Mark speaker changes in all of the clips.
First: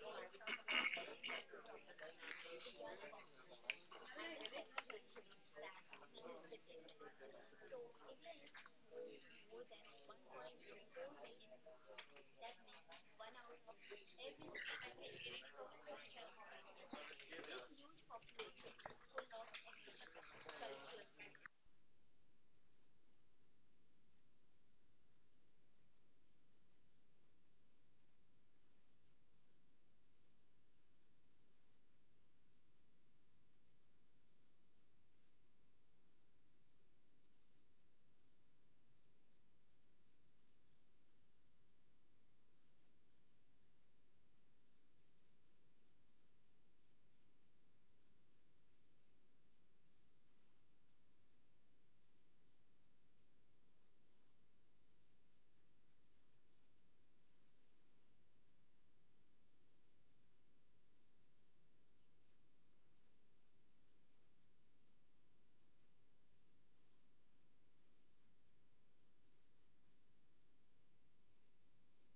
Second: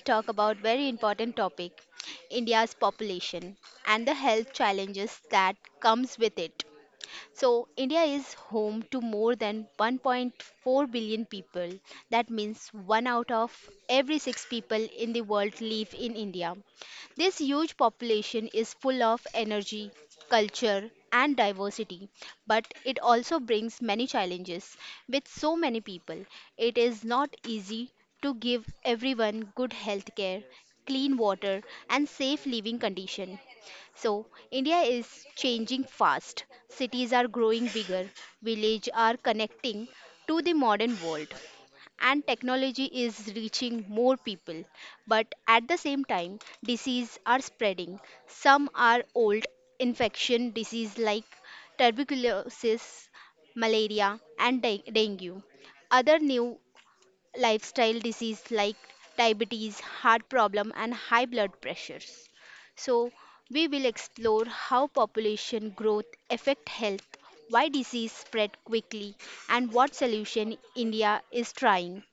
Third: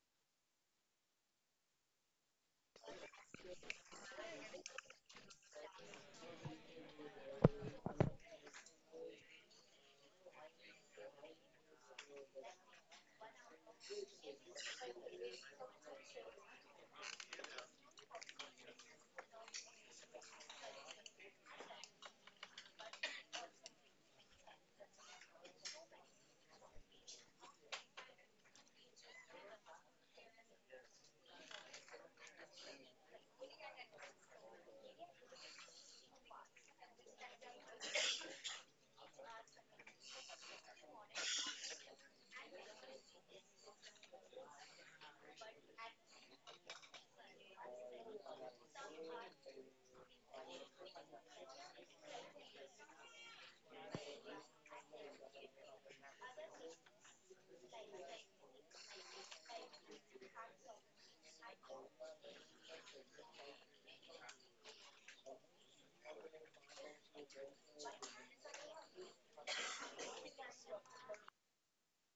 Speaker 1: talk about very important topic, India's population and the health challenges that comes with it. So, India is home to more than 1.4 billion people. That means one out of every six people in the world live in India. This huge population is full of energy, culture, and diversity, but it also brings many challenges. With so many people, it is not easy to give everyone good health care, clean water, and safe living condition. So, India is changing fast. Cities are growing bigger, villages are connecting to the modern world, and technology is reaching more people. But at the same time, diseases are spreading. Some are old infection disease like tuberculosis, malaria, and dengue. Other new lifestyle disease like diabetes, heart problem and high blood pressures. So we will explore how population growth affect health, why disease spread quickly and what solution India is trying.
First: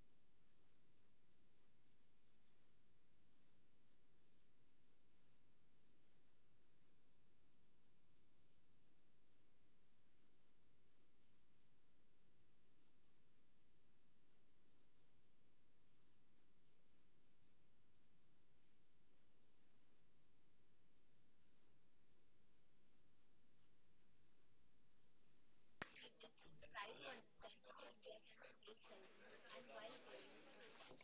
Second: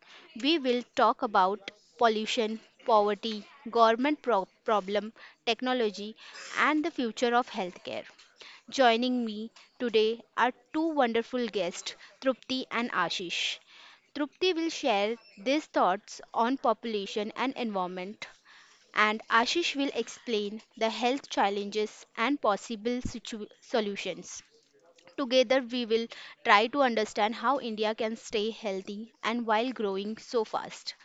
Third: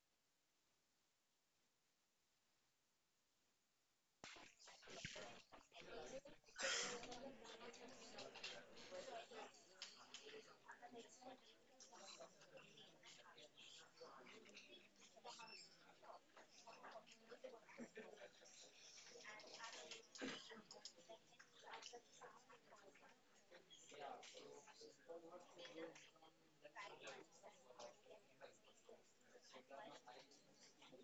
Speaker 1: We will talk about pollution, poverty, government problem, technology and the future of healthcare. Joining me today are two wonderful guests, Trupti and Ashish. Trupti will share these thoughts on population and environment, and Ashish will explain the health challenges and possible solutions. Together, we will try to understand how India can stay healthy and while growing so fast.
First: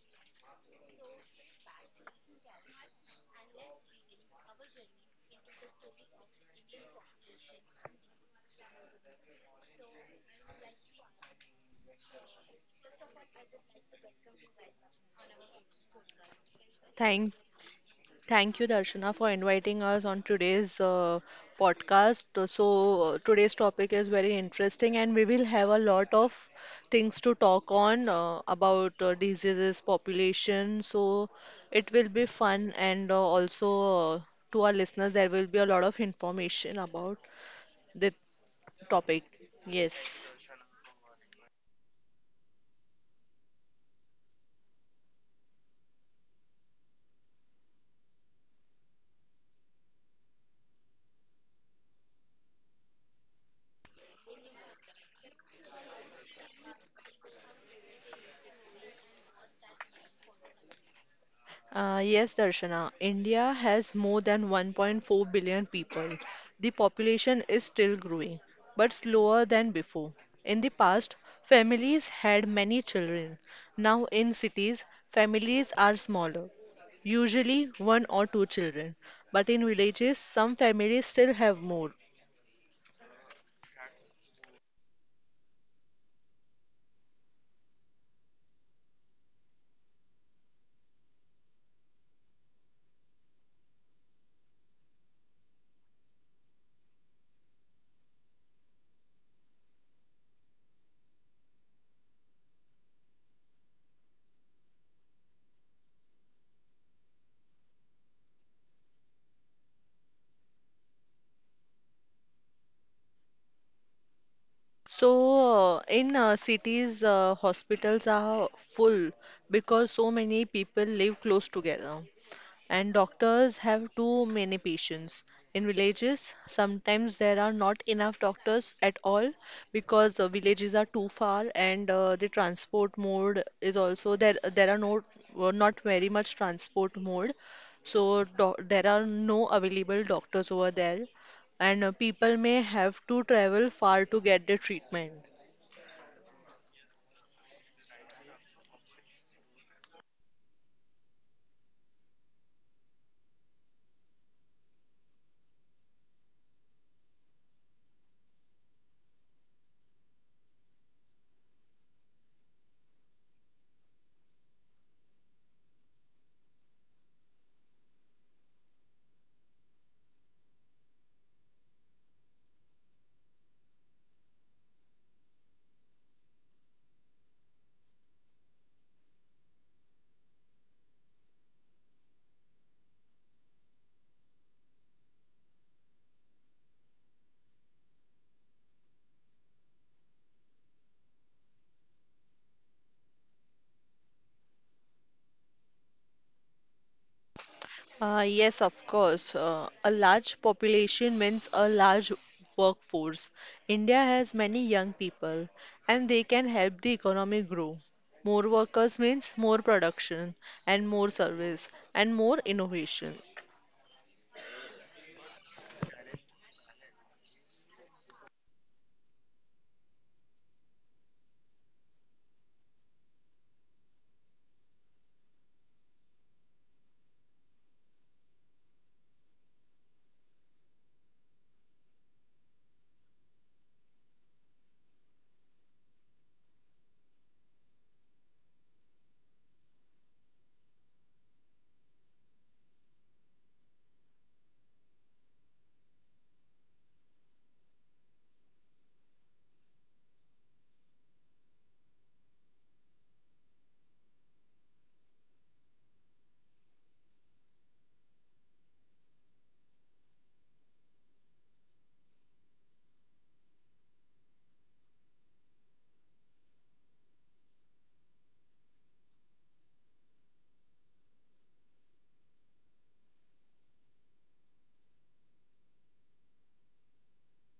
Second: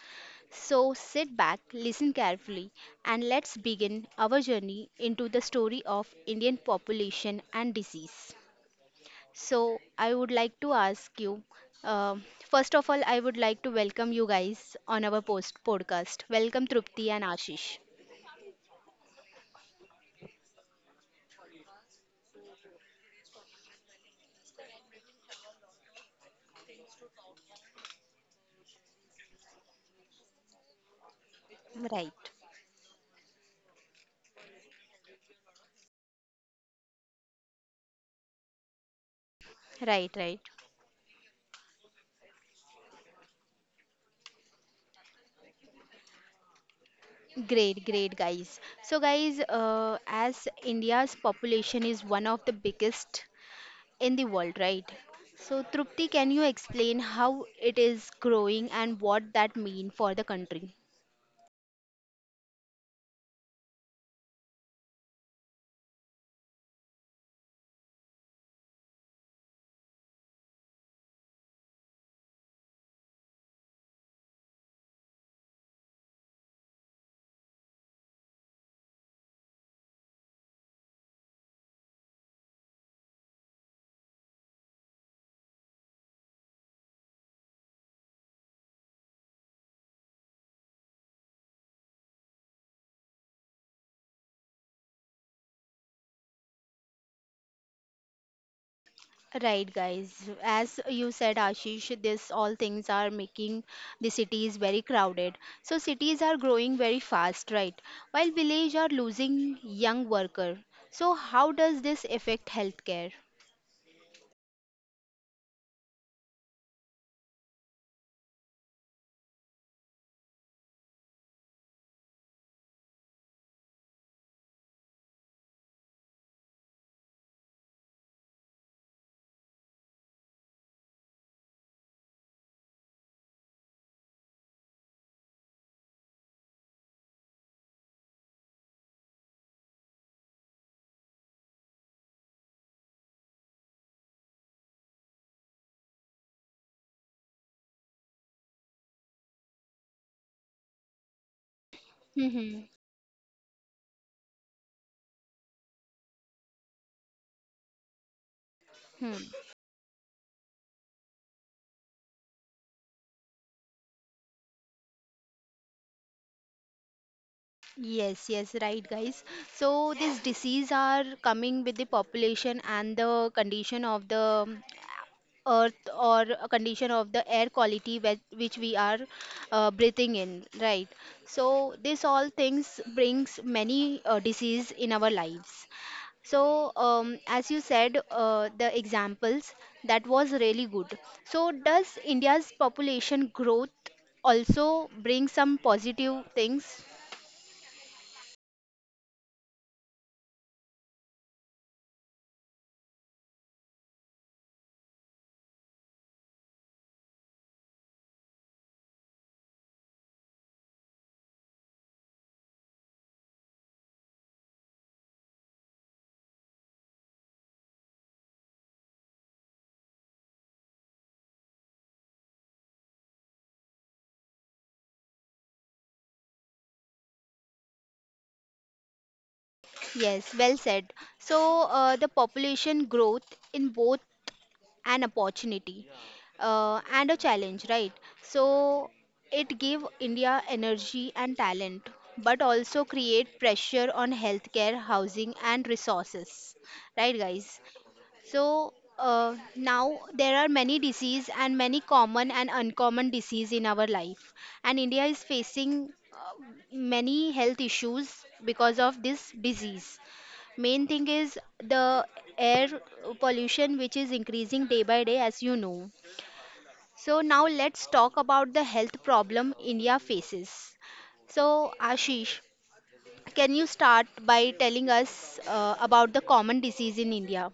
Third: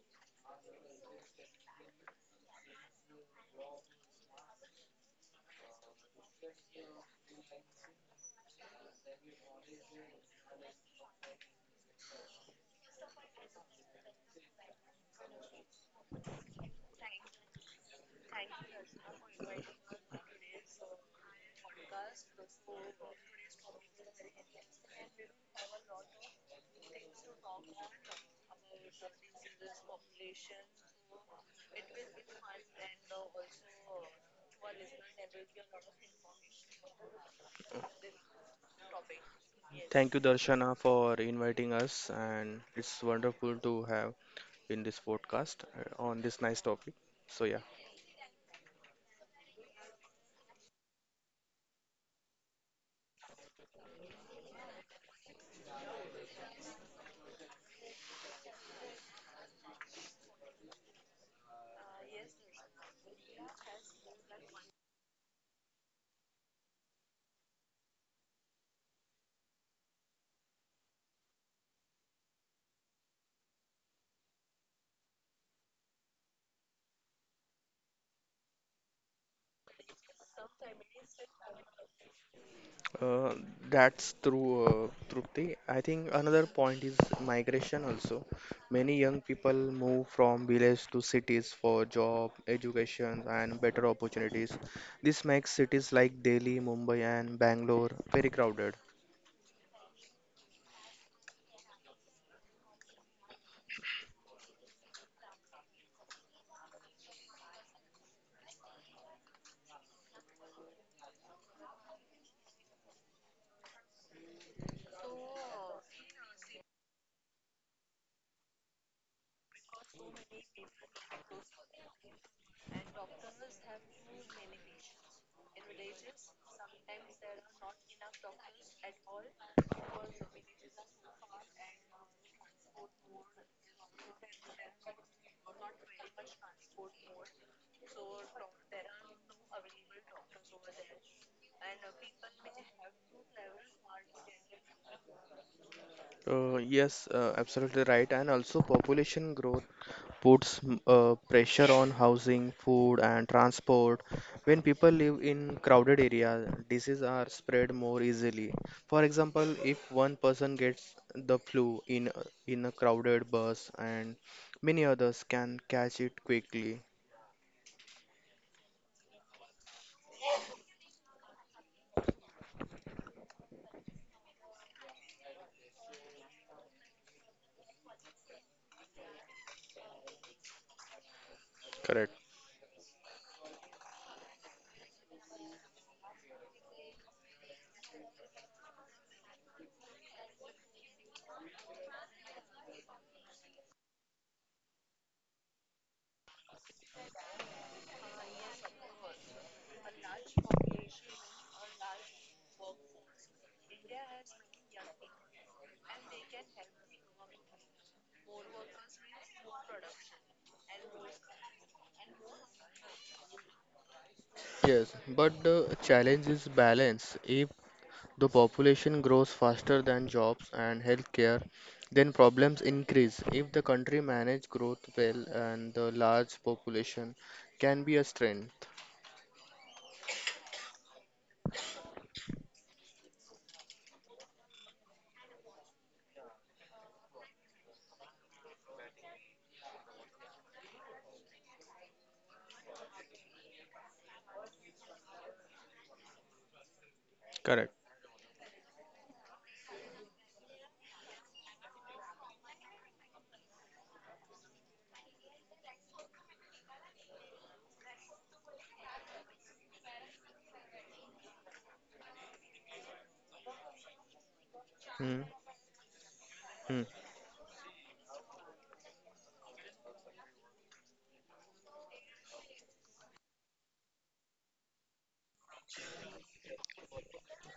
Speaker 1: So, sit back, listen carefully, and let's begin our journey into the story of Indian population and disease. So, I would like to ask you um first of all, I would like to welcome you guys on our post podcast. Welcome, Trupti and
Speaker 2: Thank,
Speaker 1: Ashish.
Speaker 2: thank you, Darshana, for inviting us on today's podcast. So, today's topic is very interesting, and we will have a lot of things to talk on about diseases, population. So, it will
Speaker 1: Right.
Speaker 2: be fun, and also uh, to our listeners, there will be a lot of information about the topic.
Speaker 1: Right,
Speaker 3: Thank you,
Speaker 2: Yes.
Speaker 1: right.
Speaker 3: Darshana, for inviting us, and it's wonderful to have in this podcast on this nice topic. So yeah,
Speaker 1: Great, great, guys. So, guys, as India's population is one of the biggest in the world, right? So, Trupti, can you explain how it is growing and what that mean for the country?
Speaker 2: Yes, Darshana. India has more than 1.4 billion people. The population is still growing, but slower than before. In the past, families had many children. Now, in cities, families are smaller, usually one or two children. But in villages, some families still have more.
Speaker 3: uh, that's true, Trupti. I think another point is migration also. Many young people move from village to cities for job, education, and better opportunities. This makes cities like Delhi, Mumbai, and Bangalore very crowded.
Speaker 1: Right, guys. As you said, Ashish, this all things are making the cities very crowded. So cities are growing very fast, right? While village are losing young worker. So how does this affect healthcare?
Speaker 2: So, in cities, hospitals are full because so many people live close together, and doctors have too many patients. In villages, sometimes there are not enough doctors at all, because villages are too far, and the transport mode is also there. There are no, not very much transport mode, so do there are no available doctors over there, and people may have to travel far to get the treatment.
Speaker 3: Yes, absolutely right. And also, population growth puts pressure on
Speaker 1: Hmm.
Speaker 3: housing, food, and transport. When people live in crowded areas, diseases are spread more easily. For
Speaker 1: Hmm.
Speaker 3: example, if one person gets the flu in a crowded bus, and many others can catch it quickly.
Speaker 1: Yes, yes, right, guys. So these disease are coming with the population and the condition of the earth or a condition of the air quality which we are breathing in, right? So this
Speaker 3: Correct.
Speaker 1: all things brings many disease in our lives. So, as you said, the examples that was really good. So, does India's population growth also bring some positive things?
Speaker 2: Yes, of course. A large population means a large workforce. India has many young people, and they can help the economy grow. More workers means more production, and more service, and more innovation.
Speaker 3: Yes, but the challenge is balance. If the population grows faster than jobs and healthcare, then problems increase. If the country manage growth well and the large population can be a strength.
Speaker 1: Yes, well said. So, the population growth in both an opportunity and a challenge, right? So, it give India energy and talent, but also create pressure on healthcare, housing, and resources, right, guys?
Speaker 3: Correct.
Speaker 1: So, now there are many disease and many common and uncommon disease in our life, and India is facing many health issues because of this disease. Main thing is the air pollution, which is increasing day by day,
Speaker 3: Hmm.
Speaker 1: as you know.
Speaker 3: Hmm.
Speaker 1: So, now let's talk about the health problem India faces. So, Ashish, can you start by telling us about the common disease in India?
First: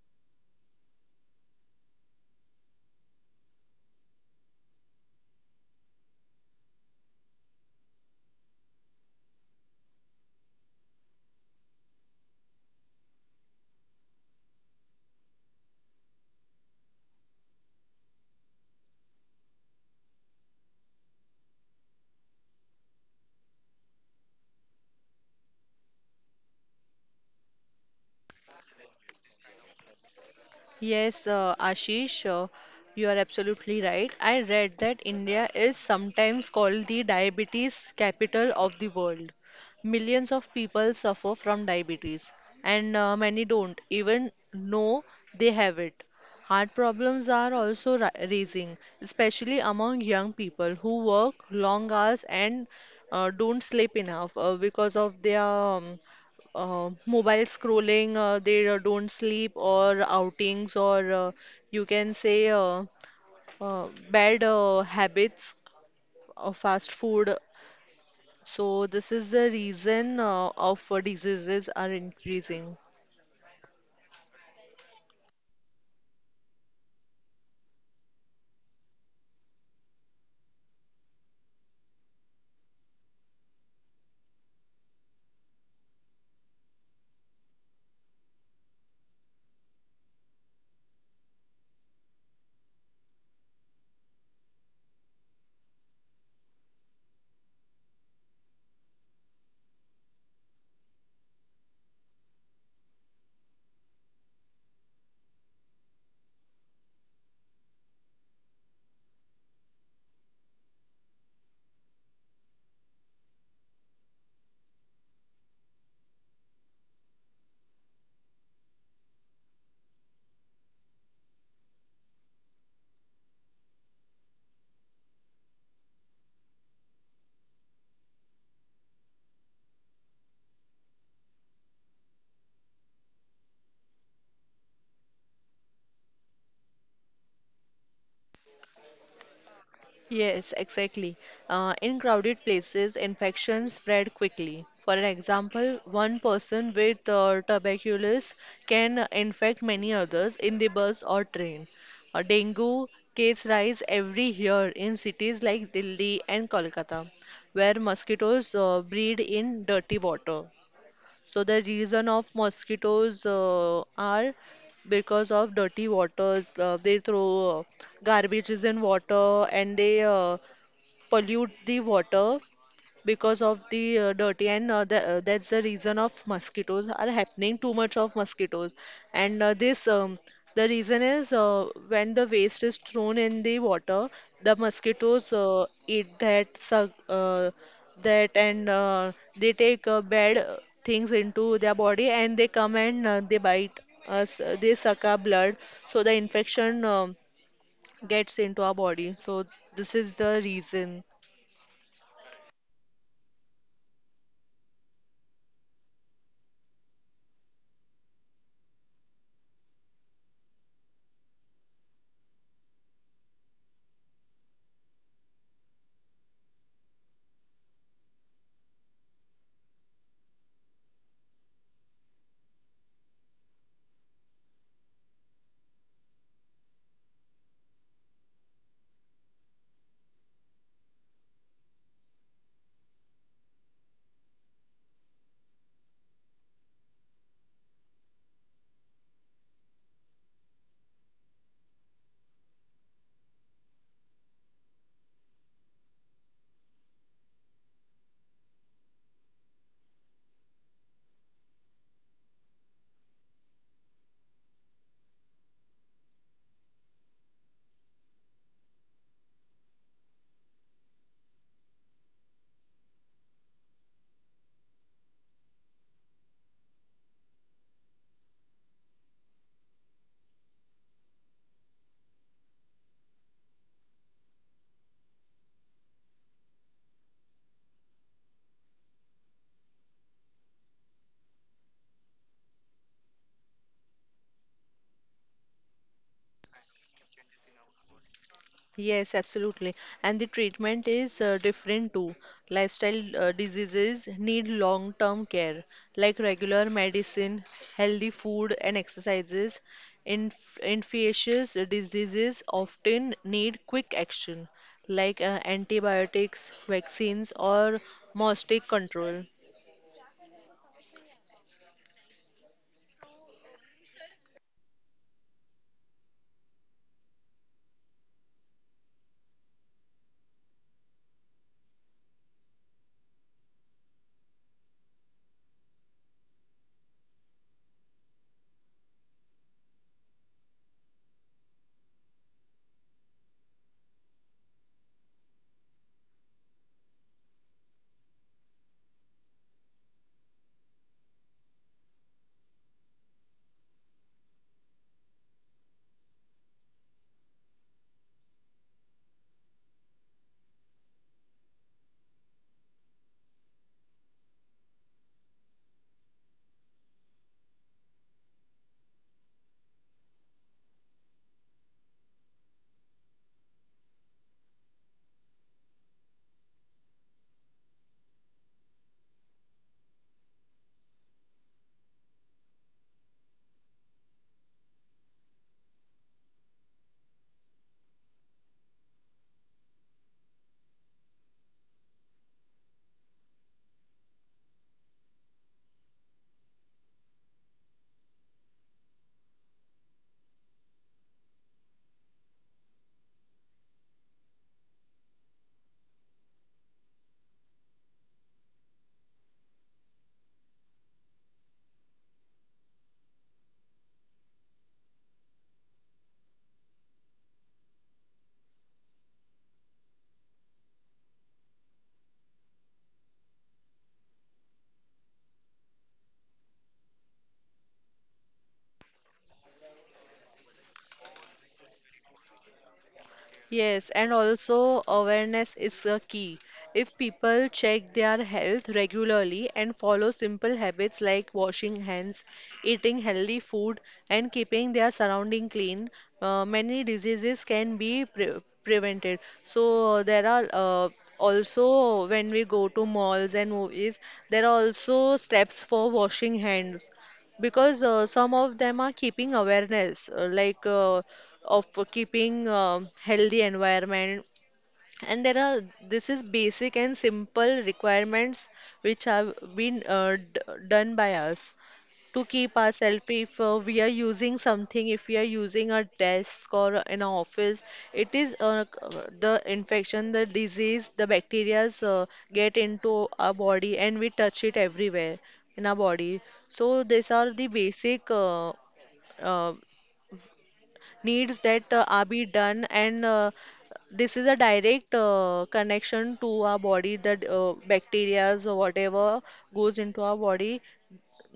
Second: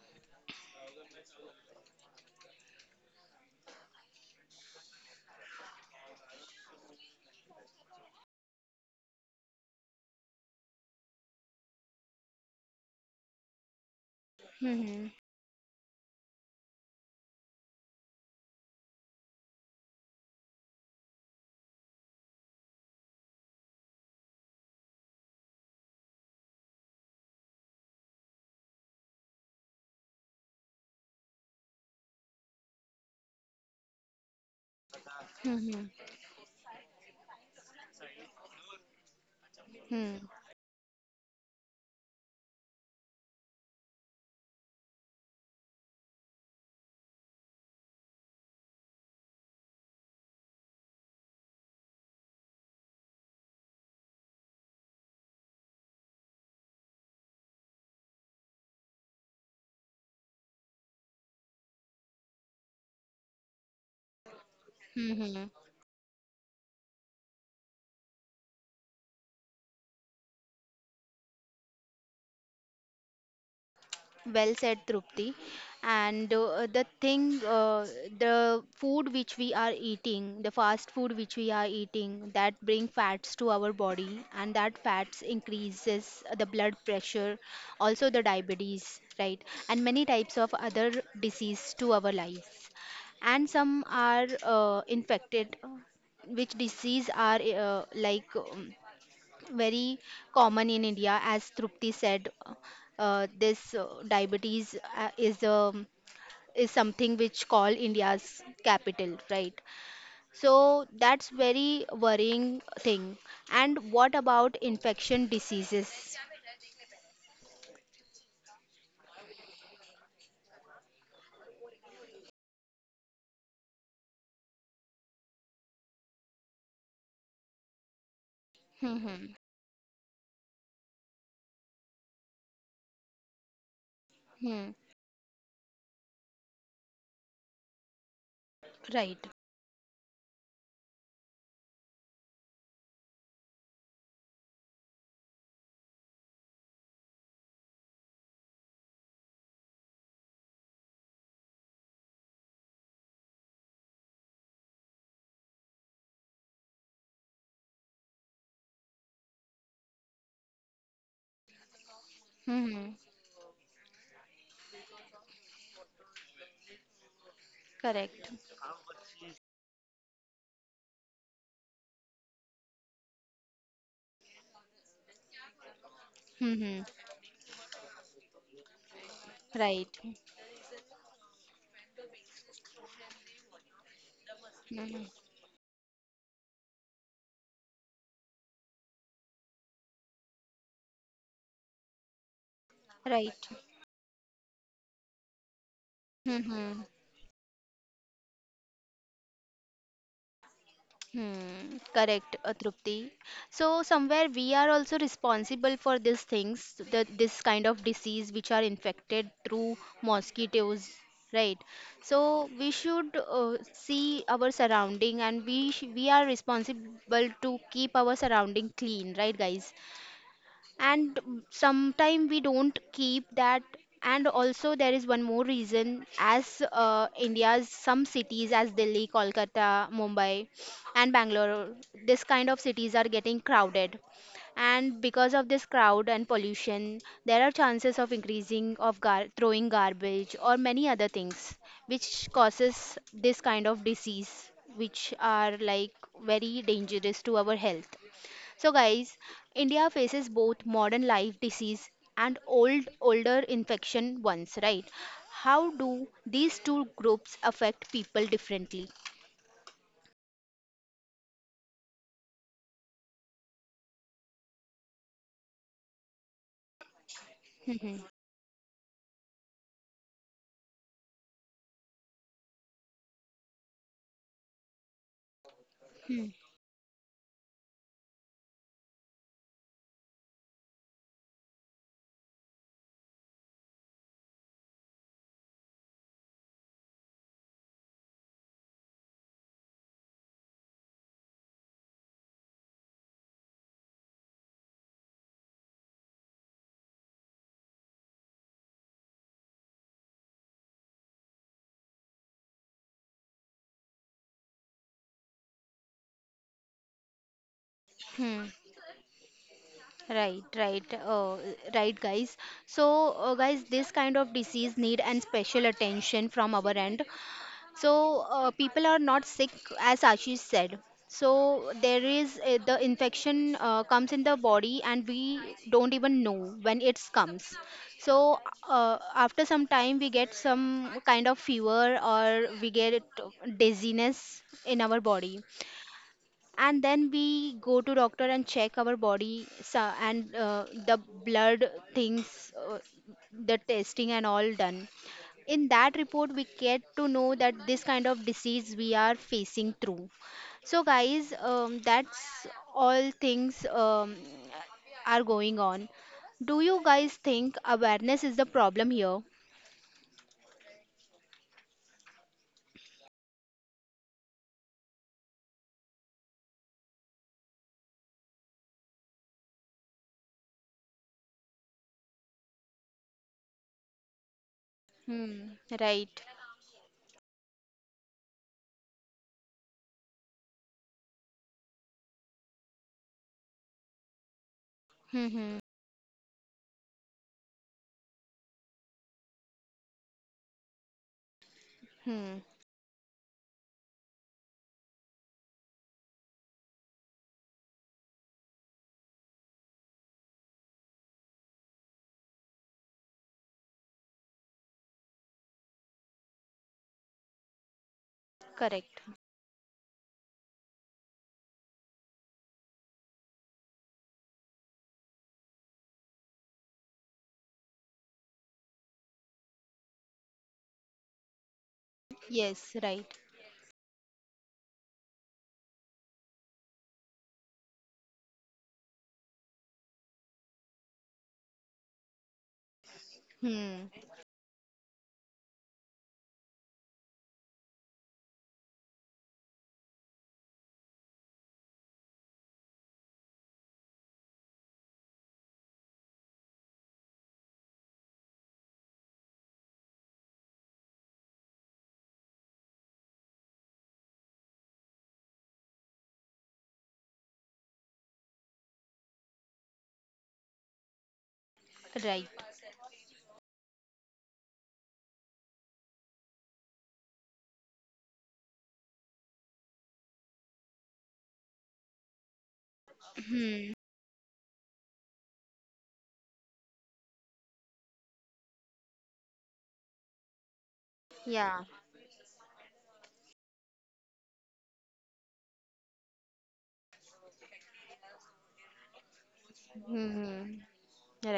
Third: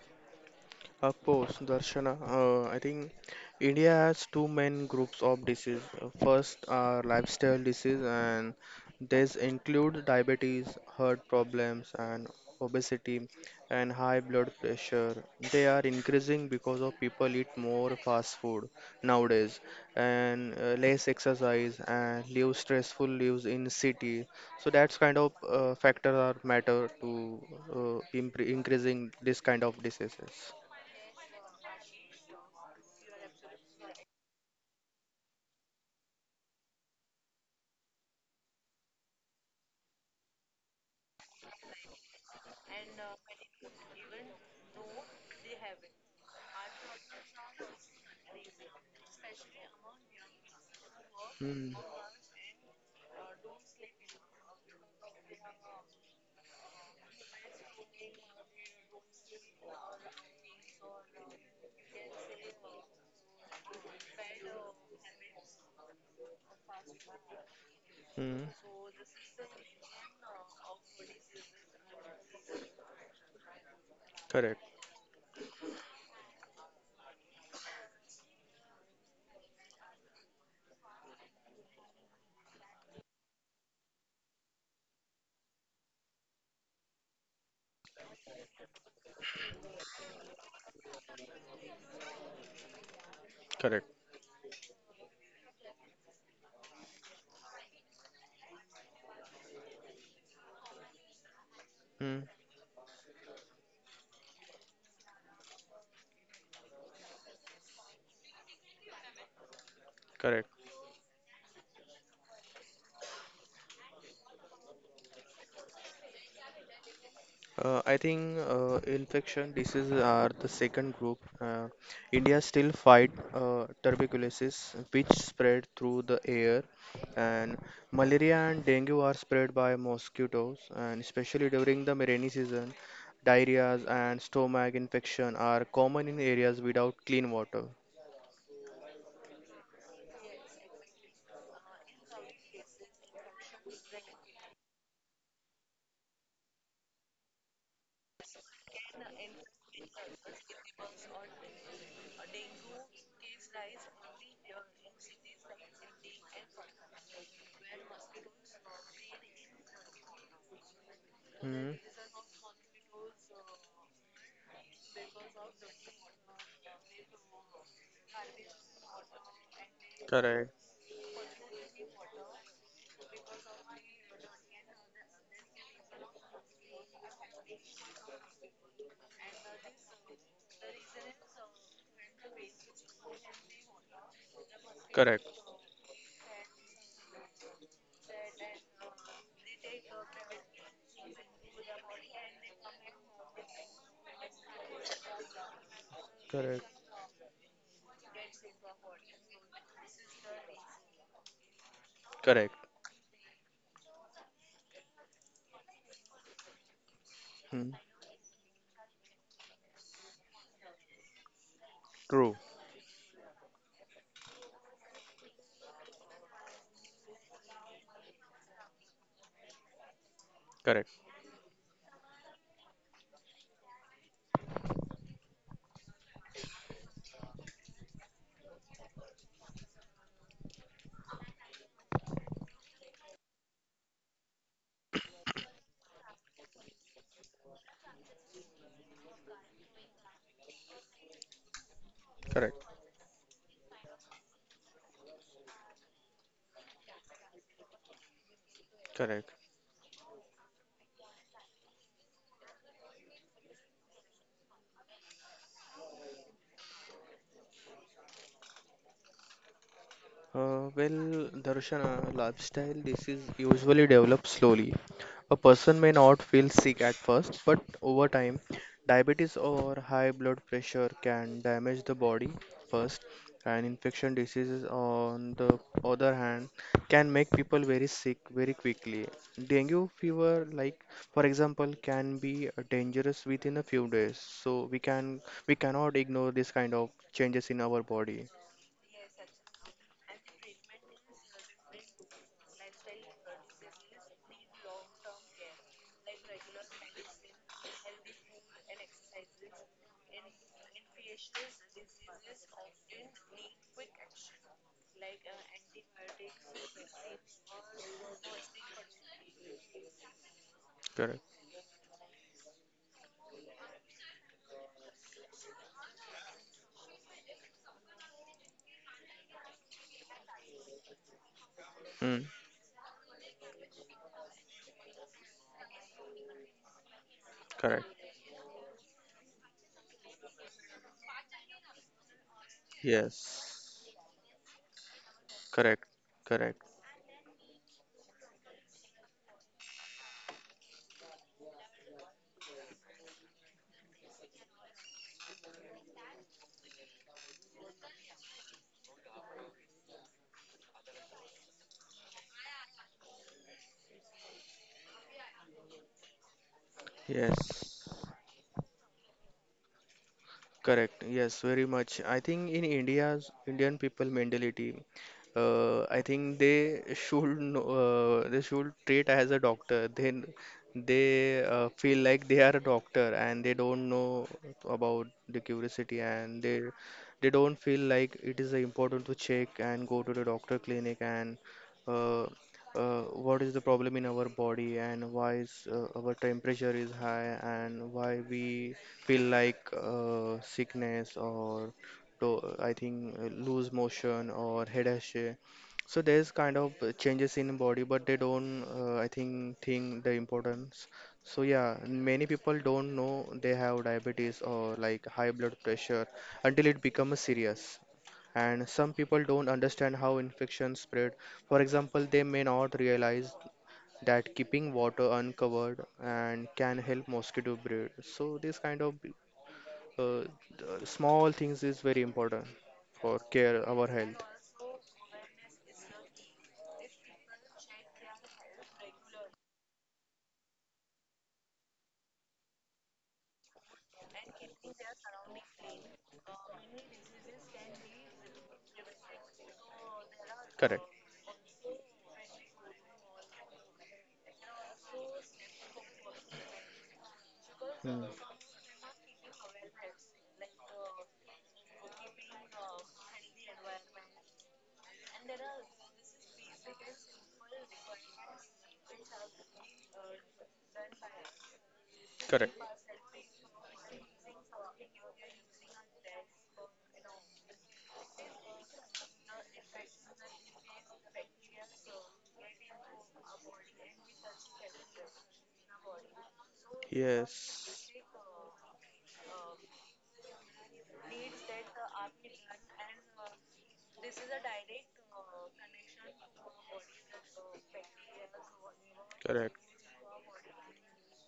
Speaker 3: Of course, Darshana, I think India has two main groups of disease. First are lifestyle disease, and these include diabetes, heart problems, and obesity, and high blood
Speaker 1: Hmm.
Speaker 3: pressure. They are increasing because of people eat more fast food nowadays, and less exercise, and live stressful lives in city. So that's kind of factor or matter to increasing this kind of diseases.
Speaker 2: Yes, Ashish, you are absolutely right. I read that India is
Speaker 1: Hmm.
Speaker 2: sometimes called the diabetes capital of the world.
Speaker 1: Hmm.
Speaker 2: Millions of people suffer from diabetes, and many don't even know they have it. Heart problems are also rising, especially among young people who work
Speaker 3: Hmm.
Speaker 2: long hours and don't sleep enough because of their mobile scrolling, they don't sleep, or outings, or you can say, bad
Speaker 1: Hmm. Hmm.
Speaker 2: habits of fast food.
Speaker 3: Hmm.
Speaker 2: So this is the reason of, diseases are increasing.
Speaker 1: Well
Speaker 3: Correct,
Speaker 1: said, Trupti. And the thing, the food which we are eating, the fast food which we are eating, that bring fats to our body, and that fats increases the blood pressure, also the diabetes, right? And many types of other disease to our lives. And some
Speaker 3: correct.
Speaker 1: are infected, which disease are like. Very common in India, as Trupti
Speaker 3: Hmm.
Speaker 1: said. This diabetes is something which call India's capital, right?
Speaker 3: Correct.
Speaker 1: So that's very worrying thing. And what about infection diseases?
Speaker 3: I think infection diseases are the second group. India still fight tuberculosis, which spread through the air, and malaria and dengue are
Speaker 1: Hmm.
Speaker 3: spread by mosquitoes, and especially during the rainy season, diarrhea and
Speaker 1: Hmm.
Speaker 3: stomach infection are common in areas without clean water.
Speaker 1: Right.
Speaker 2: Yes, exactly. In crowded places, infections spread quickly. For an example, one person with tuberculosis can infect many others in the bus or train. Dengue case rise every year in cities like Delhi and Kolkata, where mosquitoes breed in dirty water. So the
Speaker 3: Hmm.
Speaker 2: reason of
Speaker 1: Hmm.
Speaker 2: mosquitoes are because of dirty waters. They throw
Speaker 1: Correct.
Speaker 2: garbages in water, and they
Speaker 3: Correct,
Speaker 2: pollute the water because of the dirty, and that's the reason of
Speaker 1: Hmm.
Speaker 2: mosquitoes are happening, too much of mosquitoes. And this,
Speaker 1: Right.
Speaker 2: the reason is, when the waste is thrown in the water, the
Speaker 1: Hmm.
Speaker 3: correct,
Speaker 2: mosquitoes eat that, that. And they take bad things into their body, and they come, and
Speaker 1: Right.
Speaker 2: they bite us, they suck our blood, so the
Speaker 3: correct,
Speaker 1: Hmm.
Speaker 2: infection, gets into our body, so this is the reason.
Speaker 1: Hmm, correct,
Speaker 3: correct.
Speaker 1: Trupti. So somewhere we are also responsible for these things, this kind
Speaker 3: Hmm.
Speaker 1: of disease which are infected through mosquitoes, right?
Speaker 3: True.
Speaker 1: So we should see our surrounding, and we are responsible to keep our surrounding clean, right, guys?
Speaker 3: Correct,
Speaker 1: And sometimes we don't keep that. And also there is one more reason, as India's some cities as Delhi, Kolkata, Mumbai and Bangalore, this kind of cities are getting crowded. And because of this crowd and pollution, there are chances of increasing of throwing garbage or many other things which
Speaker 3: correct.
Speaker 1: causes this kind of disease, which are like very dangerous to our health. So guys,
Speaker 3: Correct.
Speaker 1: India faces both modern life disease and old older infection ones, right? How do these two groups affect people differently?
Speaker 3: Well, Darshana, lifestyle disease usually develops slowly. A person may not feel sick at first, but
Speaker 1: Mhm.
Speaker 3: over time, diabetes or high blood pressure can damage the body first, and infection diseases, on the other hand, can make people very sick very quickly. Dengue fever, like for example, can be dangerous within a few days. So we cannot ignore this kind of changes in our body.
Speaker 2: Yes, absolutely. And the treatment is different too. Lifestyle diseases need long-term care, like regular medicine, healthy food, and exercises. Infectious diseases often need quick action, like antibiotics, vaccines, or
Speaker 1: Hmm.
Speaker 2: mosaic control.
Speaker 1: Right, right,
Speaker 3: Correct.
Speaker 1: right, guys. So, guys, this kind of disease need and special attention from our end. So people are not sick, as Ashish said. So there is the infection comes in the body and we don't even know when it comes.
Speaker 3: Correct.
Speaker 1: So after some time we get some kind of fever or we get
Speaker 3: Yes.
Speaker 1: dizziness in our body,
Speaker 3: Correct. Correct.
Speaker 1: and then we go to doctor and check our body. And the blood things, the testing and all done, in that report we get to know that this kind of disease we are facing through. So guys, that's all things are going on. Do you guys think
Speaker 3: Yes.
Speaker 1: awareness is the problem here?
Speaker 3: Correct. Yes, very much. I think in India's Indian people mentality, I think they should know, they should treat as a doctor. Then they feel like they are a doctor and they don't know about
Speaker 1: Hmm.
Speaker 3: the
Speaker 1: Right.
Speaker 3: curiosity, and they don't feel like it is important to check and go to the doctor clinic, and uh, what is the problem in our body,
Speaker 1: Hmm.
Speaker 3: and why
Speaker 1: Hmm.
Speaker 3: is our temperature is high, and why we feel like sickness or
Speaker 1: Hmm.
Speaker 3: to, I think loose motion or headache. So there's kind of changes in body, but they don't I think the importance. So yeah, many people don't know they have diabetes or like high blood pressure until it becomes serious, and some
Speaker 1: Correct.
Speaker 3: people don't understand how infections spread. For example, they may not realize that keeping water uncovered and can help mosquito breed. So this kind of uh, the small things is very
Speaker 1: Yes.
Speaker 3: important
Speaker 1: Right.
Speaker 3: for care
Speaker 2: Yes,
Speaker 3: our
Speaker 2: and
Speaker 3: health.
Speaker 2: also awareness is a key. If people check their health regularly and follow simple habits like washing hands, eating healthy
Speaker 1: Hmm.
Speaker 2: food, and keeping their surrounding clean, many diseases can be prevented. So there are,
Speaker 3: Correct.
Speaker 2: also when we go to malls and movies, there are also steps for washing hands, because
Speaker 3: Hmm.
Speaker 2: some of them are keeping awareness, like, of keeping healthy environment. And there are, this is basic and simple requirements which have been done by us,
Speaker 1: Right.
Speaker 2: to keep
Speaker 3: Correct.
Speaker 2: ourselves. If we are using something, if we are using a desk or in an office, it is, the infection, the disease, the bacterias get into our
Speaker 1: Hmm.
Speaker 2: body, and we touch it everywhere in our body. So these are the
Speaker 3: Yes.
Speaker 2: basic uh, needs
Speaker 1: Yeah.
Speaker 2: that are be done. And this is a direct connection to our body, that bacterias or whatever
Speaker 3: Correct.
Speaker 2: goes into our
Speaker 1: Hmm.
Speaker 2: body.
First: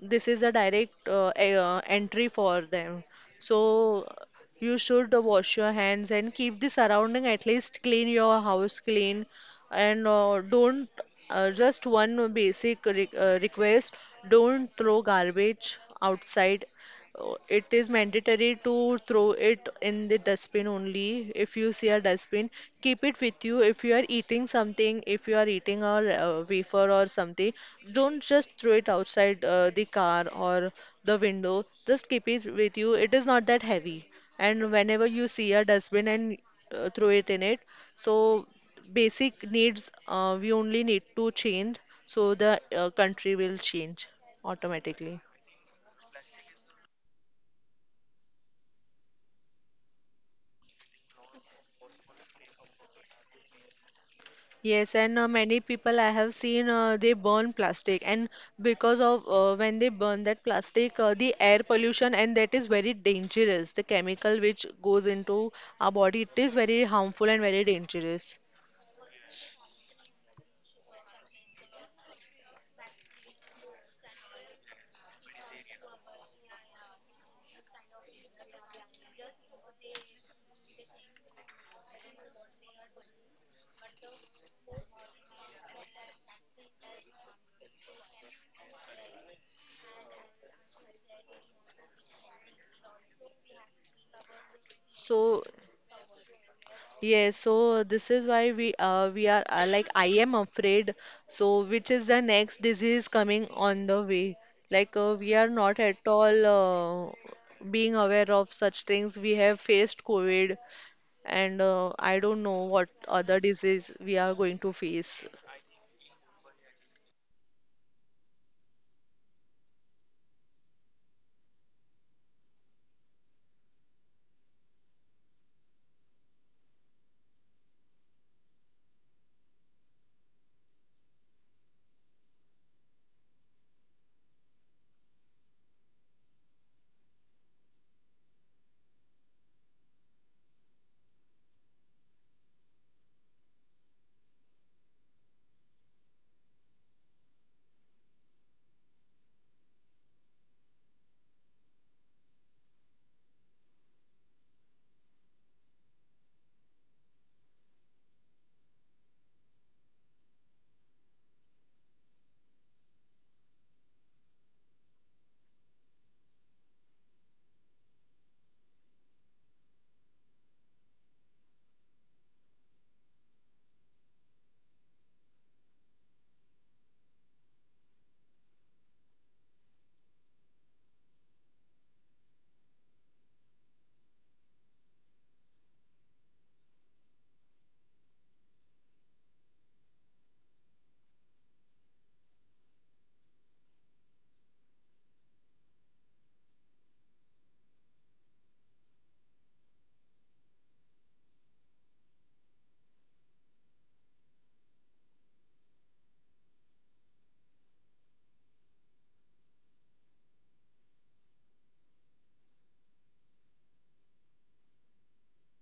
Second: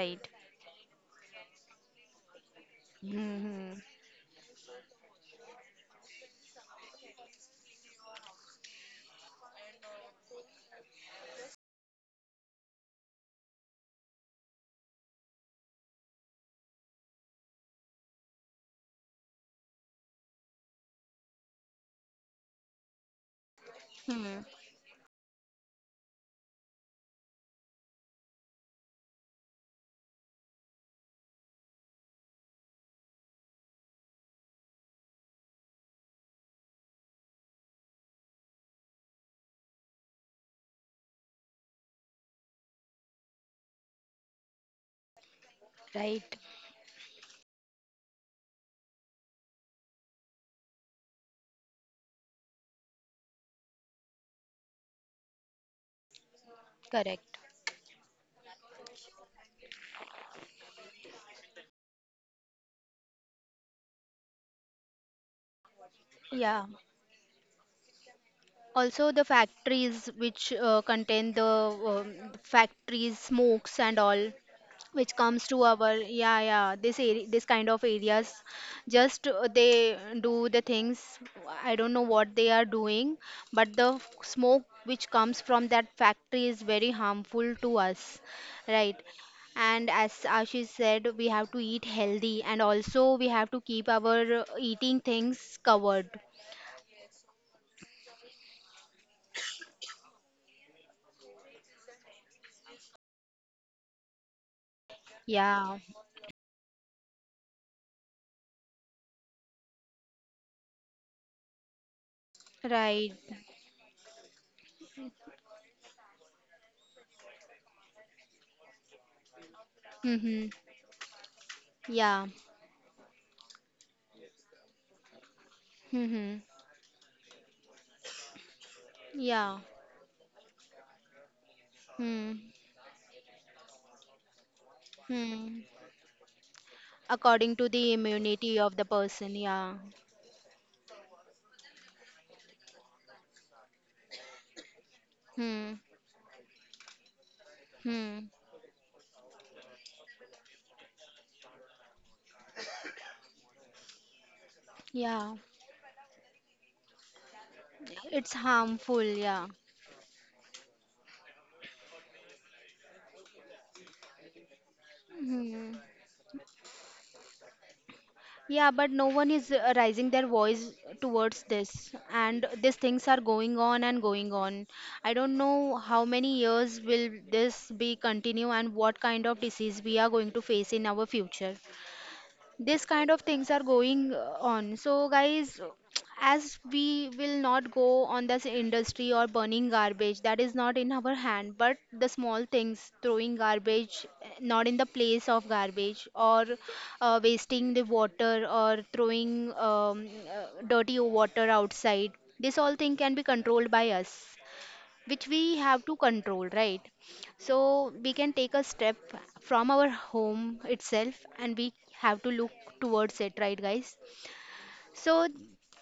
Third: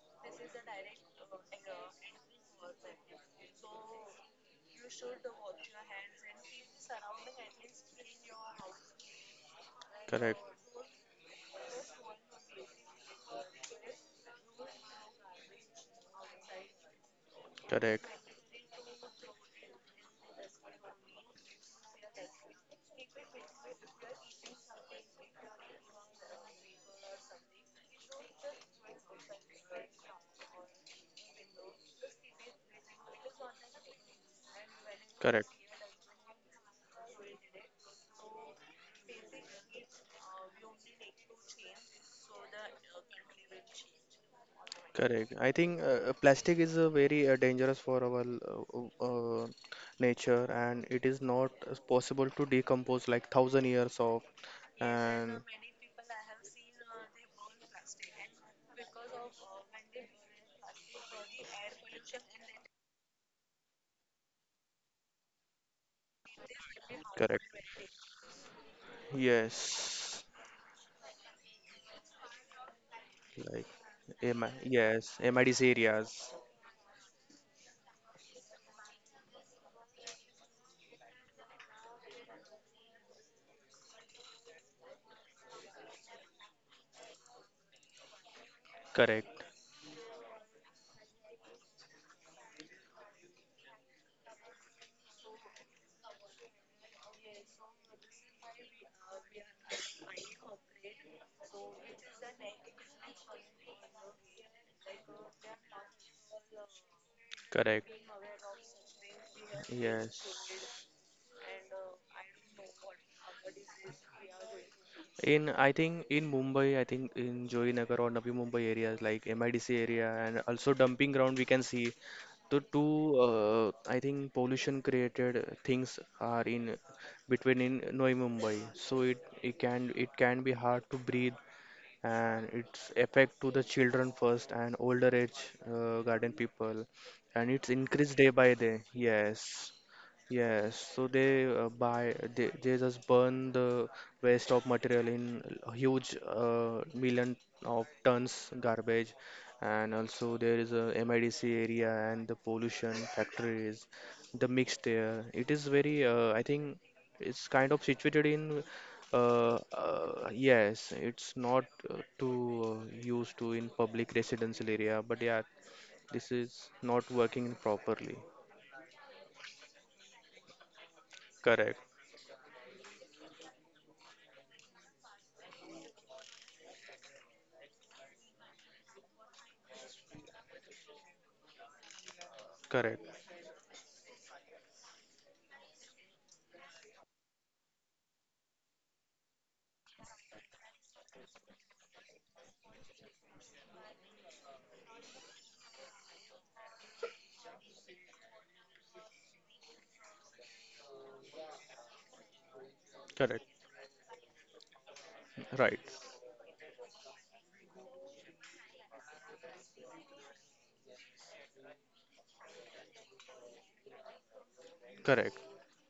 Speaker 2: This is a direct entry for them.
Speaker 1: Hmm.
Speaker 2: So you should wash your hands and keep the surrounding, at least clean your house clean. And
Speaker 3: Correct.
Speaker 2: don't, just one basic re request, don't throw garbage outside. It is
Speaker 3: Correct.
Speaker 2: mandatory to throw it in the dustbin only. If you see a dustbin, keep it with you. If you are
Speaker 1: Hmm.
Speaker 2: eating something, if you are eating a wafer or something, don't just throw it outside the car or the window. Just keep it with you. It is not that heavy. And whenever you
Speaker 3: Correct.
Speaker 2: see a dustbin, and throw it in it, so basic needs we only need to change, so the country will change automatically.
Speaker 3: Correct. I think
Speaker 1: Right?
Speaker 3: plastic is very dangerous for our uh, uh, nature, and it is not possible to decompose like thousand years of.
Speaker 2: Yes, and
Speaker 3: And
Speaker 2: many people I have seen, they
Speaker 1: Correct.
Speaker 2: burn plastic, and because of, when they burn that plastic, the air pollution, and that is very dangerous. The chemical which goes into our body, it is
Speaker 1: Yeah.
Speaker 2: very harmful
Speaker 3: correct.
Speaker 2: and very dangerous.
Speaker 1: Also, the factories
Speaker 3: Yes,
Speaker 1: which contain the factories,
Speaker 3: like
Speaker 1: smokes, and all.
Speaker 3: M. yes,
Speaker 1: Which comes
Speaker 3: MIDC
Speaker 1: to our,
Speaker 3: areas.
Speaker 1: yeah, yeah, this area, this kind of areas just they do the things. I don't know what they are doing, but the smoke which comes from that factory is very harmful to us, right?
Speaker 3: Correct,
Speaker 1: And as Ashish said, we have to eat healthy and also we have to keep our eating
Speaker 2: So
Speaker 1: things covered.
Speaker 2: yes, so this is why we are, like, I am afraid. So which is the next disease coming on the way? Like, we are
Speaker 1: Yeah.
Speaker 2: not at all
Speaker 3: correct.
Speaker 2: being aware of such things. We have faced
Speaker 3: Yes,
Speaker 2: COVID, and I don't know what
Speaker 1: Right.
Speaker 2: other disease we are going to face.
Speaker 3: In I think in Mumbai, I think in Johinagar or Navi Mumbai areas like MIDC area and
Speaker 1: Mhm.
Speaker 3: also dumping ground we can see
Speaker 1: Yeah.
Speaker 3: the two I think pollution created things are
Speaker 1: Mhm.
Speaker 3: in between in Navi Mumbai. So it, it
Speaker 1: Yeah.
Speaker 3: can it can be hard to breathe,
Speaker 1: Hmm.
Speaker 3: and its effect to the children first and older age
Speaker 1: Hmm.
Speaker 3: garden people, and
Speaker 1: According
Speaker 3: it's
Speaker 1: to the
Speaker 3: increased day by
Speaker 1: immunity of
Speaker 3: day,
Speaker 1: the person.
Speaker 3: yes,
Speaker 1: Yeah.
Speaker 3: yes, so they just burn the waste of material in
Speaker 1: Hmm.
Speaker 3: huge million of tons
Speaker 1: Hmm.
Speaker 3: garbage, and also there is a MIDC area and the pollution factories, the mixed air,
Speaker 1: Yeah,
Speaker 3: it is very I think it's kind of situated
Speaker 1: it's
Speaker 3: in
Speaker 1: harmful. Yeah.
Speaker 3: yes, it's not too used to in public residential area, but yeah,
Speaker 1: Hmm.
Speaker 3: this is not working properly.
Speaker 1: Yeah, but no one is raising their voice towards
Speaker 3: Correct,
Speaker 1: this, and these things are going on and going on. I don't know how many years will this be continue and what kind of disease we are going to face in our future. This kind
Speaker 3: correct,
Speaker 1: of things are going on. So guys, as we will not go on this industry or burning garbage, that is not in our hand. But the small things, throwing garbage not in the place of garbage, or wasting the water, or throwing dirty water outside, this all thing can be
Speaker 3: correct.
Speaker 1: controlled by us, which we
Speaker 3: Right.
Speaker 1: have to control, right? So we can take a step from our home itself, and we have to look towards it, right, guys? So
Speaker 3: Correct.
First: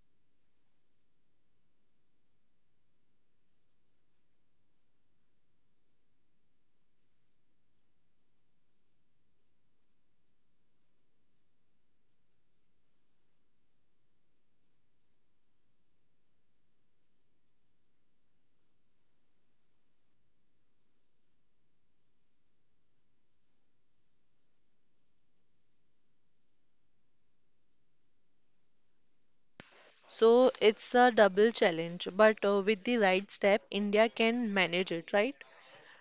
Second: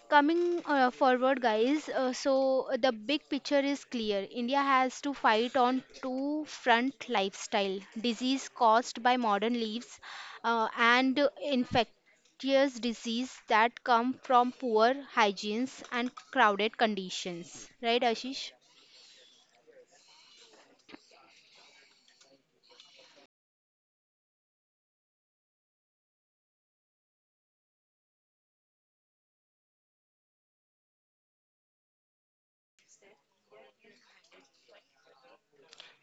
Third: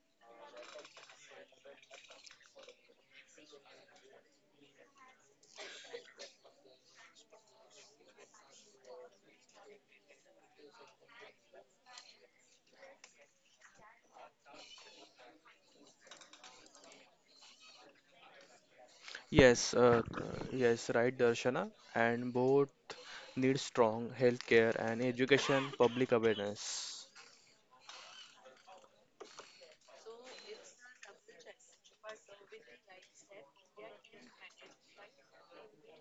Speaker 1: coming forward, guys, so the big picture is clear. India has to fight on two front lifestyle disease caused by modern leaves and infectious disease that come from poor hygienes and crowded conditions, right, Ashish?
Speaker 3: Yes, yes, right, Darshana. And both need strong healthcare and education, public awareness.
Speaker 2: So it's a double challenge, but with the right step, India can manage it, right?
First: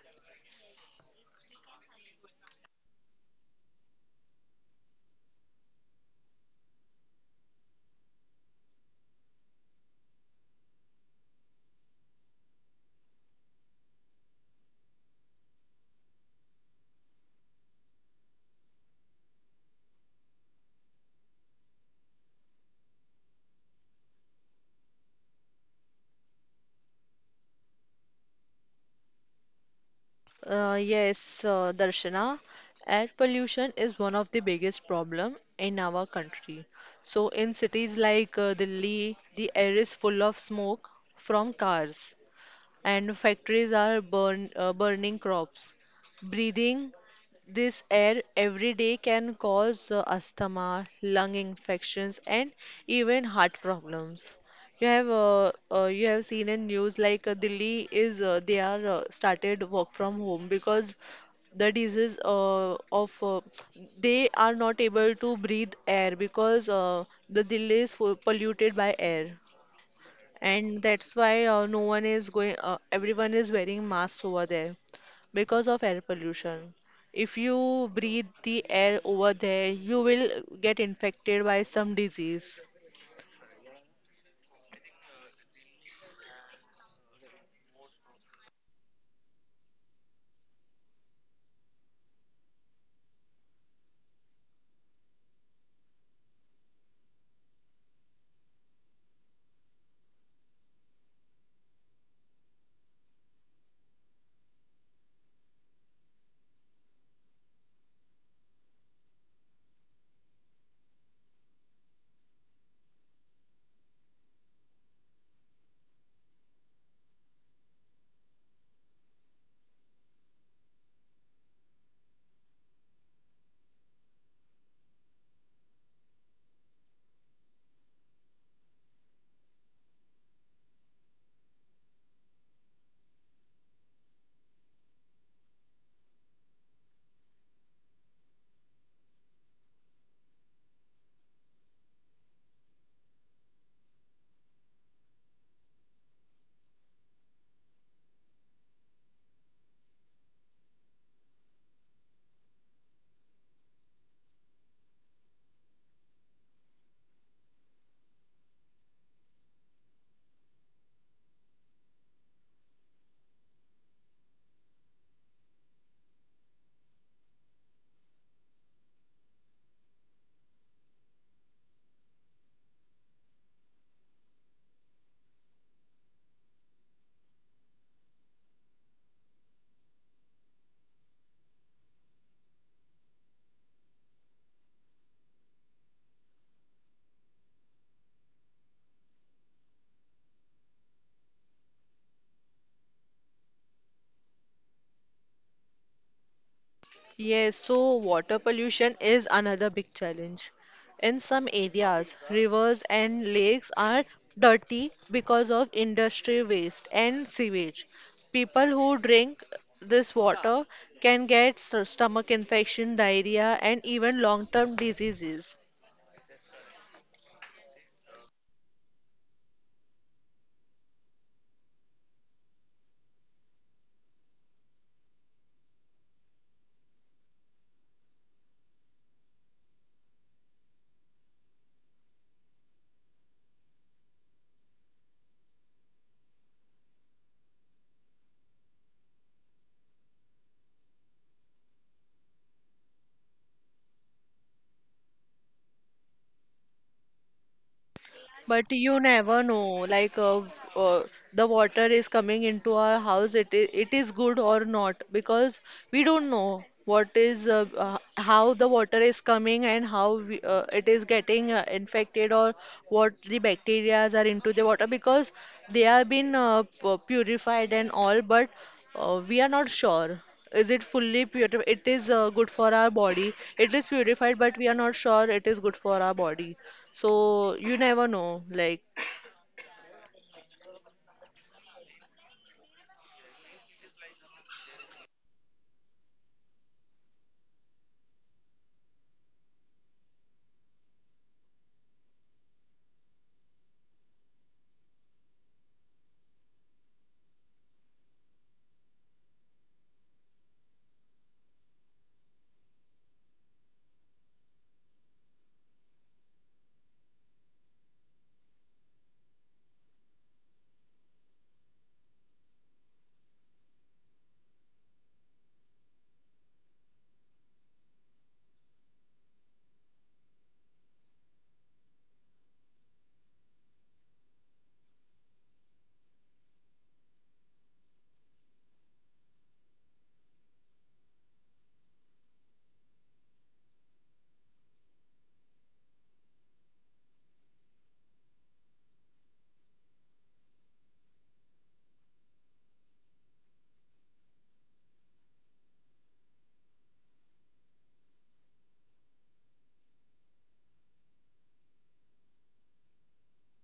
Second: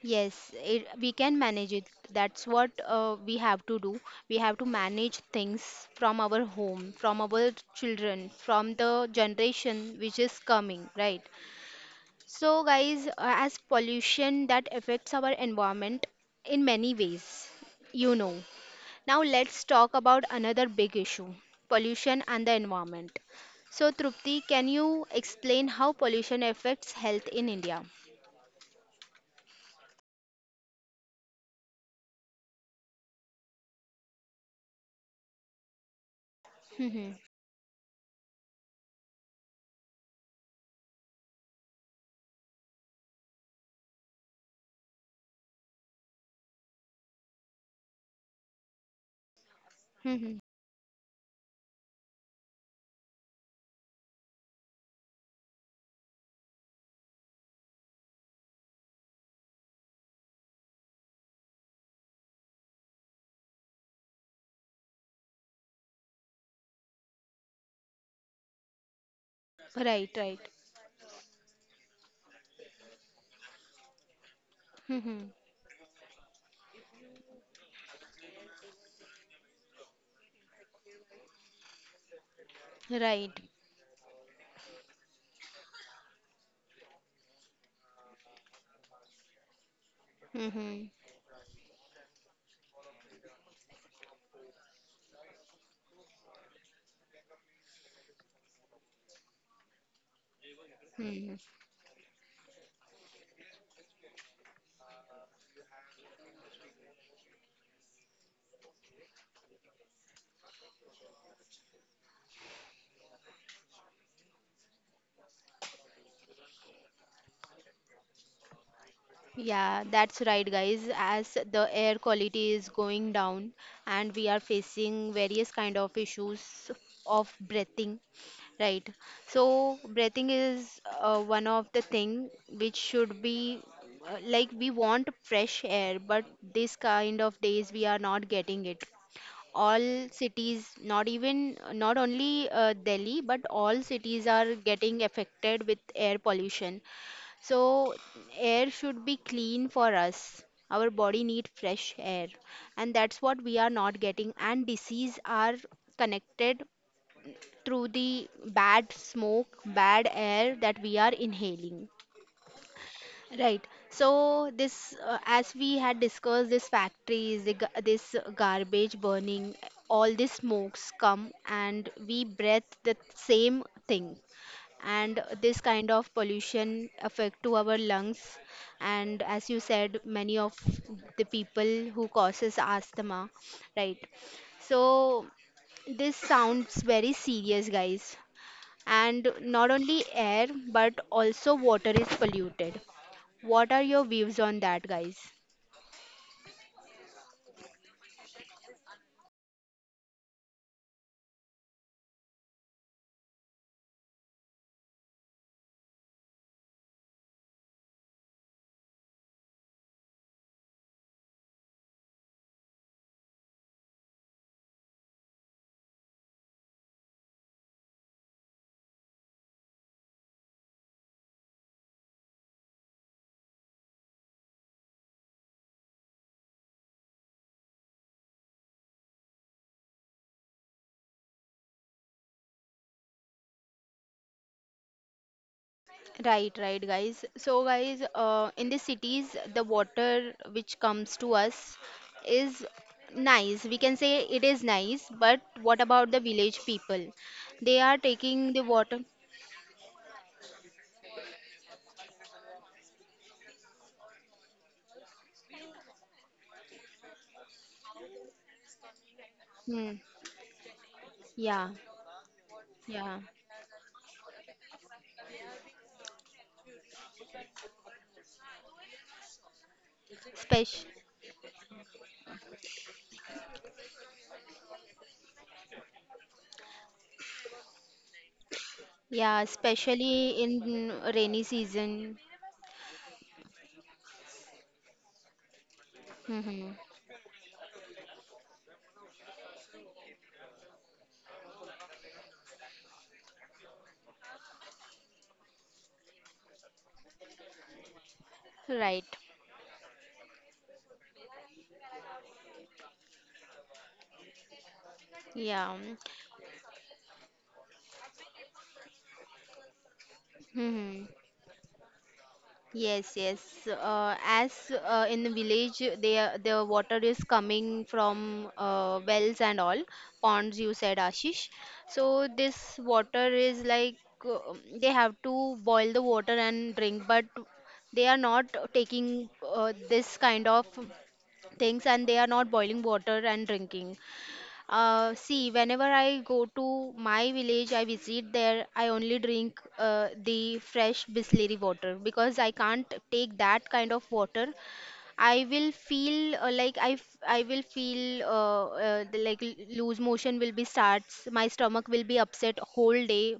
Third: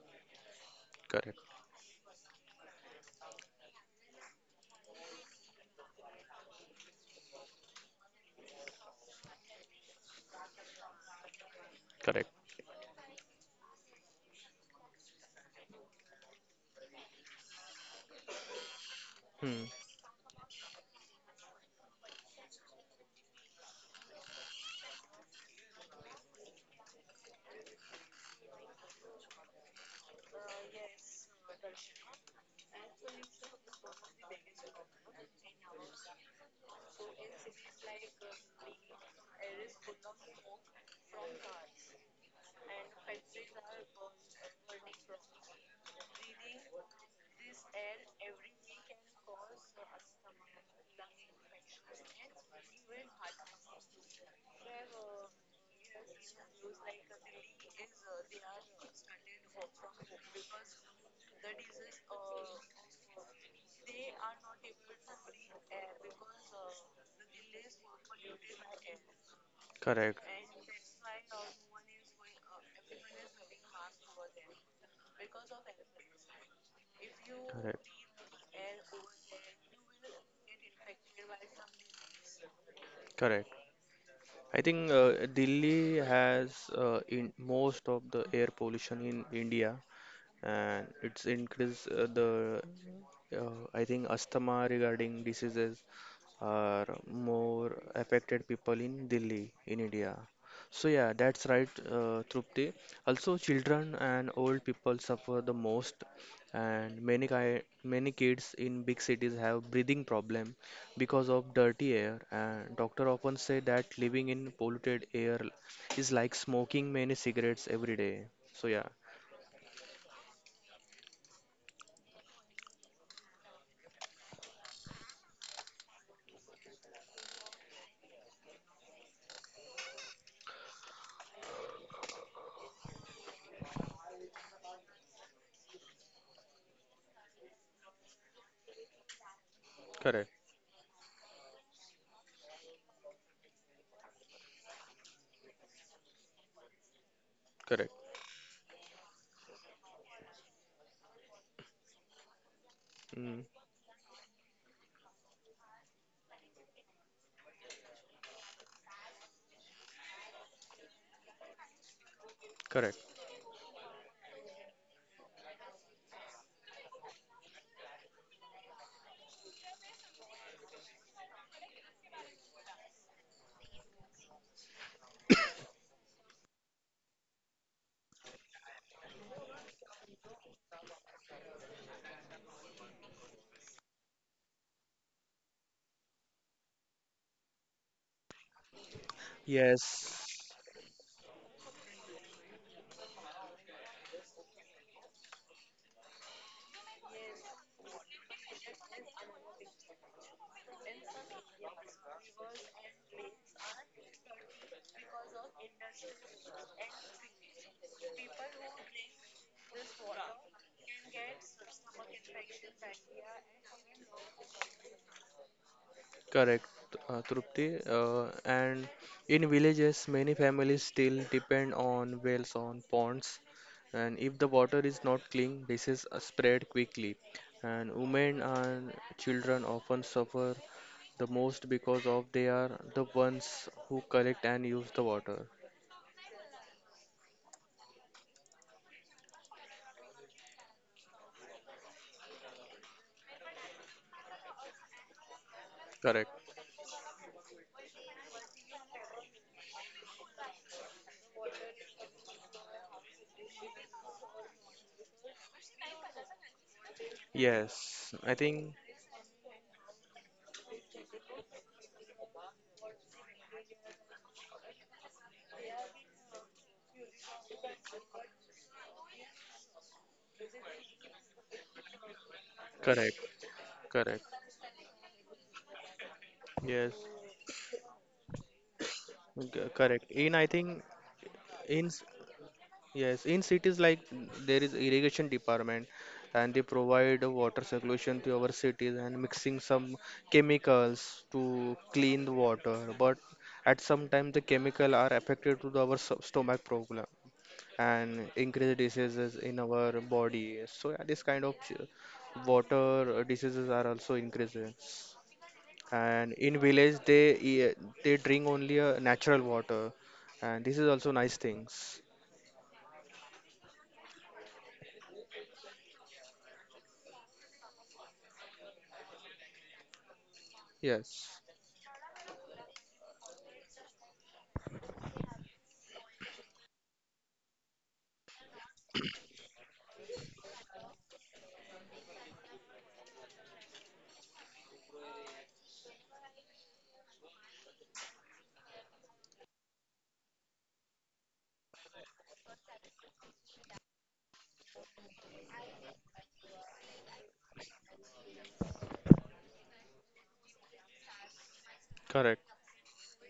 Speaker 1: Yes, we can
Speaker 3: Correct,
Speaker 1: manage it. That's what we have to do. We have to manage things from our home, from our children, from the generation which is coming, right?
Speaker 3: correct.
Speaker 1: So, guys, as pollution that affects our environment in many ways, you know. Now, let's
Speaker 3: Hmm.
Speaker 1: talk about another big issue, pollution and the environment. So, Trupti, can you explain how pollution affects health in India?
Speaker 2: Yes, Darshana, air pollution is one of the biggest problem in our country. So in cities like Delhi, the air is full of smoke from cars, and factories are burning crops. Breathing this air every day can cause asthma, lung infections, and even heart problems. You have seen in news, like Delhi is, they are started work from home because the disease of, they are not able to breathe air because the Delhi is polluted by air,
Speaker 1: Right,
Speaker 3: Correct,
Speaker 1: right.
Speaker 2: and that's why, no one is going, everyone is wearing masks over there because of air pollution. If you
Speaker 3: correct,
Speaker 2: breathe the air over there, you will get infected by some disease.
Speaker 1: Right.
Speaker 3: correct. I think Delhi has in most of the air pollution in India, and
Speaker 1: Mm-hmm.
Speaker 3: it's increased the I think asthma regarding diseases are more affected people in Delhi, in India. So yeah,
Speaker 1: Hmm.
Speaker 3: that's right, Trupti. Also, children and old people suffer the most, and many kids in big cities have breathing problem because of dirty air. And doctor often say that living in polluted air is like smoking many cigarettes every day. So yeah.
Speaker 1: Yeah, that's right, guys. As the air quality is going down and we are facing various kind of issues of breathing, right? So breathing is one of the thing which should be like, we want fresh air, but this kind of days we are not getting it. All
Speaker 3: Correct,
Speaker 1: cities, not even not only Delhi, but all cities are getting affected with air pollution.
Speaker 3: correct.
Speaker 1: So air should be clean for us. Our body need fresh air and that's
Speaker 3: Mm.
Speaker 1: what we are not getting, and disease are connected through the bad smoke, bad air that we are inhaling.
Speaker 3: Correct.
Speaker 1: Right. So this, as we had discussed, this factories, this garbage burning, all these smokes come and we breathe the same thing, and this kind of pollution affect to our lungs. And as you said, many of the people who causes asthma, right? So this sounds very serious, guys. And not only
Speaker 3: Yes.
Speaker 1: air but also water is polluted. What are your views on that, guys?
Speaker 2: Yes, so water pollution is another big challenge. In some areas, rivers and lakes are dirty because of industry waste and sewage. People who drink this water can get stomach infection, diarrhea, and even long-term diseases.
Speaker 3: Correct, Trupti. And in villages, many families still depend on wells, on ponds, and if the water is not clean, diseases are spread quickly. And women and children often suffer the most because of they are the ones who collect and use the water.
Speaker 1: Right, right, guys. So, guys, in the cities, the water which comes to us is nice. We can say it is nice, but what about the
Speaker 3: Correct.
Speaker 1: village people? They are
Speaker 2: But
Speaker 1: taking the
Speaker 2: you
Speaker 1: water.
Speaker 2: never know, like, uh, the water is coming into our house, it is good or not, because we don't know what is,
Speaker 3: Yes, I
Speaker 2: how the
Speaker 3: think
Speaker 2: water is coming, and how
Speaker 1: Hmm.
Speaker 2: we, it is getting
Speaker 1: Yeah,
Speaker 2: infected, or what the
Speaker 1: yeah.
Speaker 2: bacterias are into the water, because they are been purified and all, but we are not sure. Is it
Speaker 1: Spec
Speaker 2: fully purified? It is good for our body.
Speaker 3: correct,
Speaker 2: It is purified,
Speaker 3: correct.
Speaker 2: but we are not sure it is good for our body.
Speaker 3: Yes,
Speaker 2: So you never know. Like,
Speaker 1: yeah,
Speaker 3: correct. In I
Speaker 1: especially
Speaker 3: think
Speaker 1: in rainy
Speaker 3: in,
Speaker 1: season.
Speaker 3: yes, in cities like there is irrigation department, and they
Speaker 1: Hmm.
Speaker 3: provide water circulation to our cities and mixing some chemicals to clean the water. But at some time the chemical are affected to our stomach problem and increase
Speaker 1: Right.
Speaker 3: diseases in our body. So yeah, this kind of water diseases are also increasing.
Speaker 1: Yeah.
Speaker 3: And in village they drink only natural water, and this is
Speaker 1: Hmm.
Speaker 3: also nice things.
Speaker 1: Yes, yes. So, as in the village, the water is coming from wells and all ponds. You said,
Speaker 3: Yes,
Speaker 1: Ashish. So this water is like, uh, they have to boil the water and drink, but they are not taking this kind of things and they are not boiling water and drinking. See, whenever I go to my village, I visit there, I only drink the fresh Bisleri water because I can't take that kind of water. I will feel like I will feel loose motion will be starts. My stomach will be
Speaker 3: correct.
Speaker 1: upset whole day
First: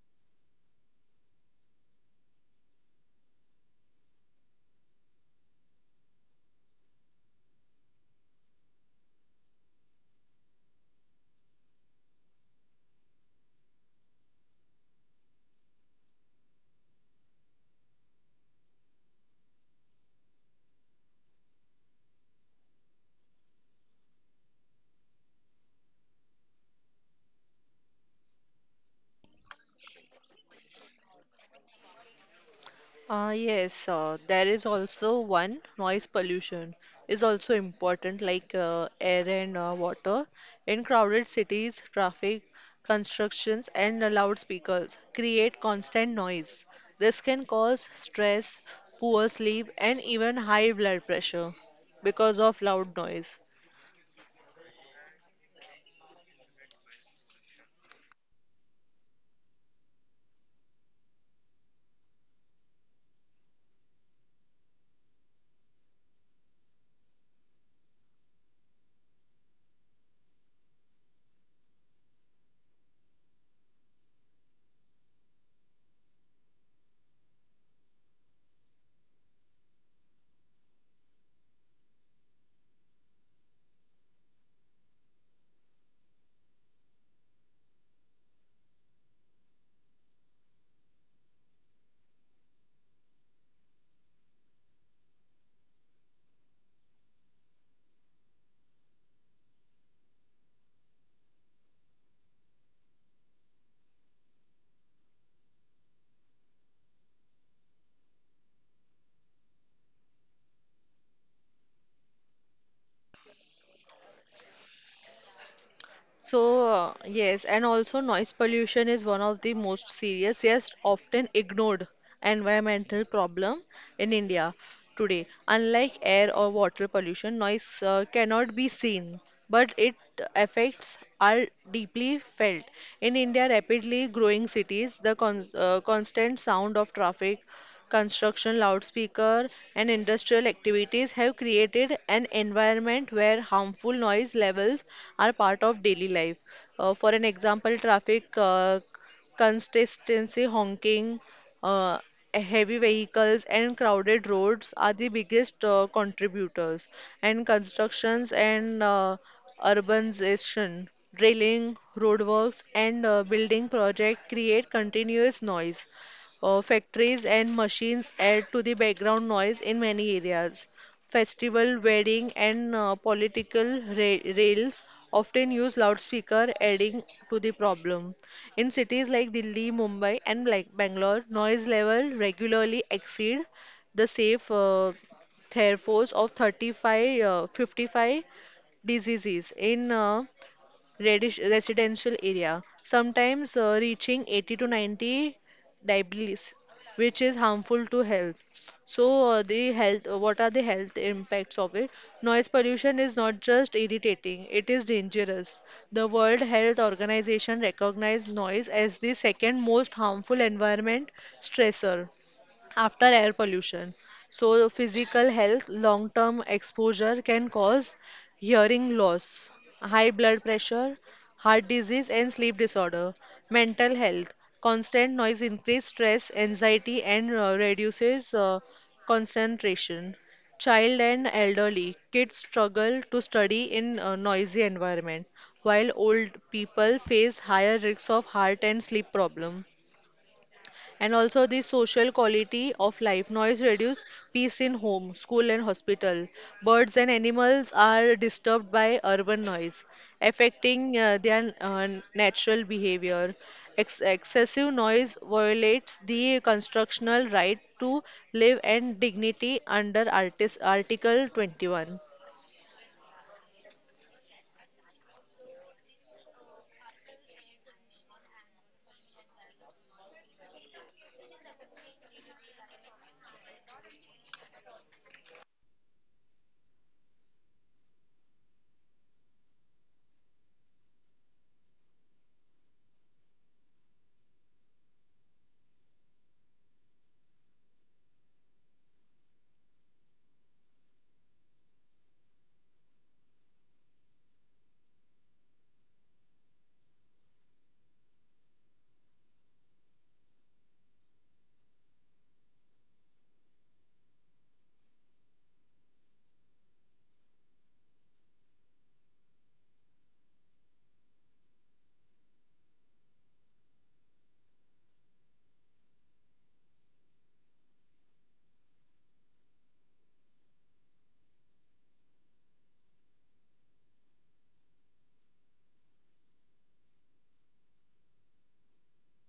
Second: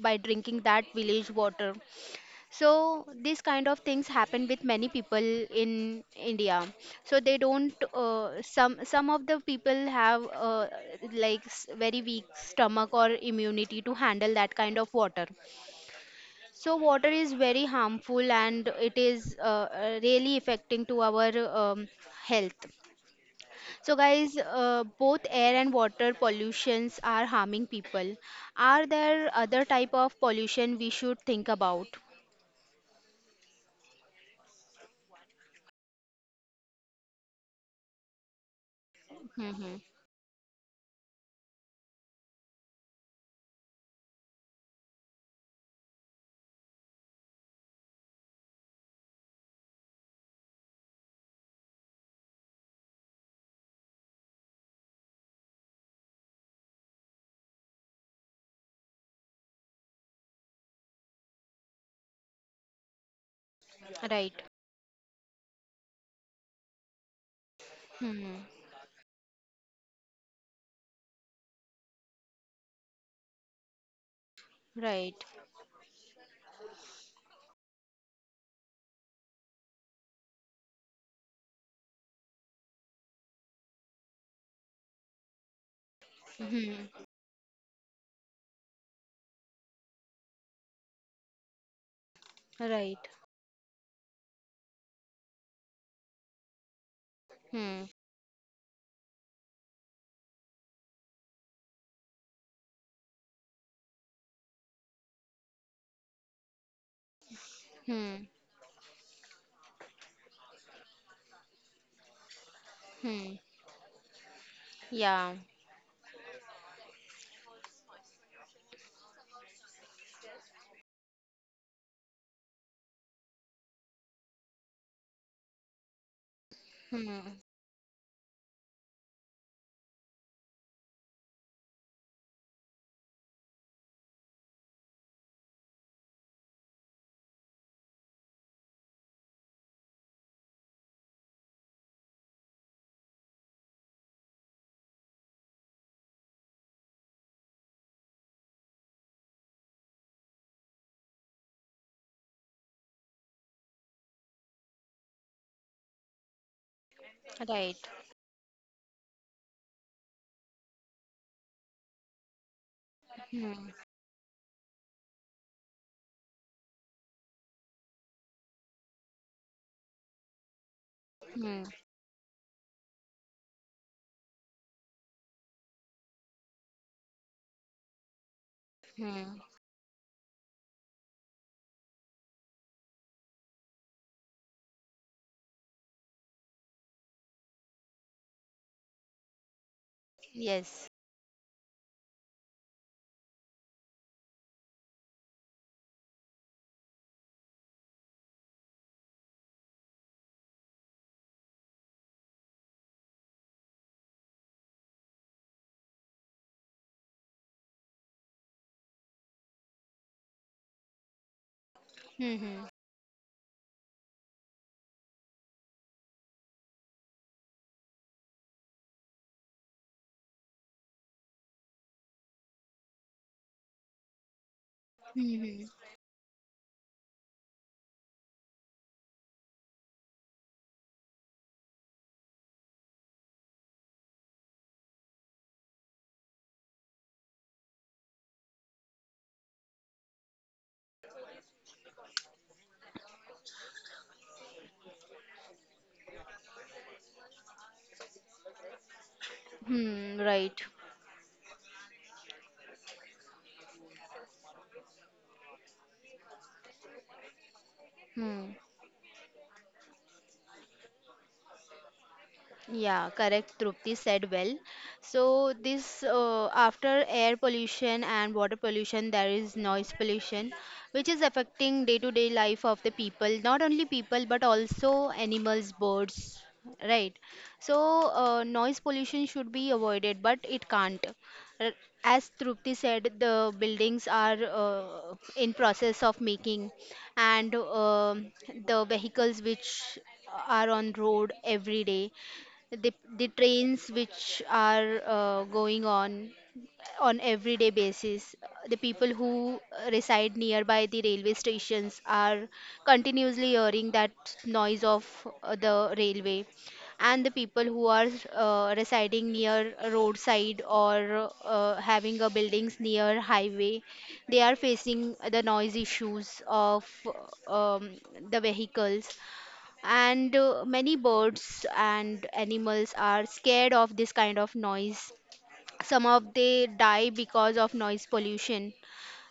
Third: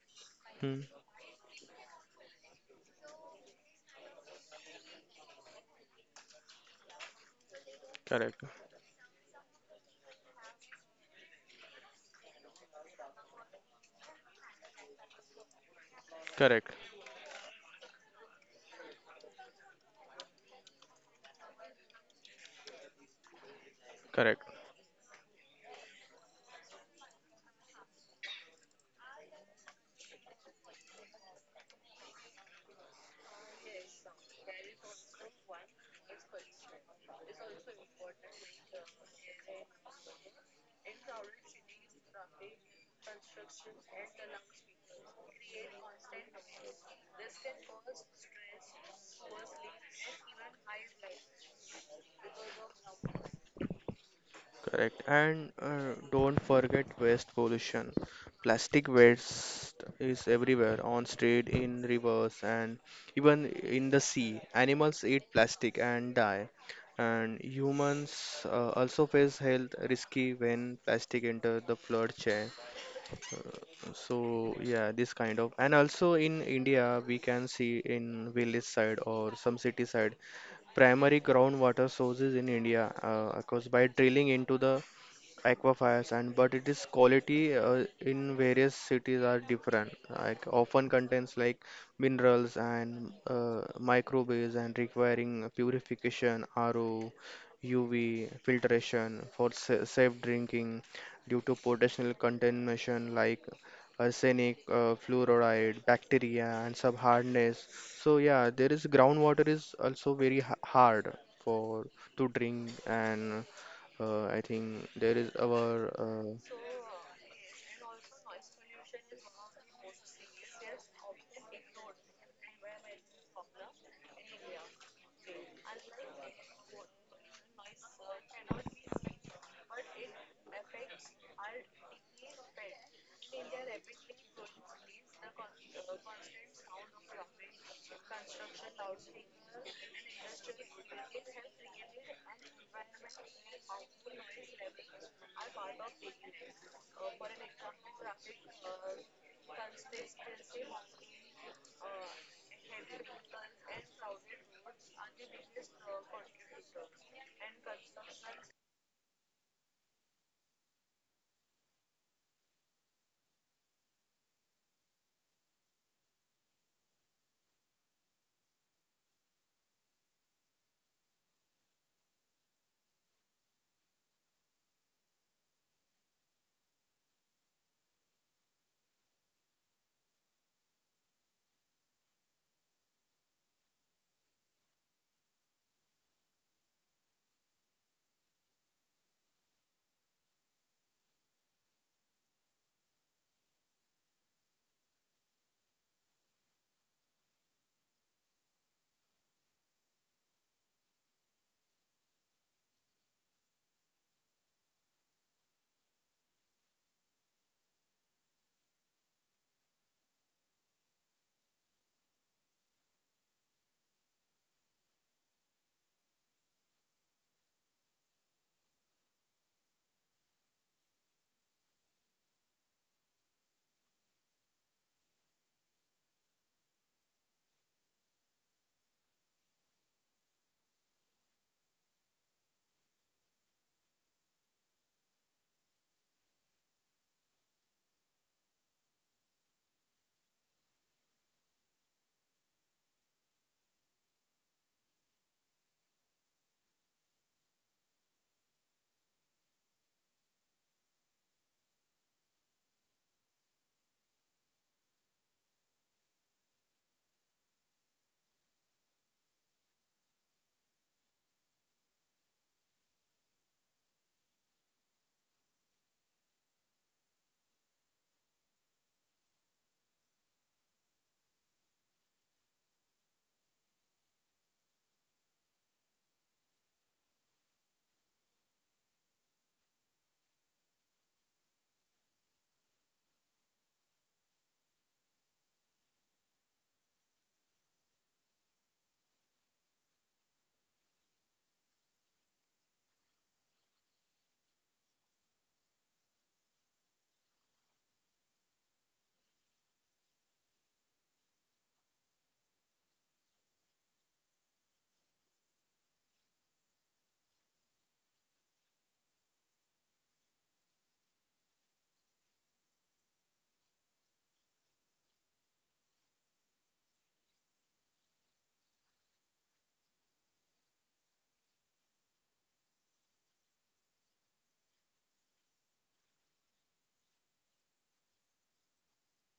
Speaker 1: by drinking
Speaker 3: Hmm.
Speaker 1: that village water. So these kind of things happen with many people in india. So they don't
Speaker 3: Correct,
Speaker 1: some of the people have very weak stomach or immunity to handle that kind of water. So
Speaker 3: correct,
Speaker 1: water is very harmful and it is really affecting to our um, health. So guys,
Speaker 3: correct,
Speaker 1: both air and water pollutions are harming people. Are there other type of pollution we should think about?
Speaker 2: yes, there is also one noise pollution is also important, like air and
Speaker 1: Hmm
Speaker 2: water. In crowded cities, traffic, constructions, and loudspeakers create constant noise. This can cause stress, poor sleep, and even high blood pressure because of loud noise.
Speaker 3: correct. And don't forget waste pollution. Plastic waste is everywhere, on street, in rivers, and even in the
Speaker 1: right
Speaker 3: sea. Animals eat plastic and die. And humans
Speaker 1: Hmm.
Speaker 3: also face health risky when plastic enter the flood chain. So yeah, this
Speaker 1: Right.
Speaker 3: kind of, and also in India, we can see in village side or some city side, primary groundwater sources in India, of course, by drilling into the aquifers, and but it is
Speaker 1: Hmm.
Speaker 3: quality in various cities are different, like often contains like minerals
Speaker 1: Right.
Speaker 3: and microbes and requiring purification RO
Speaker 1: Hmm.
Speaker 3: UV filtration for safe drinking due to potential contamination like arsenic, fluoride, bacteria and sub hardness. So
Speaker 1: Hmm.
Speaker 3: yeah, there is groundwater is also very hard for to drink, and
Speaker 1: Hmm.
Speaker 3: I think there is
Speaker 1: Yeah.
Speaker 3: our
Speaker 2: So, yes, and also noise pollution is one of the most serious, yes, often ignored environmental problem in India today. Unlike air or water
Speaker 1: Hmm.
Speaker 2: pollution, noise cannot be seen, but it effects are deeply felt. In India, rapidly growing cities, the constant sound of traffic construction, loudspeaker, and industrial activities have created an environment where harmful noise levels are part of daily life. For an example, traffic consistency honking, uh, heavy vehicles, and crowded roads are the biggest contributors. And
Speaker 1: Right.
Speaker 2: constructions and urbanization, drilling, roadworks, and building
Speaker 1: Hmm.
Speaker 2: projects create continuous noise. Factories and machines add to the background noise in many areas.
Speaker 1: Hmm.
Speaker 2: Festival, wedding, and political rails often use loudspeaker, adding to the problem. In cities
Speaker 1: Hmm.
Speaker 2: like Delhi, Mumbai, and Bangalore, noise level regularly exceed the safe thresholds of 35, 55 diseases. In
Speaker 1: Yes.
Speaker 2: residential area, sometimes reaching 80 to 90 dBs, which is harmful to health. So, the health, what are the health impacts of it? Noise pollution is not just irritating, it is dangerous. The World Health Organization recognized noise as the second most harmful environment stressor
Speaker 1: Hmm. Hmm.
Speaker 2: after air pollution. So, physical health, long term exposure can cause hearing loss, high blood pressure, heart disease, and sleep disorder. Mental health, constant noise
Speaker 1: Hmm.
Speaker 2: increase stress, anxiety, and reduces concentration. Child and elderly, kids struggle to study in a noisy environment, while old people face higher risks of heart and sleep problem, and also the social quality of life. Noise reduce peace in home, school, and hospital. Birds and animals are disturbed by urban noise,
Speaker 1: Hmm. Right.
Speaker 2: affecting their natural behavior. Excessive noise violates the constitutional right to
Speaker 1: Hmm.
Speaker 2: live and dignity under Article 21.
Speaker 1: Yeah, correct. Trupti said well. So this after air pollution and water pollution, there is noise pollution, which is affecting day-to-day life of the people. Not only people, but also animals, birds, right? So noise pollution should be avoided, but it can't. R- As Trupti said, the buildings are in process of making, and um the vehicles which are on road every day, the the trains which are going on everyday basis, the people who reside nearby the railway stations are continuously hearing that noise of the railway, and the people who are residing near a roadside or having a buildings near highway, they are facing the noise issues of um, the vehicles, and many birds and animals are scared of this kind of noise. Some of they die because of noise pollution.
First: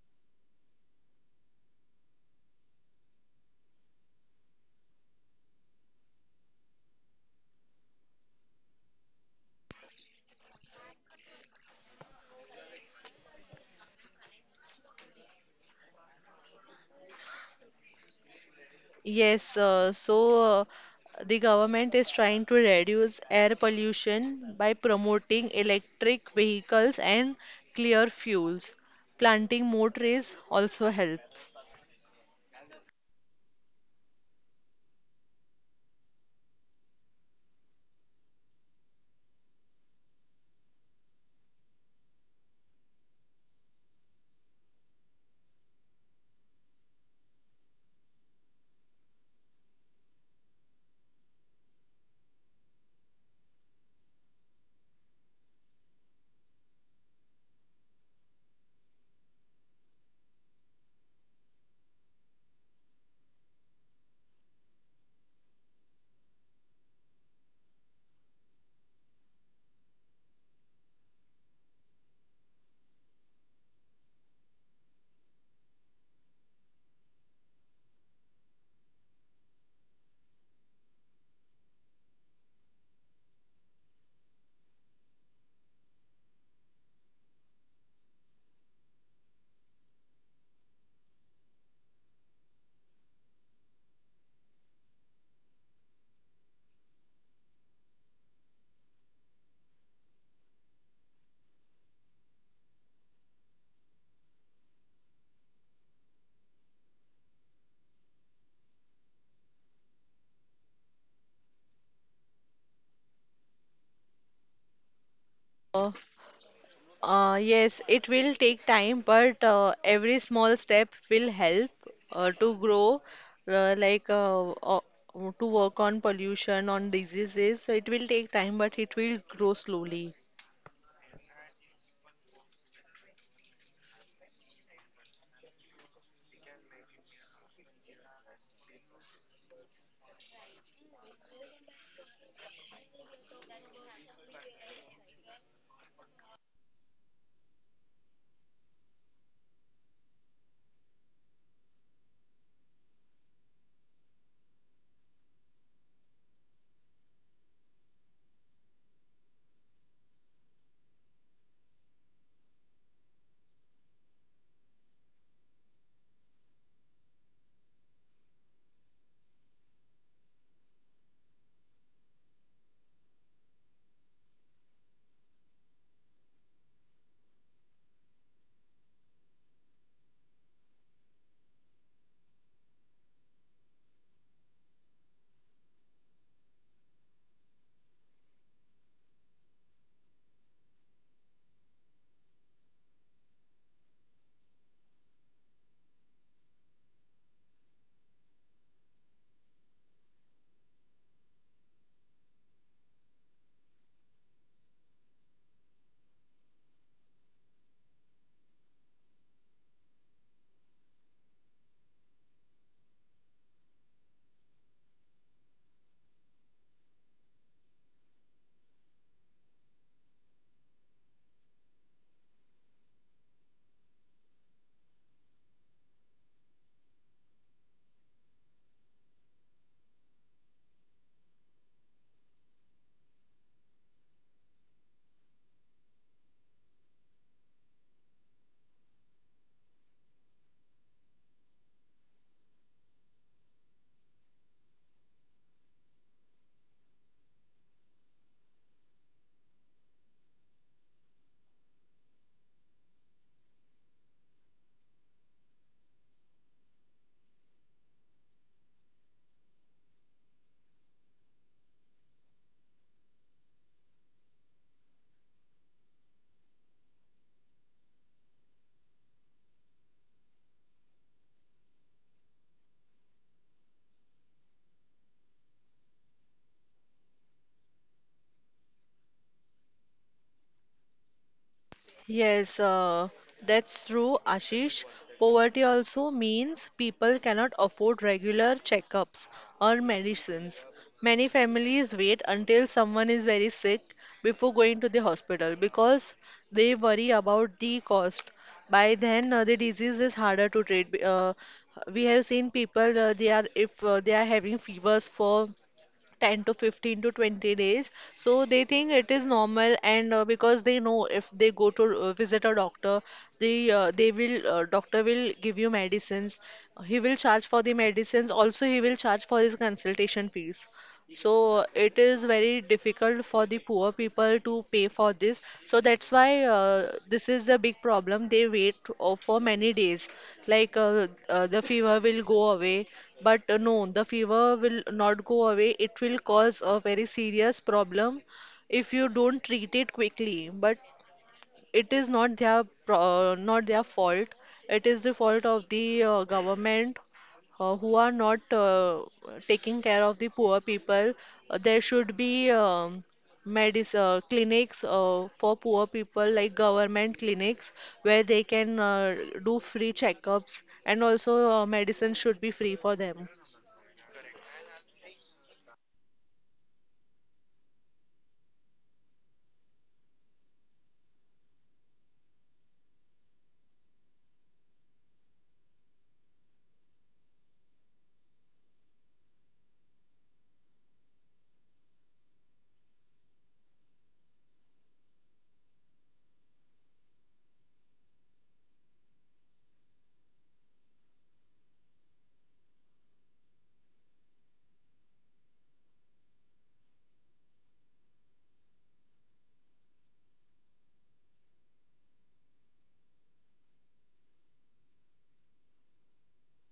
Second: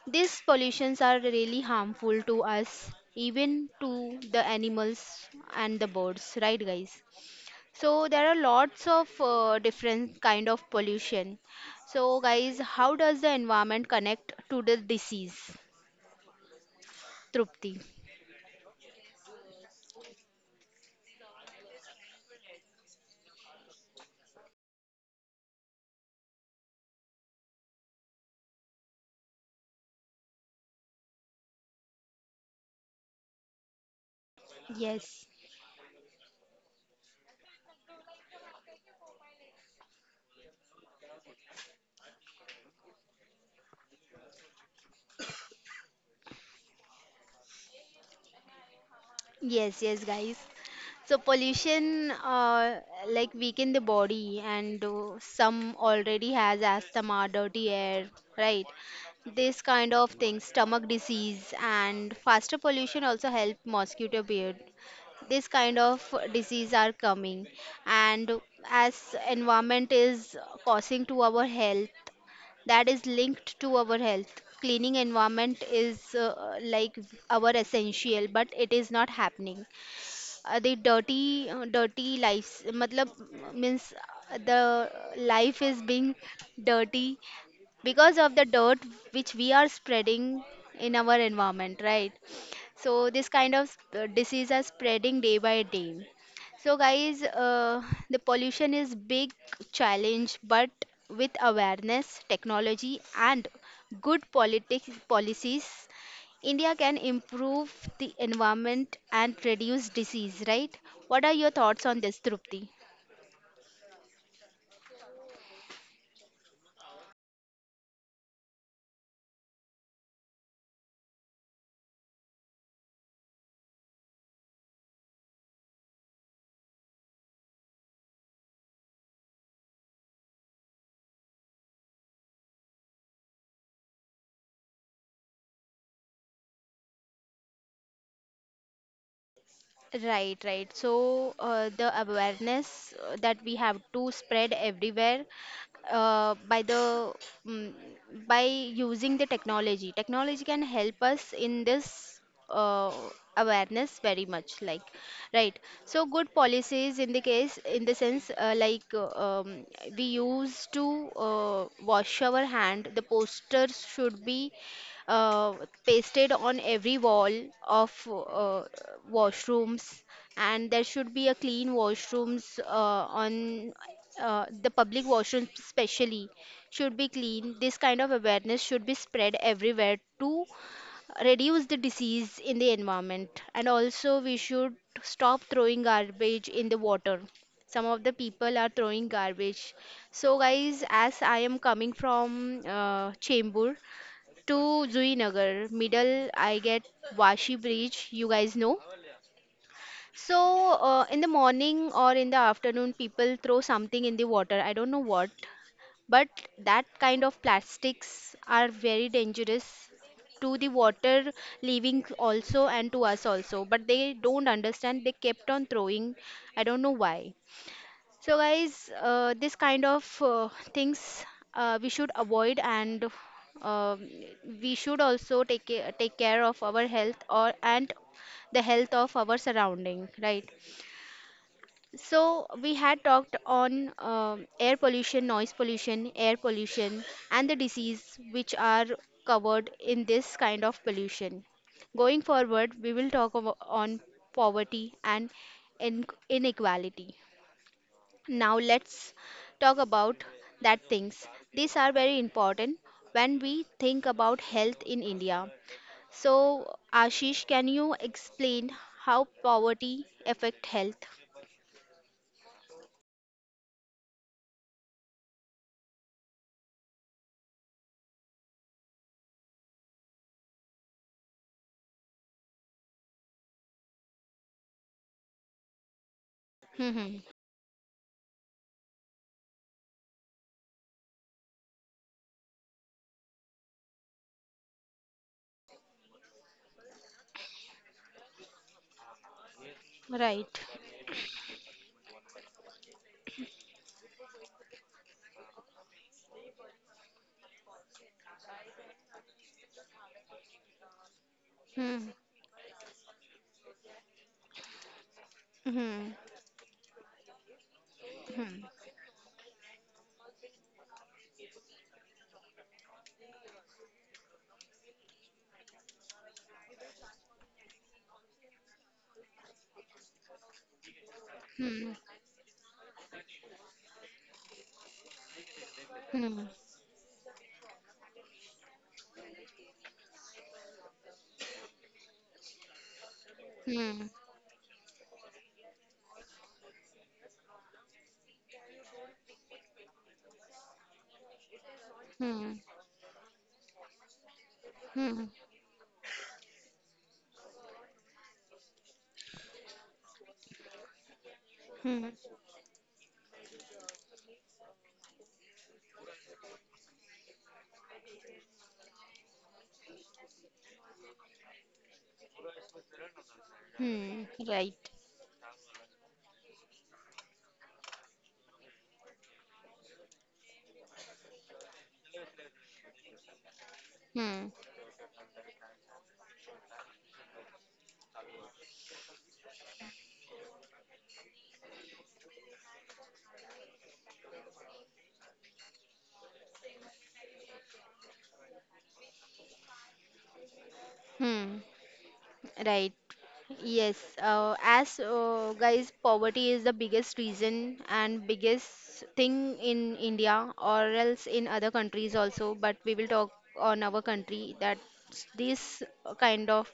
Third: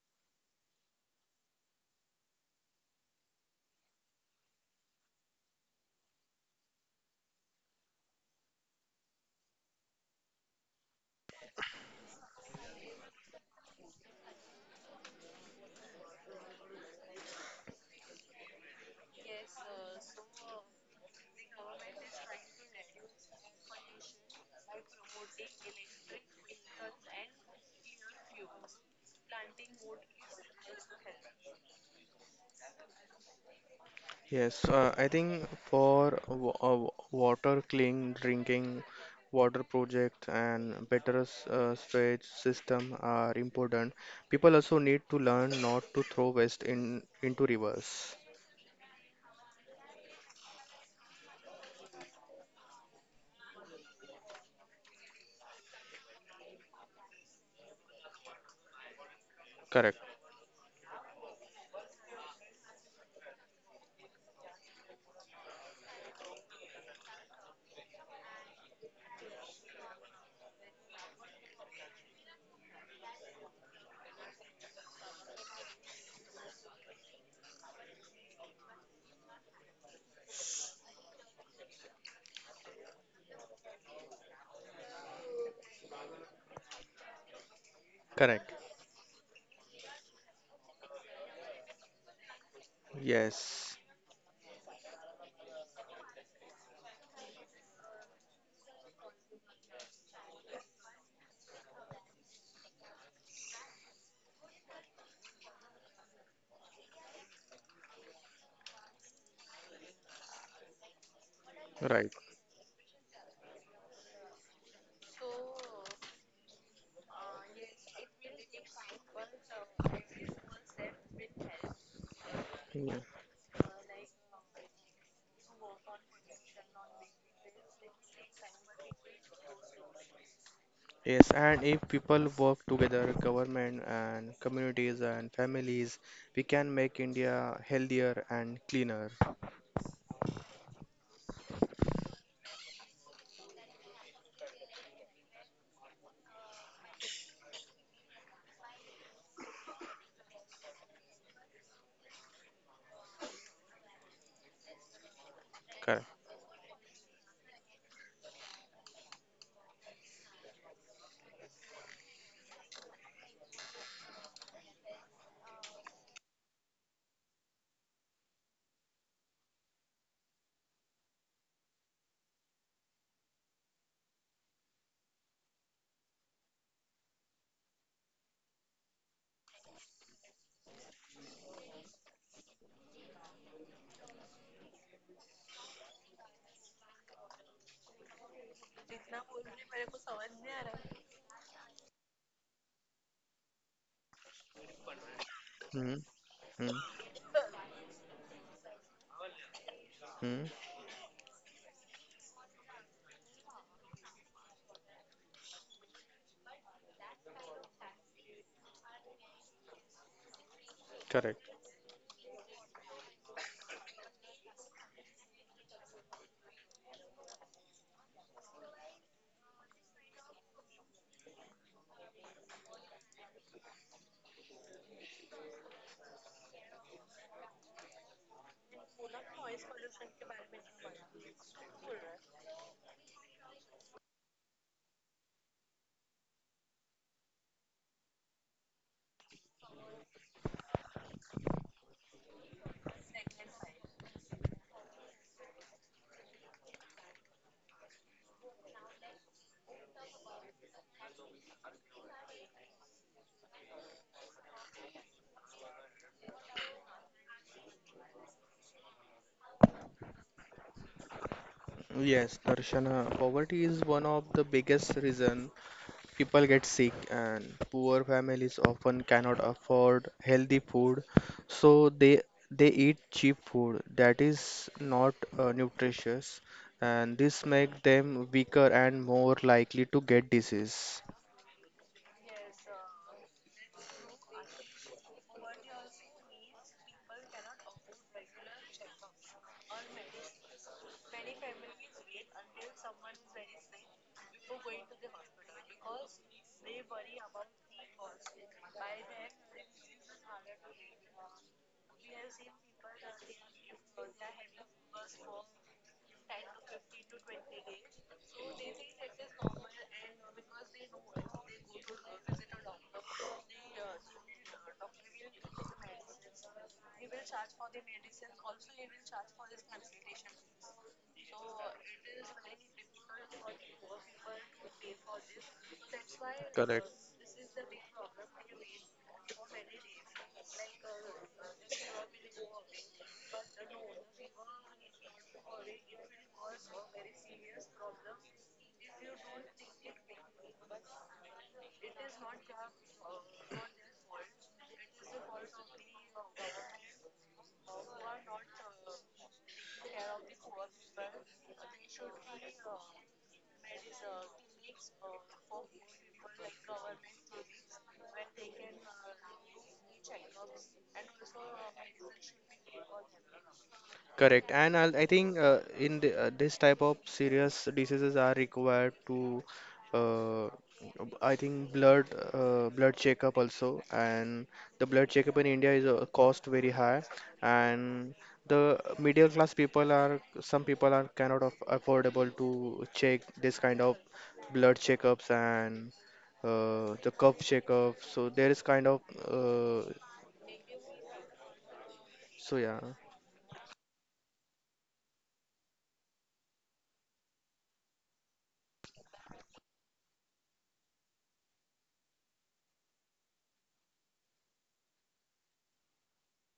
Speaker 1: These pollutions are really harmful to us, even to the animals and the birds, right guys? So there are lots of different kind of pollution. So guys, how does the environment connect to the disease, trupti?
Speaker 2: Yes, the government is trying to reduce air pollution by promoting electric vehicles and clear fuels. Planting more trees also helps.
Speaker 3: yes. I
Speaker 1: Yes.
Speaker 3: think for water clean drinking water project and better sewage system are important. People also need to learn not to throw waste in into rivers.
Speaker 1: Yes, yes, guys. So pollution like weaken the body, and some already has asthma, dirty air, right? This kind
Speaker 3: Correct,
Speaker 1: of things, stomach disease, and faster pollution also help mosquito beard. This kind of disease are coming, and as environment is causing to our health, that is linked to our health. Cleaning environment is like our essential, but it is not happening. The dirty Dirty lives, matlab means the life is being dirty because of the
Speaker 3: correct.
Speaker 1: dirt which we are spreading in our environment, right? So this kind of
Speaker 3: Yes,
Speaker 1: disease are spreading day by day. So guys, the pollution is big challenge, but with awareness, technology, and good politics policies, India can improve the environment and reduce disease. Right? What are your thoughts on
Speaker 3: right.
Speaker 1: this, Trupti?
Speaker 2: Uh, yes, it will take time, but every small step will help to
Speaker 3: Yeah.
Speaker 2: grow, uh, like uh, uh, to work on pollution, on diseases. So it will take time, but it will grow slowly.
Speaker 3: Yes, and if people work together, government and communities and families, we can make India healthier and cleaner.
Speaker 1: Right, right. So the awareness that we have to spread everywhere uh, by the mm by using the technology. Technology can help us in this uh, awareness very much. Like, right. So good policies in the case in the sense we used to wash our hand. The posters should be uh, pasted on every wall of washrooms, and there should be a clean washrooms on the public washrooms especially should be clean. This kind of awareness should be spread everywhere to reduce the disease in the environment, and also we should stop throwing garbage in the water. Some of the people are throwing garbage. So guys, as I am coming from chembur to Zuinagar,
Speaker 3: Correct.
Speaker 1: middle I
Speaker 3: Hmm,
Speaker 1: get Washi Bridge, you guys know.
Speaker 3: hmm,
Speaker 1: So, in the morning or in the afternoon, people throw something in the water. I don't know what, but that kind of plastics are very dangerous to the water
Speaker 3: correct.
Speaker 1: living also and to us also. But they don't understand. They kept on throwing. I don't know why. So, guys, this kind of things we should avoid, and um we should also take care of our health or, and the health of our surrounding, right? So we had talked on air pollution, noise pollution, air pollution, and the disease which are covered in this kind of pollution. Going forward, we will on poverty and in- inequality. Now let's talk about that things. These are very important when we think about health in India. So Ashish, can you explain how poverty affect health?
Speaker 3: Yes, Darshana, poverty is one of the biggest reason people get sick, and poor families often cannot afford healthy food, so they they eat cheap food that is not nutritious, and
Speaker 1: Hmm.
Speaker 3: this make them weaker and more likely to get disease.
Speaker 2: Yes, that's true, Ashish. Poverty also means people cannot afford regular checkups or
Speaker 1: Right.
Speaker 2: medicines. Many families wait until someone is very sick before going to the hospital because they worry about the cost. By then, the disease is harder to treat. We
Speaker 1: Hmm.
Speaker 2: have seen people, they are if they are having fevers for
Speaker 1: Hmm.
Speaker 2: 10 to 15 to 20 days, so they
Speaker 1: Hmm.
Speaker 2: think it is normal. And because they know, if they go to visit a doctor, they will doctor will give you medicines. He will charge for the medicines, also he will charge for his consultation fees. So
Speaker 1: Hmm.
Speaker 2: it is very difficult for the poor people to pay for this. So that's
Speaker 1: Hmm.
Speaker 2: why
Speaker 3: Correct.
Speaker 2: this is the big problem. They wait for many days. Like, the fever will go away. But no,
Speaker 1: Hmm.
Speaker 2: the fever will not go away. It will cause a very serious problem if you don't treat it quickly. But it is not
Speaker 1: Hmm.
Speaker 2: their fault. It is
Speaker 1: Hmm.
Speaker 2: the fault of the government, who are not taking care of the poor people. There
Speaker 1: Hmm.
Speaker 2: should be medis clinics for poor people, like government clinics, where they can do free checkups. And also medicine should be free for them.
Speaker 1: Hmm.
Speaker 3: Correct, and i
Speaker 1: Right.
Speaker 3: I think in this type of serious diseases are required to, uh, I think blood checkup also, and
Speaker 1: Hmm.
Speaker 3: the blood checkup in India is cost very high, and the middle class people are some people are cannot affordable to check this kind of blood checkups and the cup checkup. So there is kind of uh,
Speaker 1: Hmm.
Speaker 3: so
Speaker 1: Right.
Speaker 3: yeah.
Speaker 1: Yes. As Guys, poverty is the biggest reason and biggest thing in India or else in other countries also. But we will talk on our country that these kind of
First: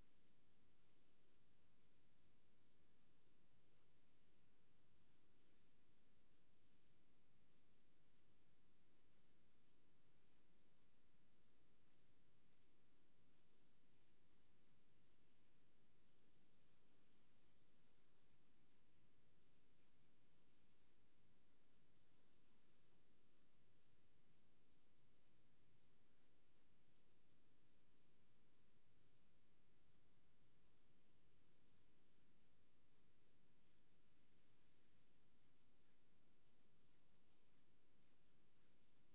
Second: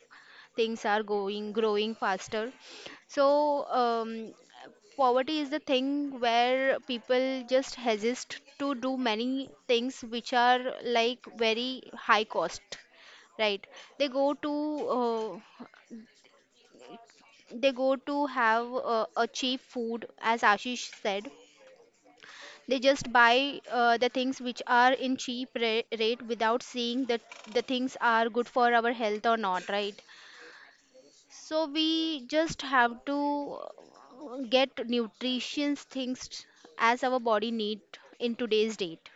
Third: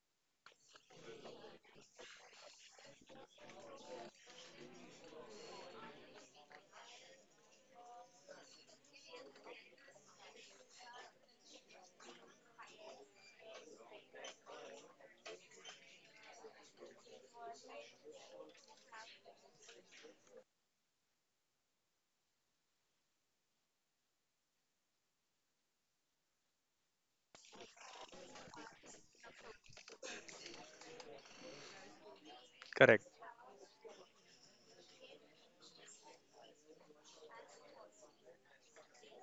Speaker 1: things are going growing faster. So poverty is the thing where people just hesitate to do many things which are like very high cost, right? they go to uh, they go to have a cheap food, as ashish said. They just buy the things which are in cheap rate, without seeing that the things are good for our health or not, right? So we just have
Speaker 3: Correct.
Speaker 1: to get nutritious things as our body need in today's date.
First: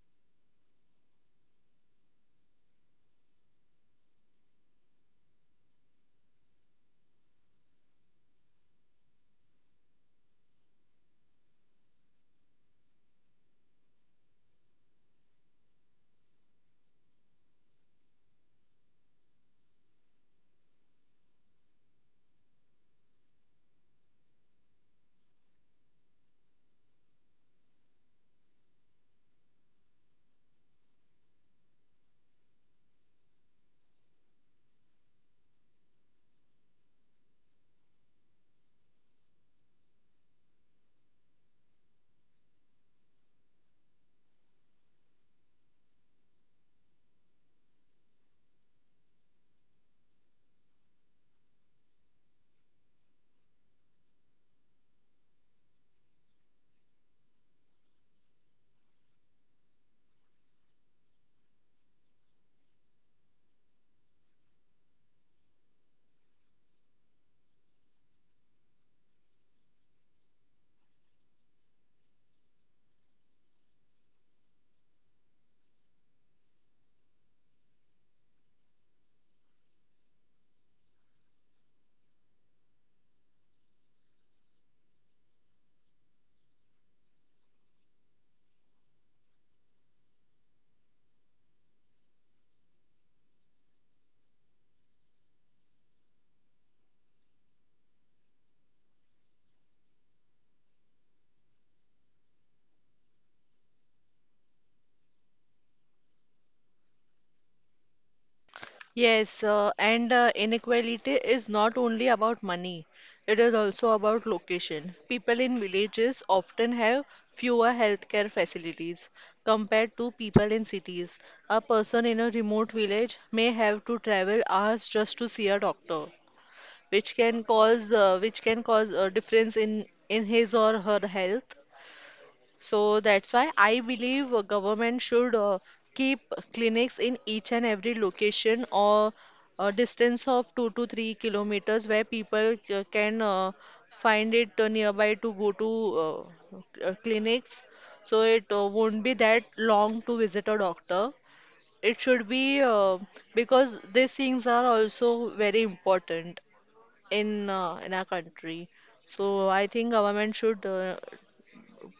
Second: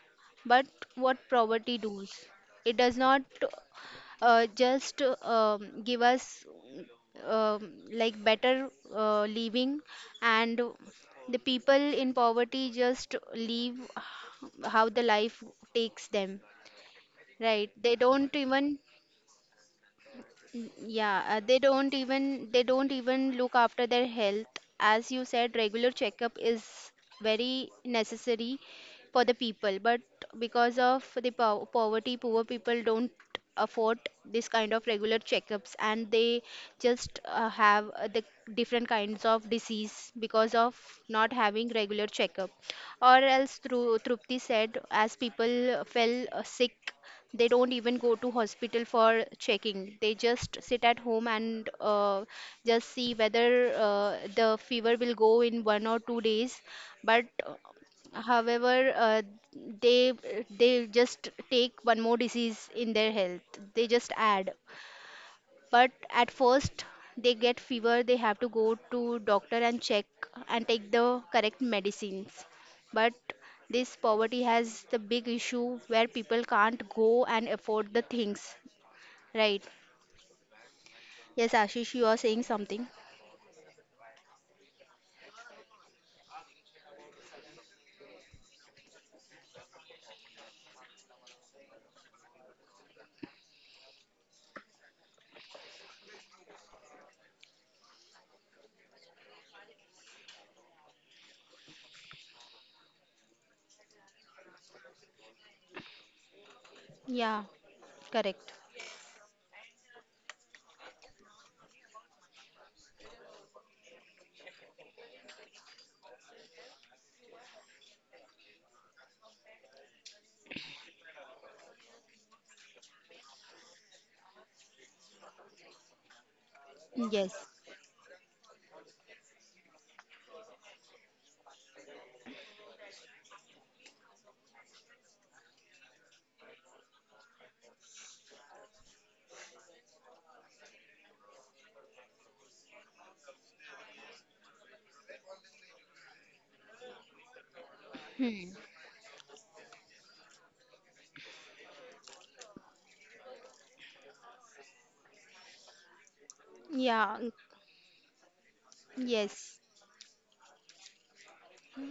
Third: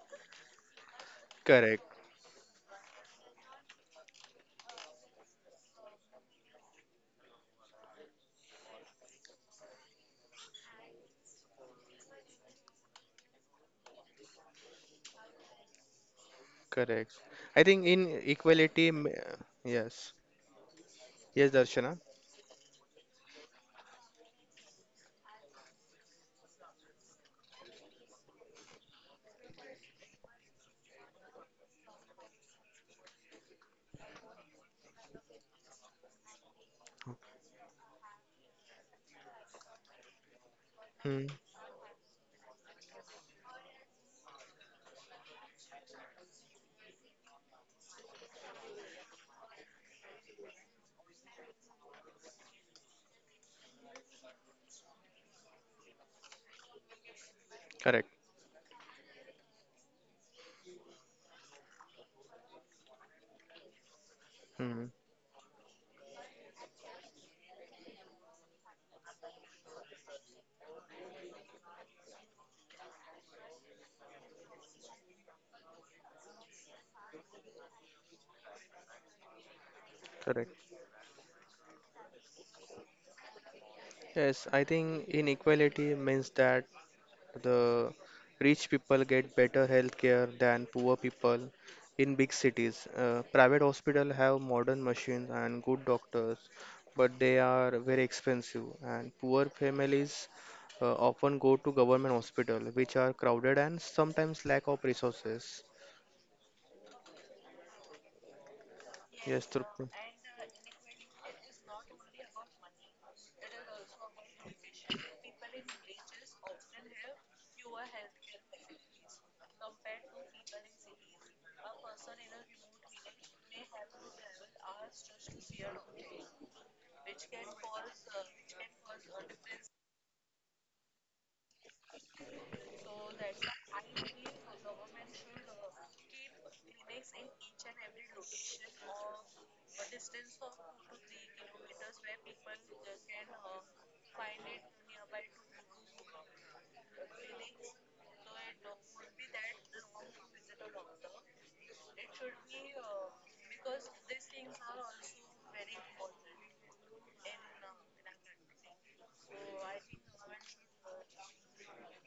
Speaker 1: But what poverty
Speaker 3: Correct.
Speaker 1: does, it does not just give us like better living, and the people in poverty just leave how the life takes them,
Speaker 3: Correct. I
Speaker 1: right?
Speaker 3: think
Speaker 1: They
Speaker 3: in
Speaker 1: don't even.
Speaker 3: equality, yes,
Speaker 1: Mm. Yeah,
Speaker 3: yes,
Speaker 1: they
Speaker 3: Darshana.
Speaker 1: don't even, they don't even look after their health. As you said, regular checkup is very necessary for the people, but because of the po poverty, poor people don't afford this kind of regular checkups, and they just have the different kinds of disease because of
Speaker 3: Hmm.
Speaker 1: not having regular checkup. Or else, through Trupti said, as people fell sick, they don't even go to hospital for checking. They just sit at home and just see whether the fever will go in 1 or 2 days. But
Speaker 3: Correct.
Speaker 1: however, uh, they they just take one more disease in their health. They just add,
Speaker 3: Hmm.
Speaker 1: but at first they get fever, they have to go to doctor and check and take the correct medicines. But this poverty has the big issue where people can't go and afford the things, right?
Speaker 3: Correct.
Speaker 1: Yes ashish, you are saying something.
Speaker 3: Yes, I think inequality means that the rich people get better health care than poor people in big cities. Private hospital have modern machines and good doctors, but they are very expensive, and poor families often go to government hospital, which are crowded and sometimes lack of resources.
Speaker 1: Yeah, correct.
Speaker 2: Yes, and inequality is not only about money, it is also about location. People in villages often have fewer healthcare facilities compared to people in cities. A person in a remote village may have to travel hours just to see a doctor, which
Speaker 1: Yes.
Speaker 2: can cause uh, which can cause a difference in his or her health. So that's why I believe government should keep clinics in each and every location, or a distance of 2 to 3 kilometers, where people can find it nearby to go to clinics. So it won't be that long to visit a doctor. It should be, because these things are also very important
Speaker 1: Yeah.
Speaker 2: in our country. So I
Speaker 1: Yes,
Speaker 2: think government should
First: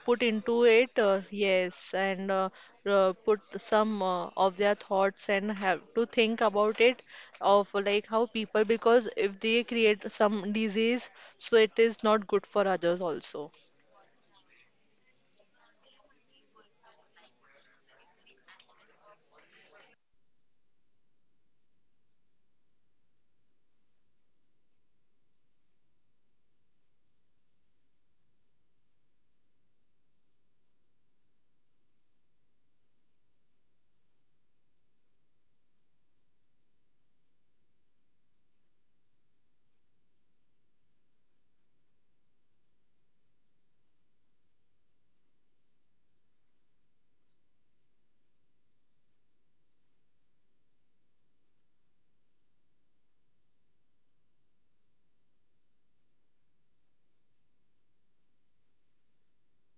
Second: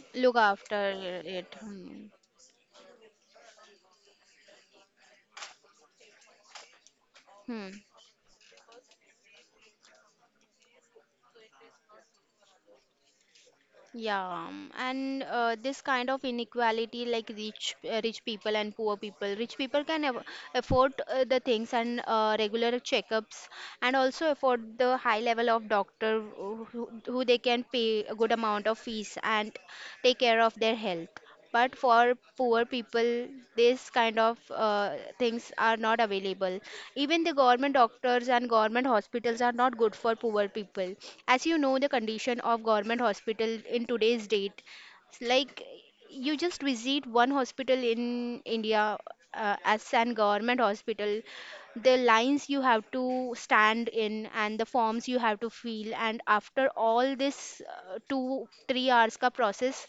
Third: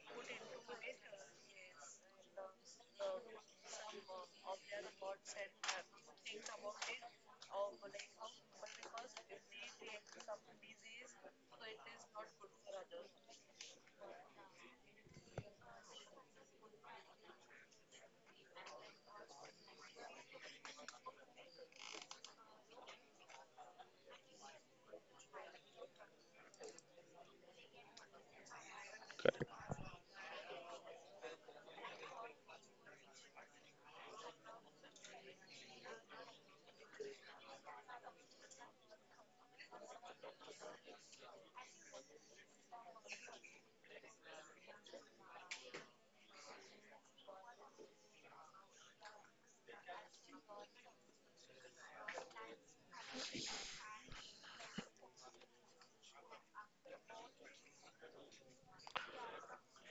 Speaker 2: put
Speaker 1: look
Speaker 2: into
Speaker 1: after
Speaker 2: it.
Speaker 1: it.
Speaker 2: Yes.
Speaker 1: Hmm.
Speaker 2: And put some of their thoughts and have to think about it, of
Speaker 1: Hmm.
Speaker 2: like how people, because if they create some disease, so it is not good for others also.
Speaker 1: Yeah, and this kind of inequality, like rich people and poor people, rich people can afford the things and regular checkups, and also afford the high level of doctor who, who they can pay a good amount of fees and take care of their health. But for poor people, this kind of things are not available. Even the government doctors and government hospitals are not good for poor people. As you know, the condition of government hospital in today's date, it's like you just visit one hospital in india as an government hospital, the lines you have to stand in and the forms you have to fill, and after all this 2 3 hours ka process,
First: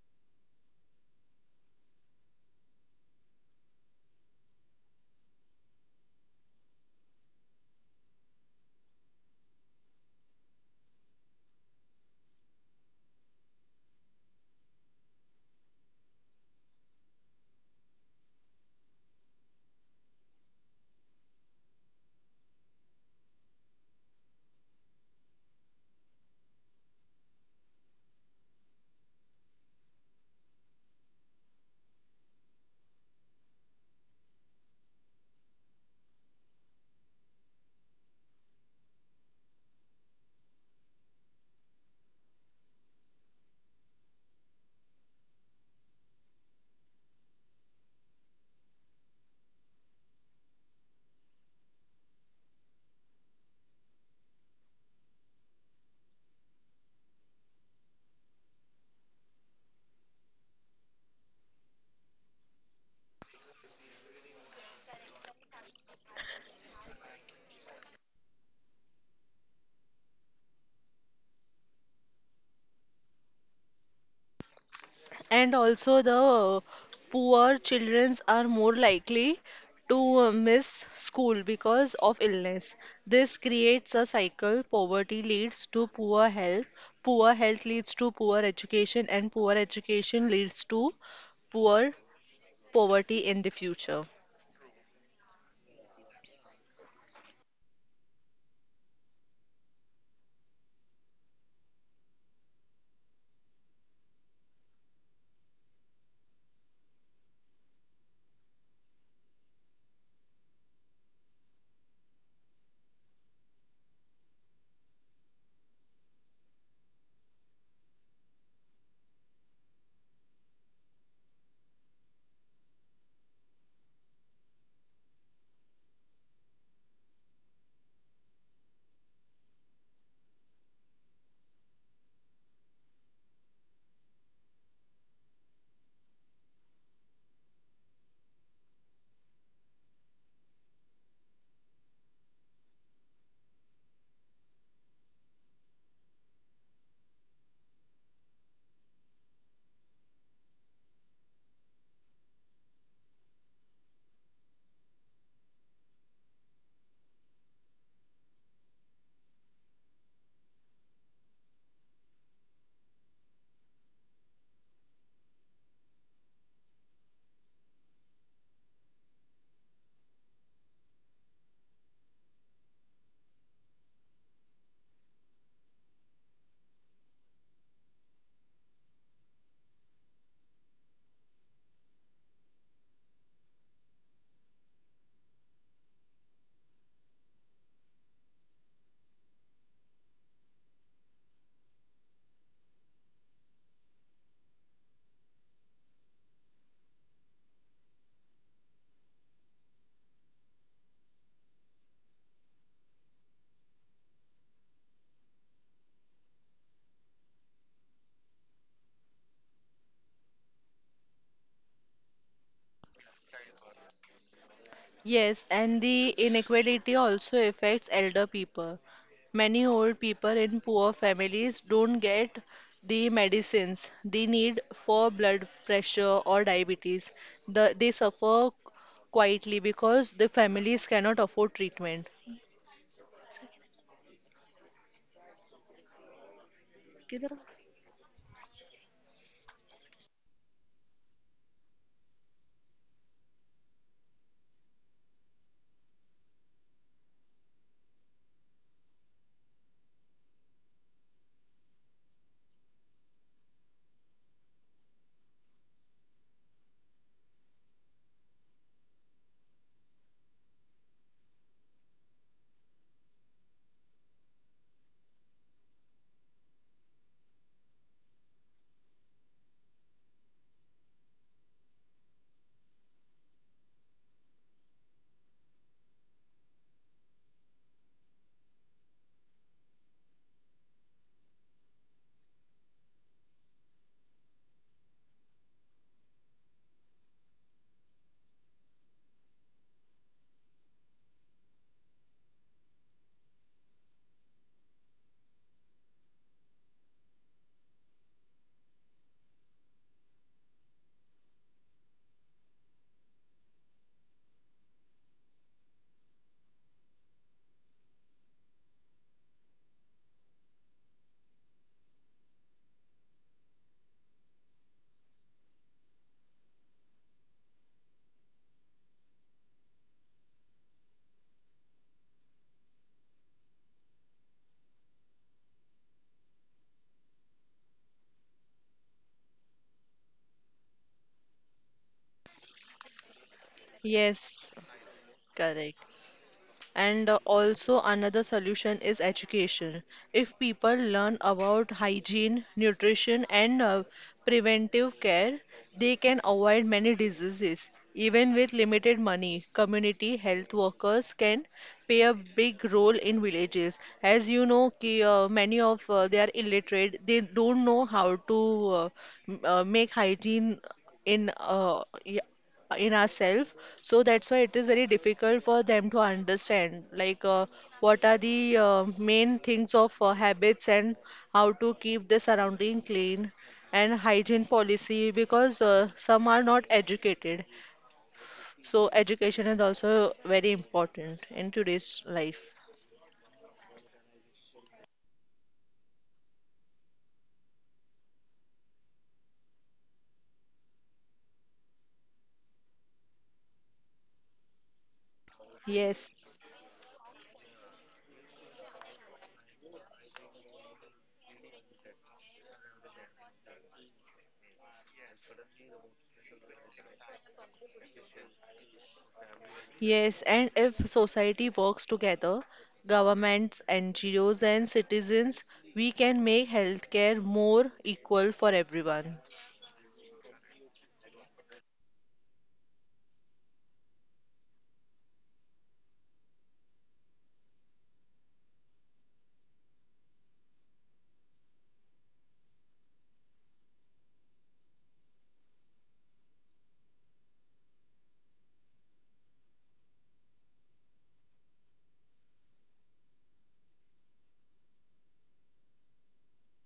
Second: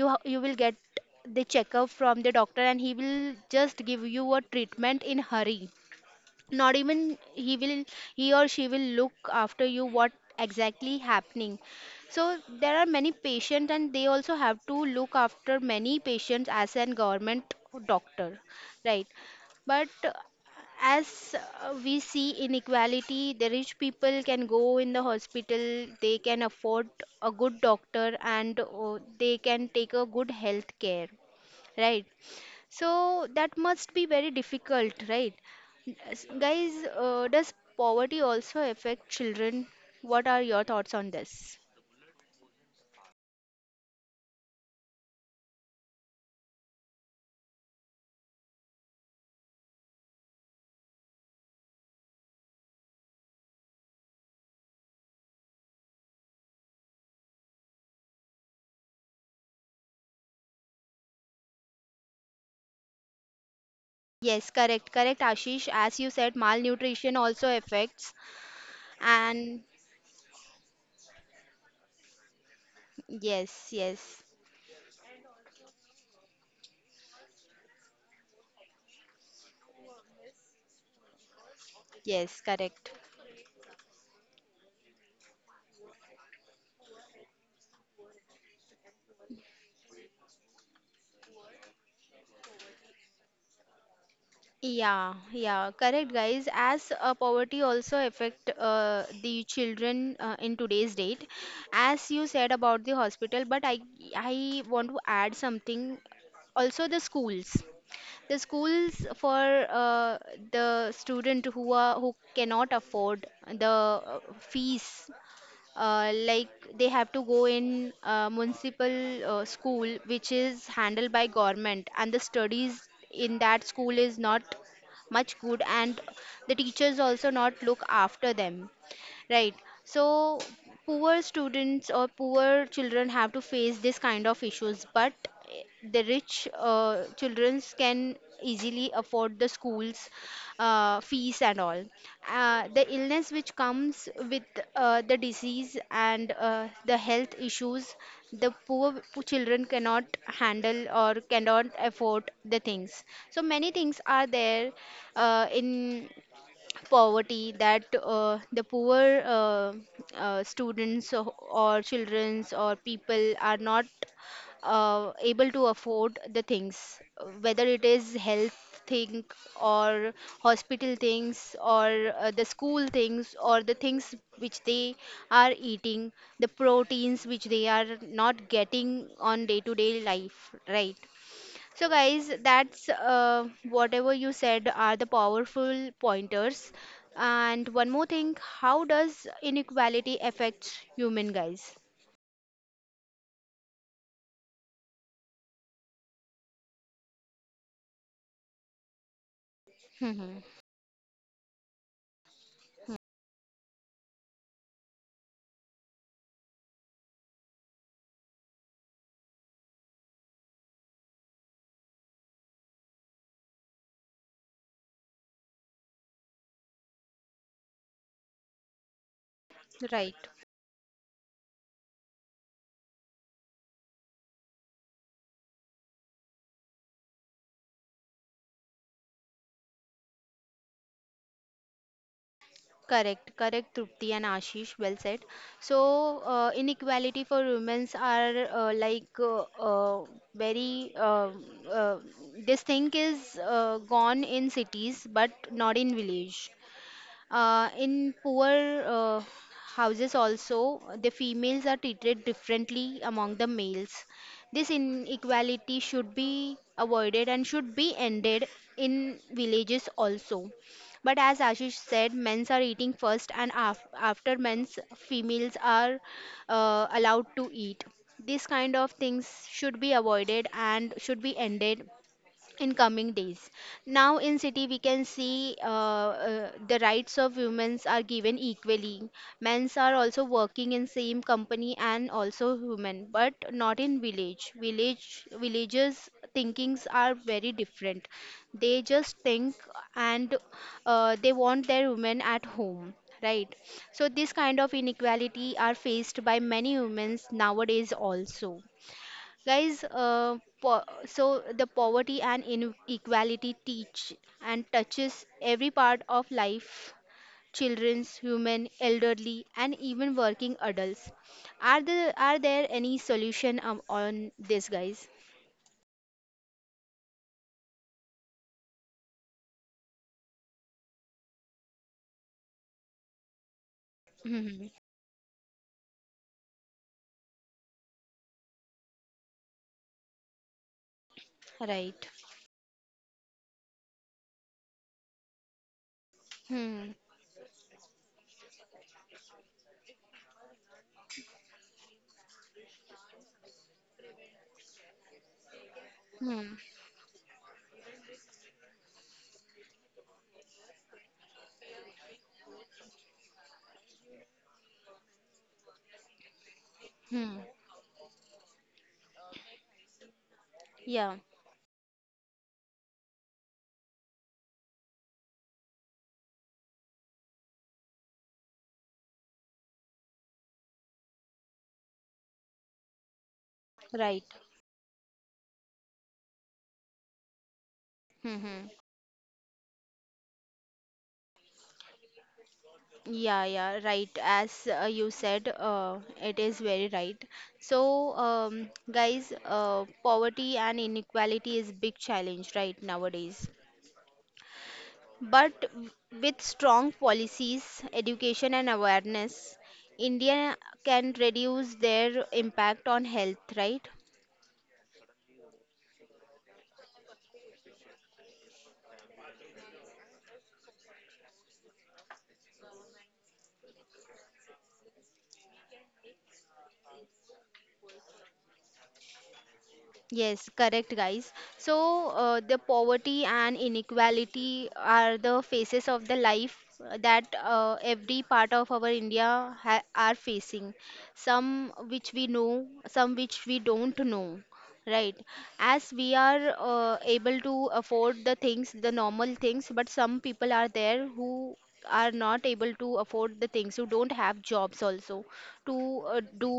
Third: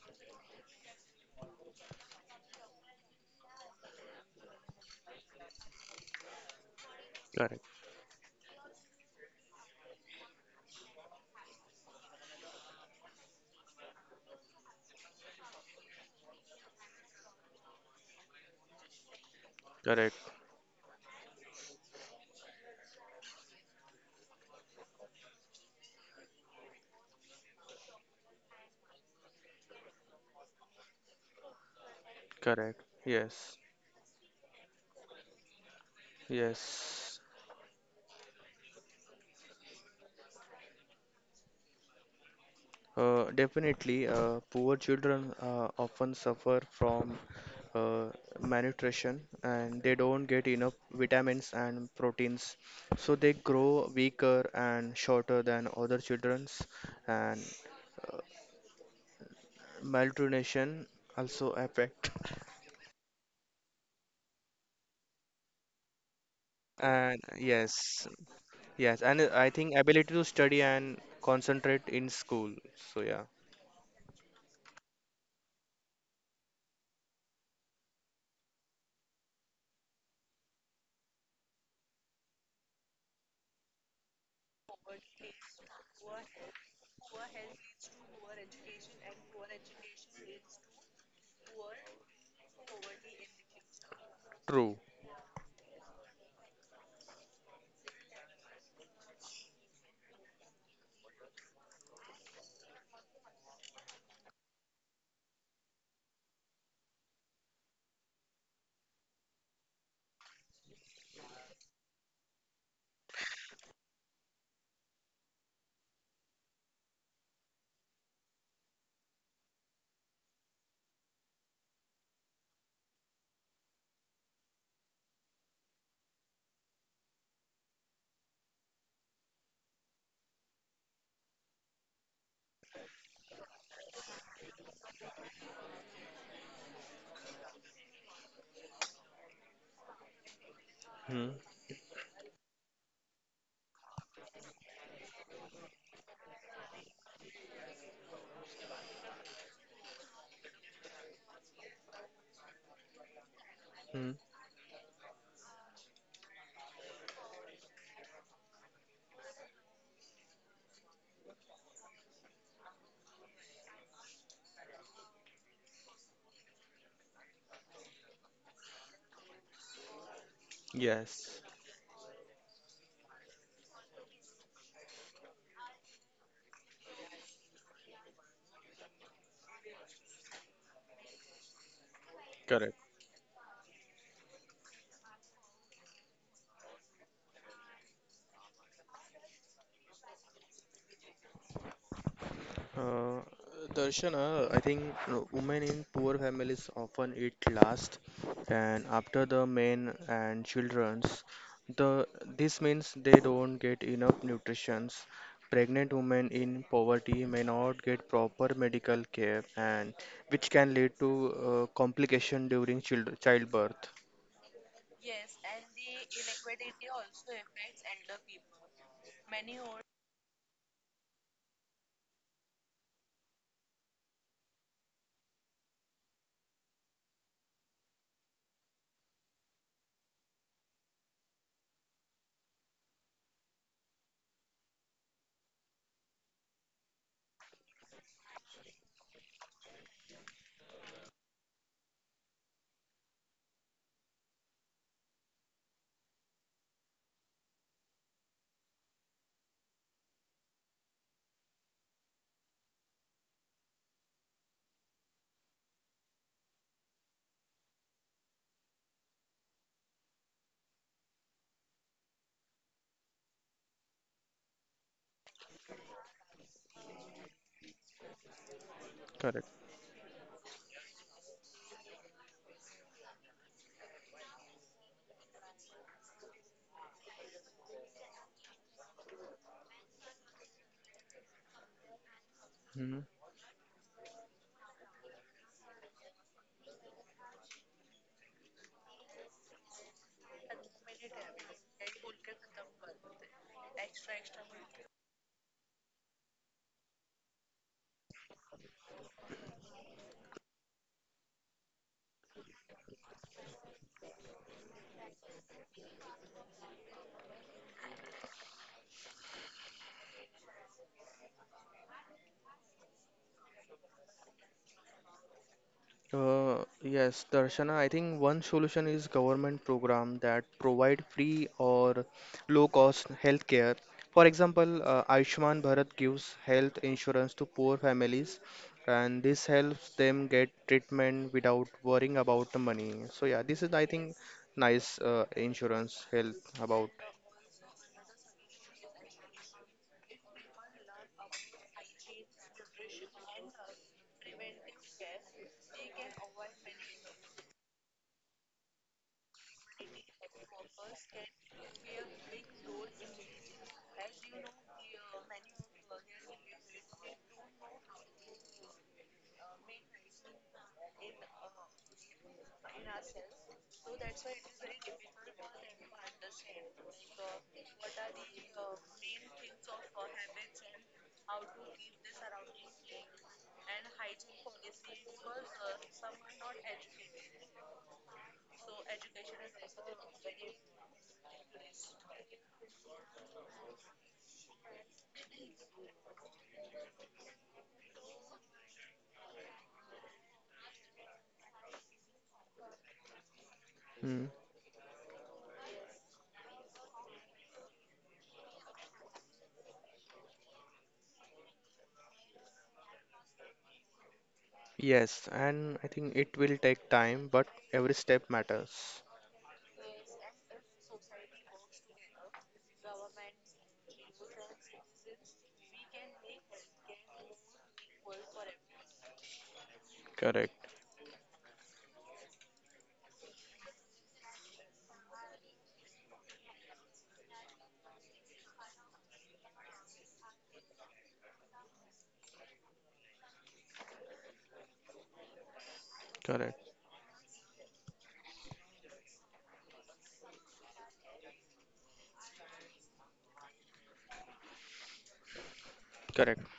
Speaker 1: you will get the checkup from the doctor, and he will just give you a treatment in hurry. Not even he
Speaker 3: Correct,
Speaker 1: will, he or she will look after you what exactly happening. So there are many patients, and they also have to look after many patients as an government doctor, right? But
Speaker 3: correct,
Speaker 1: as we see inequality, the rich people can go in the hospital, they can afford a good doctor, and they can take a good health care, right?
Speaker 3: correct.
Speaker 1: So
Speaker 3: Yes,
Speaker 1: that must be very difficult, right? Guys,
Speaker 3: yes.
Speaker 1: does poverty also affect children? What are your thoughts on this?
Speaker 3: Definitely, poor children often suffer from uh, malnutrition, and they don't get enough vitamins and proteins. So they grow weaker and shorter than other children's, and malnutrition also affect.
Speaker 1: Yes, correct, correct, Ashish. As you said, malnutrition
Speaker 3: And
Speaker 1: also
Speaker 3: yes,
Speaker 1: affects.
Speaker 3: yes, and I
Speaker 1: And
Speaker 3: think ability to study and concentrate in school. So yeah,
Speaker 1: yes, yes,
Speaker 2: And also, the poor children are more likely to miss school because of
Speaker 1: yes,
Speaker 2: illness.
Speaker 1: correct.
Speaker 2: This creates a cycle. Poverty leads to poor health leads to poor education, and poor education leads to poor poverty in the future.
Speaker 3: true.
Speaker 1: Yeah, yeah, correct, guys. As poverty also affect the children in today's date, as you said about the hospital. But I want to add something. Also, the schools for the student who are who cannot afford the fees, like they have to go in municipal school, which is handled by government, and the studies in that school is not much good, and the teachers also not look after them, right? So poor students or poor children have to face this kind of issues. But eh, the rich children can easily afford the schools fees
Speaker 3: Hmm.
Speaker 1: and all. The illness which comes with the disease and the health issues, the poor children cannot handle or cannot afford the things. So many things are
Speaker 3: Hmm.
Speaker 1: there in poverty that the poor students or childrens or people are not able to afford the things, whether it is health thing or hospital things
Speaker 3: Yes,
Speaker 1: or the school things or the things which they are eating, the proteins which they are not getting on day to day life, right? So, guys, that's
Speaker 3: correct.
Speaker 1: whatever you said are the powerful pointers. And one more thing, how does inequality affect human guys?
Speaker 3: Uh, Darshana, I think women in poor families often eat last, and after the men
Speaker 1: Hmm.
Speaker 3: and children's, the this means they don't get enough nutrition. Pregnant women in poverty may not get proper medical care, and which can lead to complication during childbirth.
Speaker 2: Yes, and the inequality also affects elder people. Many old
Speaker 1: Right.
Speaker 2: people in poor families don't get the medicines they need for blood pressure or diabetes. They suffer quietly because the families cannot afford treatment.
Speaker 1: Correct, correct, Trupti and Ashish, well said. So, inequality for women's are like very uh, this thing is gone in cities but not in village. In poor houses also, the females are treated differently among the males. This inequality should be avoided and should be ended in villages also. But as Ashish said, men's are eating first, and after men's, females are allowed to eat. These kind of things
Speaker 3: Correct.
Speaker 1: should be avoided and should be ended in coming days. Now in city we can see the rights of women are given equally. Men's are also working in same company and also women, but not in village. Villages thinkings are very different. They just think and they want their women at home. Right. So this kind of inequality are faced by many women nowadays also. Guys, so the poverty and inequality teach and touches every part of life, children's, human, elderly, and even working adults. Are there are there any solution on this, guys?
Speaker 3: Yes, Darshana, I think one solution is government program that provide free or low cost healthcare. For
Speaker 1: Hmm.
Speaker 3: example, Ayushman Bharat gives health insurance to poor families, and this helps them get treatment without
Speaker 1: Right.
Speaker 3: worrying about the money. So yeah, this is I think
Speaker 2: Yes,
Speaker 3: nice
Speaker 2: correct.
Speaker 3: insurance health
Speaker 1: Hmm.
Speaker 3: about.
Speaker 2: And also, another solution is education. If people learn about hygiene, nutrition, and preventive care, they can
Speaker 1: Hmm.
Speaker 2: avoid many diseases. Even with limited money, community health workers can play a big role in villages. As you know, many of they are illiterate. They
Speaker 1: Hmm.
Speaker 2: don't know how to make hygiene
Speaker 1: Yeah.
Speaker 2: in ourselves. So that's why it is very difficult for them to understand, like what are the main things of habits and how to keep the surrounding clean and
Speaker 1: Right.
Speaker 2: hygiene policy, because some are not educated.
Speaker 1: Hmm.
Speaker 2: So education is also very important in today's life.
Speaker 1: Yeah, yeah, right. As you said, it is very right. So, guys, poverty and inequality is big challenge right nowadays.
Speaker 3: Mm.
Speaker 1: But
Speaker 2: Yes,
Speaker 1: with strong policies, education, and awareness, India can reduce their impact on health, right?
Speaker 3: Yes, and I think it will take time, but every step matters.
Speaker 2: yes, and if society works together, governments, NGOs, and citizens, we can make healthcare more equal for everyone.
Speaker 1: Yes,
Speaker 3: Correct,
Speaker 1: correct, guys. So, the poverty and inequality are the faces of the life that every part of our India ha are facing. Some which we know, some which we don't know, right? As we are
Speaker 3: correct,
Speaker 1: able to afford the things, the normal things, but some people are there who are not able to afford the things, who don't have jobs also to
Speaker 3: correct.
Speaker 1: do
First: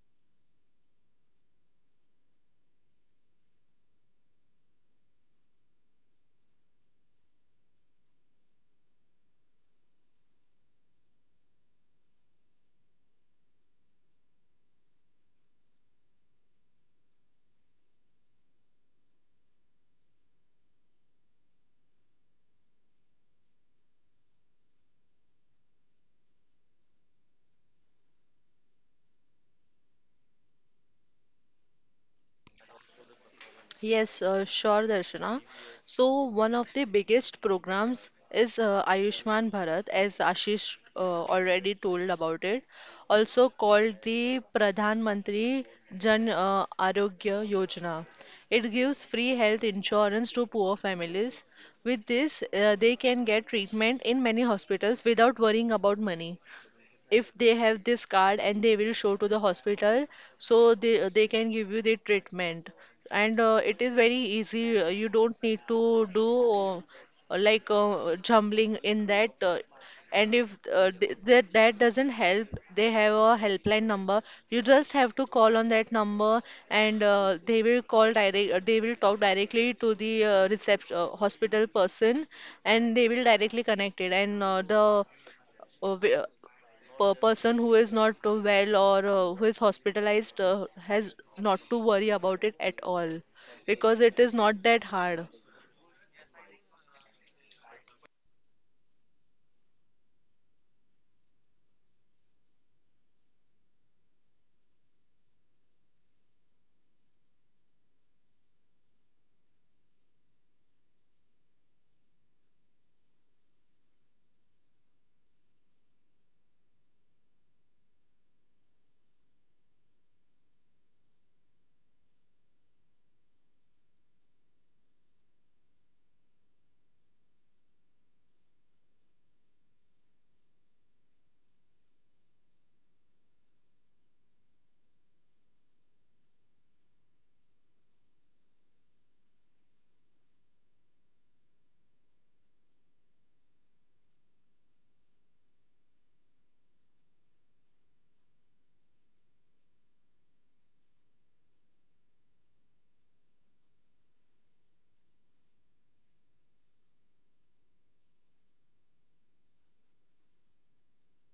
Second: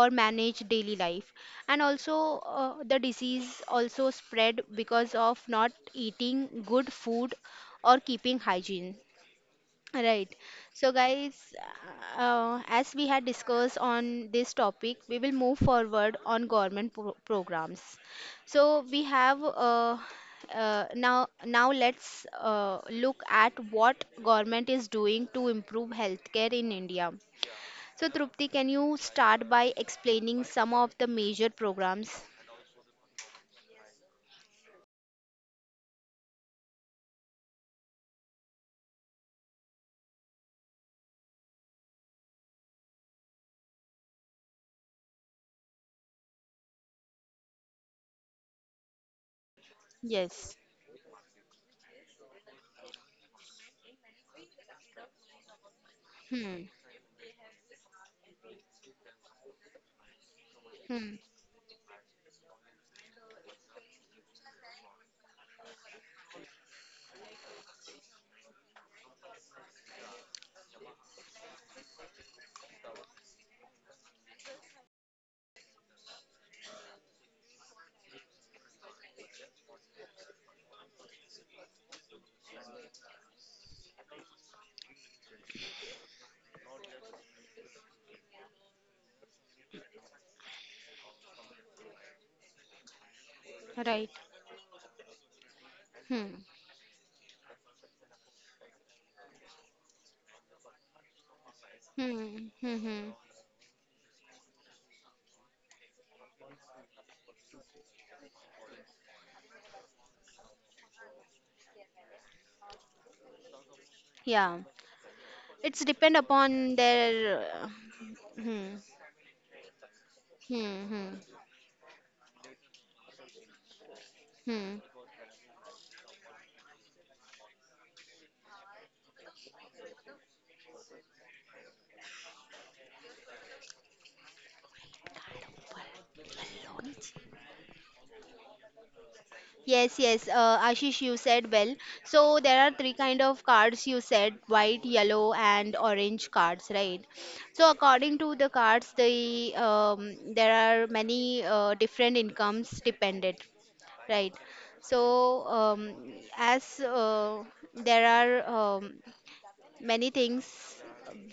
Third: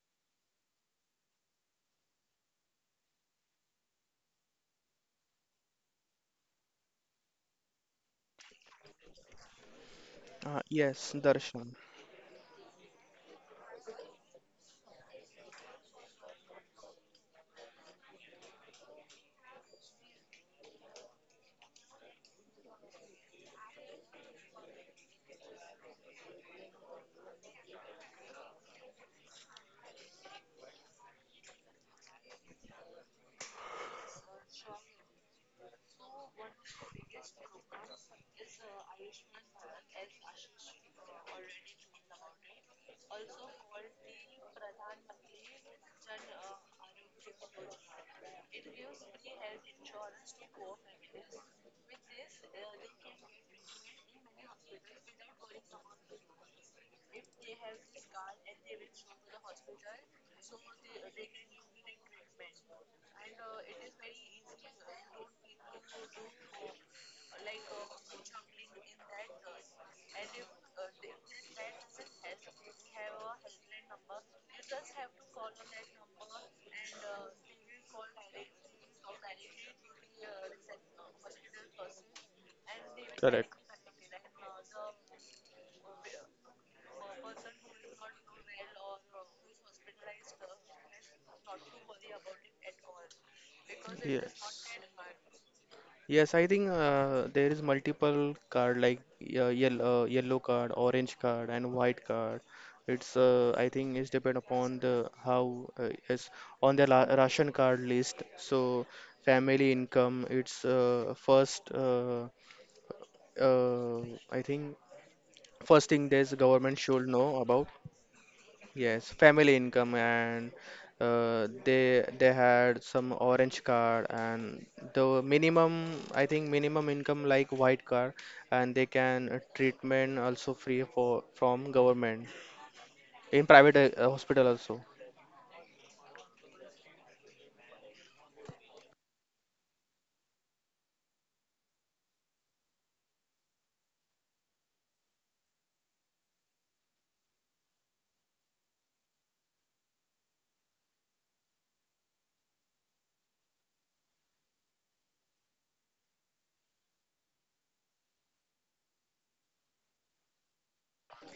Speaker 1: or manage daily life, and also the disease also spread because of not eating good food or keeping hygiene, right? So,
Speaker 3: Yes,
Speaker 1: guys,
Speaker 3: Darshan.
Speaker 1: as we had discussed on this topic, we will move forward on government programs. So we have now now let's look at what government is doing to improve healthcare in India. So, Trupti, can you start by explaining some of the major programs?
Speaker 2: Yes, sure, Darshana. So, one of the biggest programs is Ayushman Bharat, as Ashish already told about it, also called the Pradhan Mantri Jan Arogya Yojana. It gives free health insurance
Speaker 1: Yes.
Speaker 2: to poor families. With this, they can get treatment in many hospitals without worrying about money,
Speaker 1: Hmm.
Speaker 2: if they have this card and they will show to the hospital, so
Speaker 1: Hmm.
Speaker 2: they can give you the treatment. And it is very easy. You don't need to do uh, jumbling in that. And if th that doesn't help, they have a helpline number. You just have to call on that number. And they will talk directly to the reception hospital person. And they will
Speaker 3: Correct.
Speaker 2: directly connect it. And the wi- per person who is not well, or who is hospitalized has not to worry about it at all, because
Speaker 1: Right.
Speaker 2: it is
Speaker 3: Yes.
Speaker 2: not that hard.
Speaker 3: Yes,
Speaker 1: Hmm.
Speaker 3: I think there is multiple card like yellow card, orange card, and white card.
Speaker 1: Hmm. Hmm. Hmm.
Speaker 3: It's I think it's depend upon the how it's on the la ration card list. So family income, it's first uh, I
Speaker 1: Yeah.
Speaker 3: think
Speaker 1: It's
Speaker 3: first thing
Speaker 1: depend
Speaker 3: this
Speaker 1: upon
Speaker 3: government should know
Speaker 1: their.
Speaker 3: about.
Speaker 1: Hmm.
Speaker 3: Yes, family income and
Speaker 1: Hmm.
Speaker 3: they had some orange card and
Speaker 1: Hmm.
Speaker 3: the minimum I think minimum income like white card and they can treatment also free for from government in private hospital also.
Speaker 1: Hmm. Yes, yes, Ashish, you said well. So there are three kind of cards you said, white, yellow, and orange cards, right? So according to the cards, the there are many different incomes dependent, right? So as there are many things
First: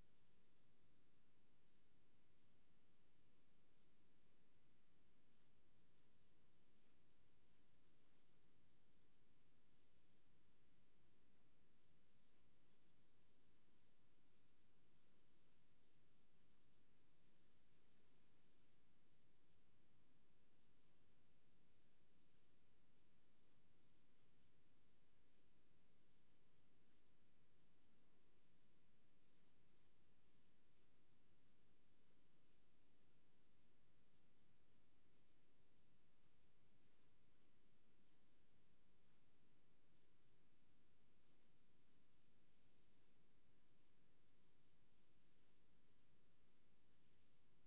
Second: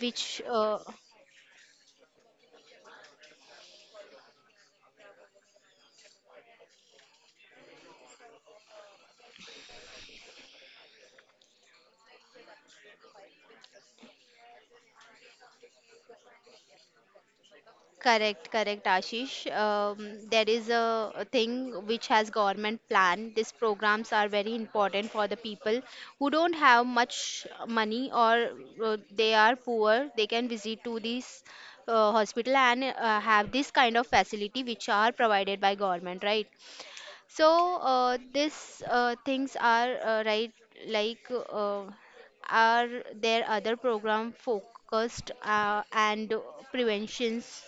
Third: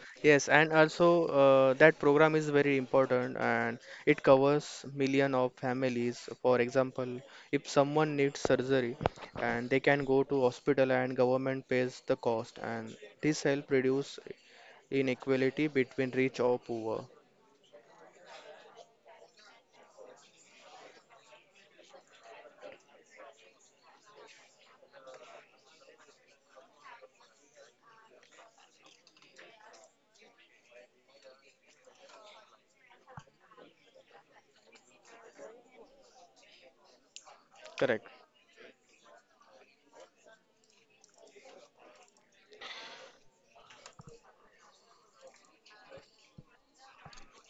Speaker 1: which
Speaker 3: Yes, and also that program is very important and it covers million of families. For example, if someone needs surgery and they can go to hospital and government pays the cost and this help reduce inequality between rich or poor.
Speaker 1: Correct, correct, Ashish. There is a thing which has government plan. These programs are very important for the people who don't have much money or they are poor. They can visit to this hospital and have this kind of facility which are provided by government, right? So uh,
Speaker 3: Correct.
Speaker 1: these uh, things are right, like uh, are there other program focused and preventions,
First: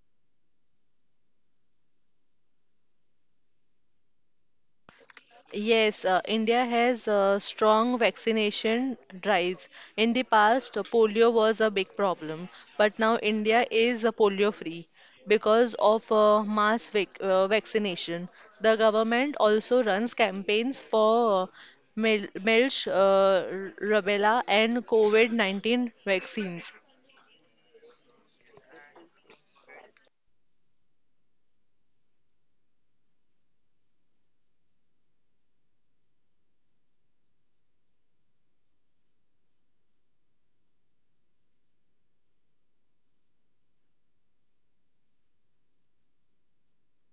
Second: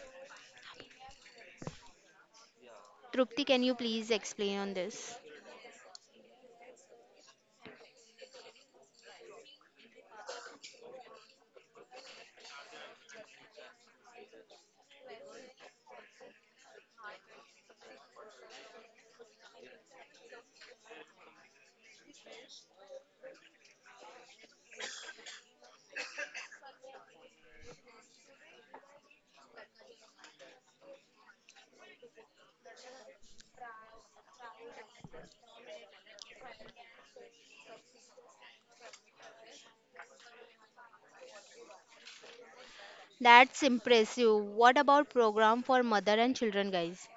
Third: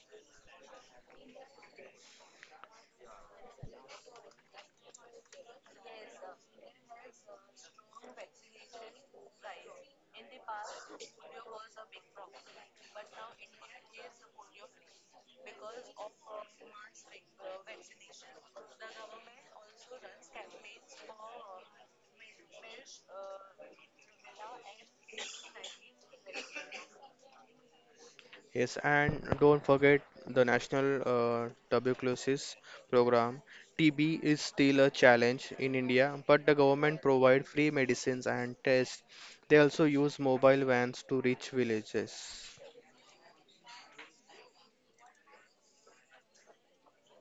Speaker 1: Trupti, can you please explain on this?
Speaker 2: Yes, India has strong vaccination drives. In the past, polio was a big problem, but now India is polio free because of mass vaccination. The government also runs campaigns for rubella, and COVID-19 vaccines.
Speaker 3: Yes, and don't forget the National Tuberculosis Program. TB is still a challenge in India, but the government provide free medicines and tests. They also use mobile vans to reach villages.
Speaker 1: That's impressive. What about program for mother and children, guys?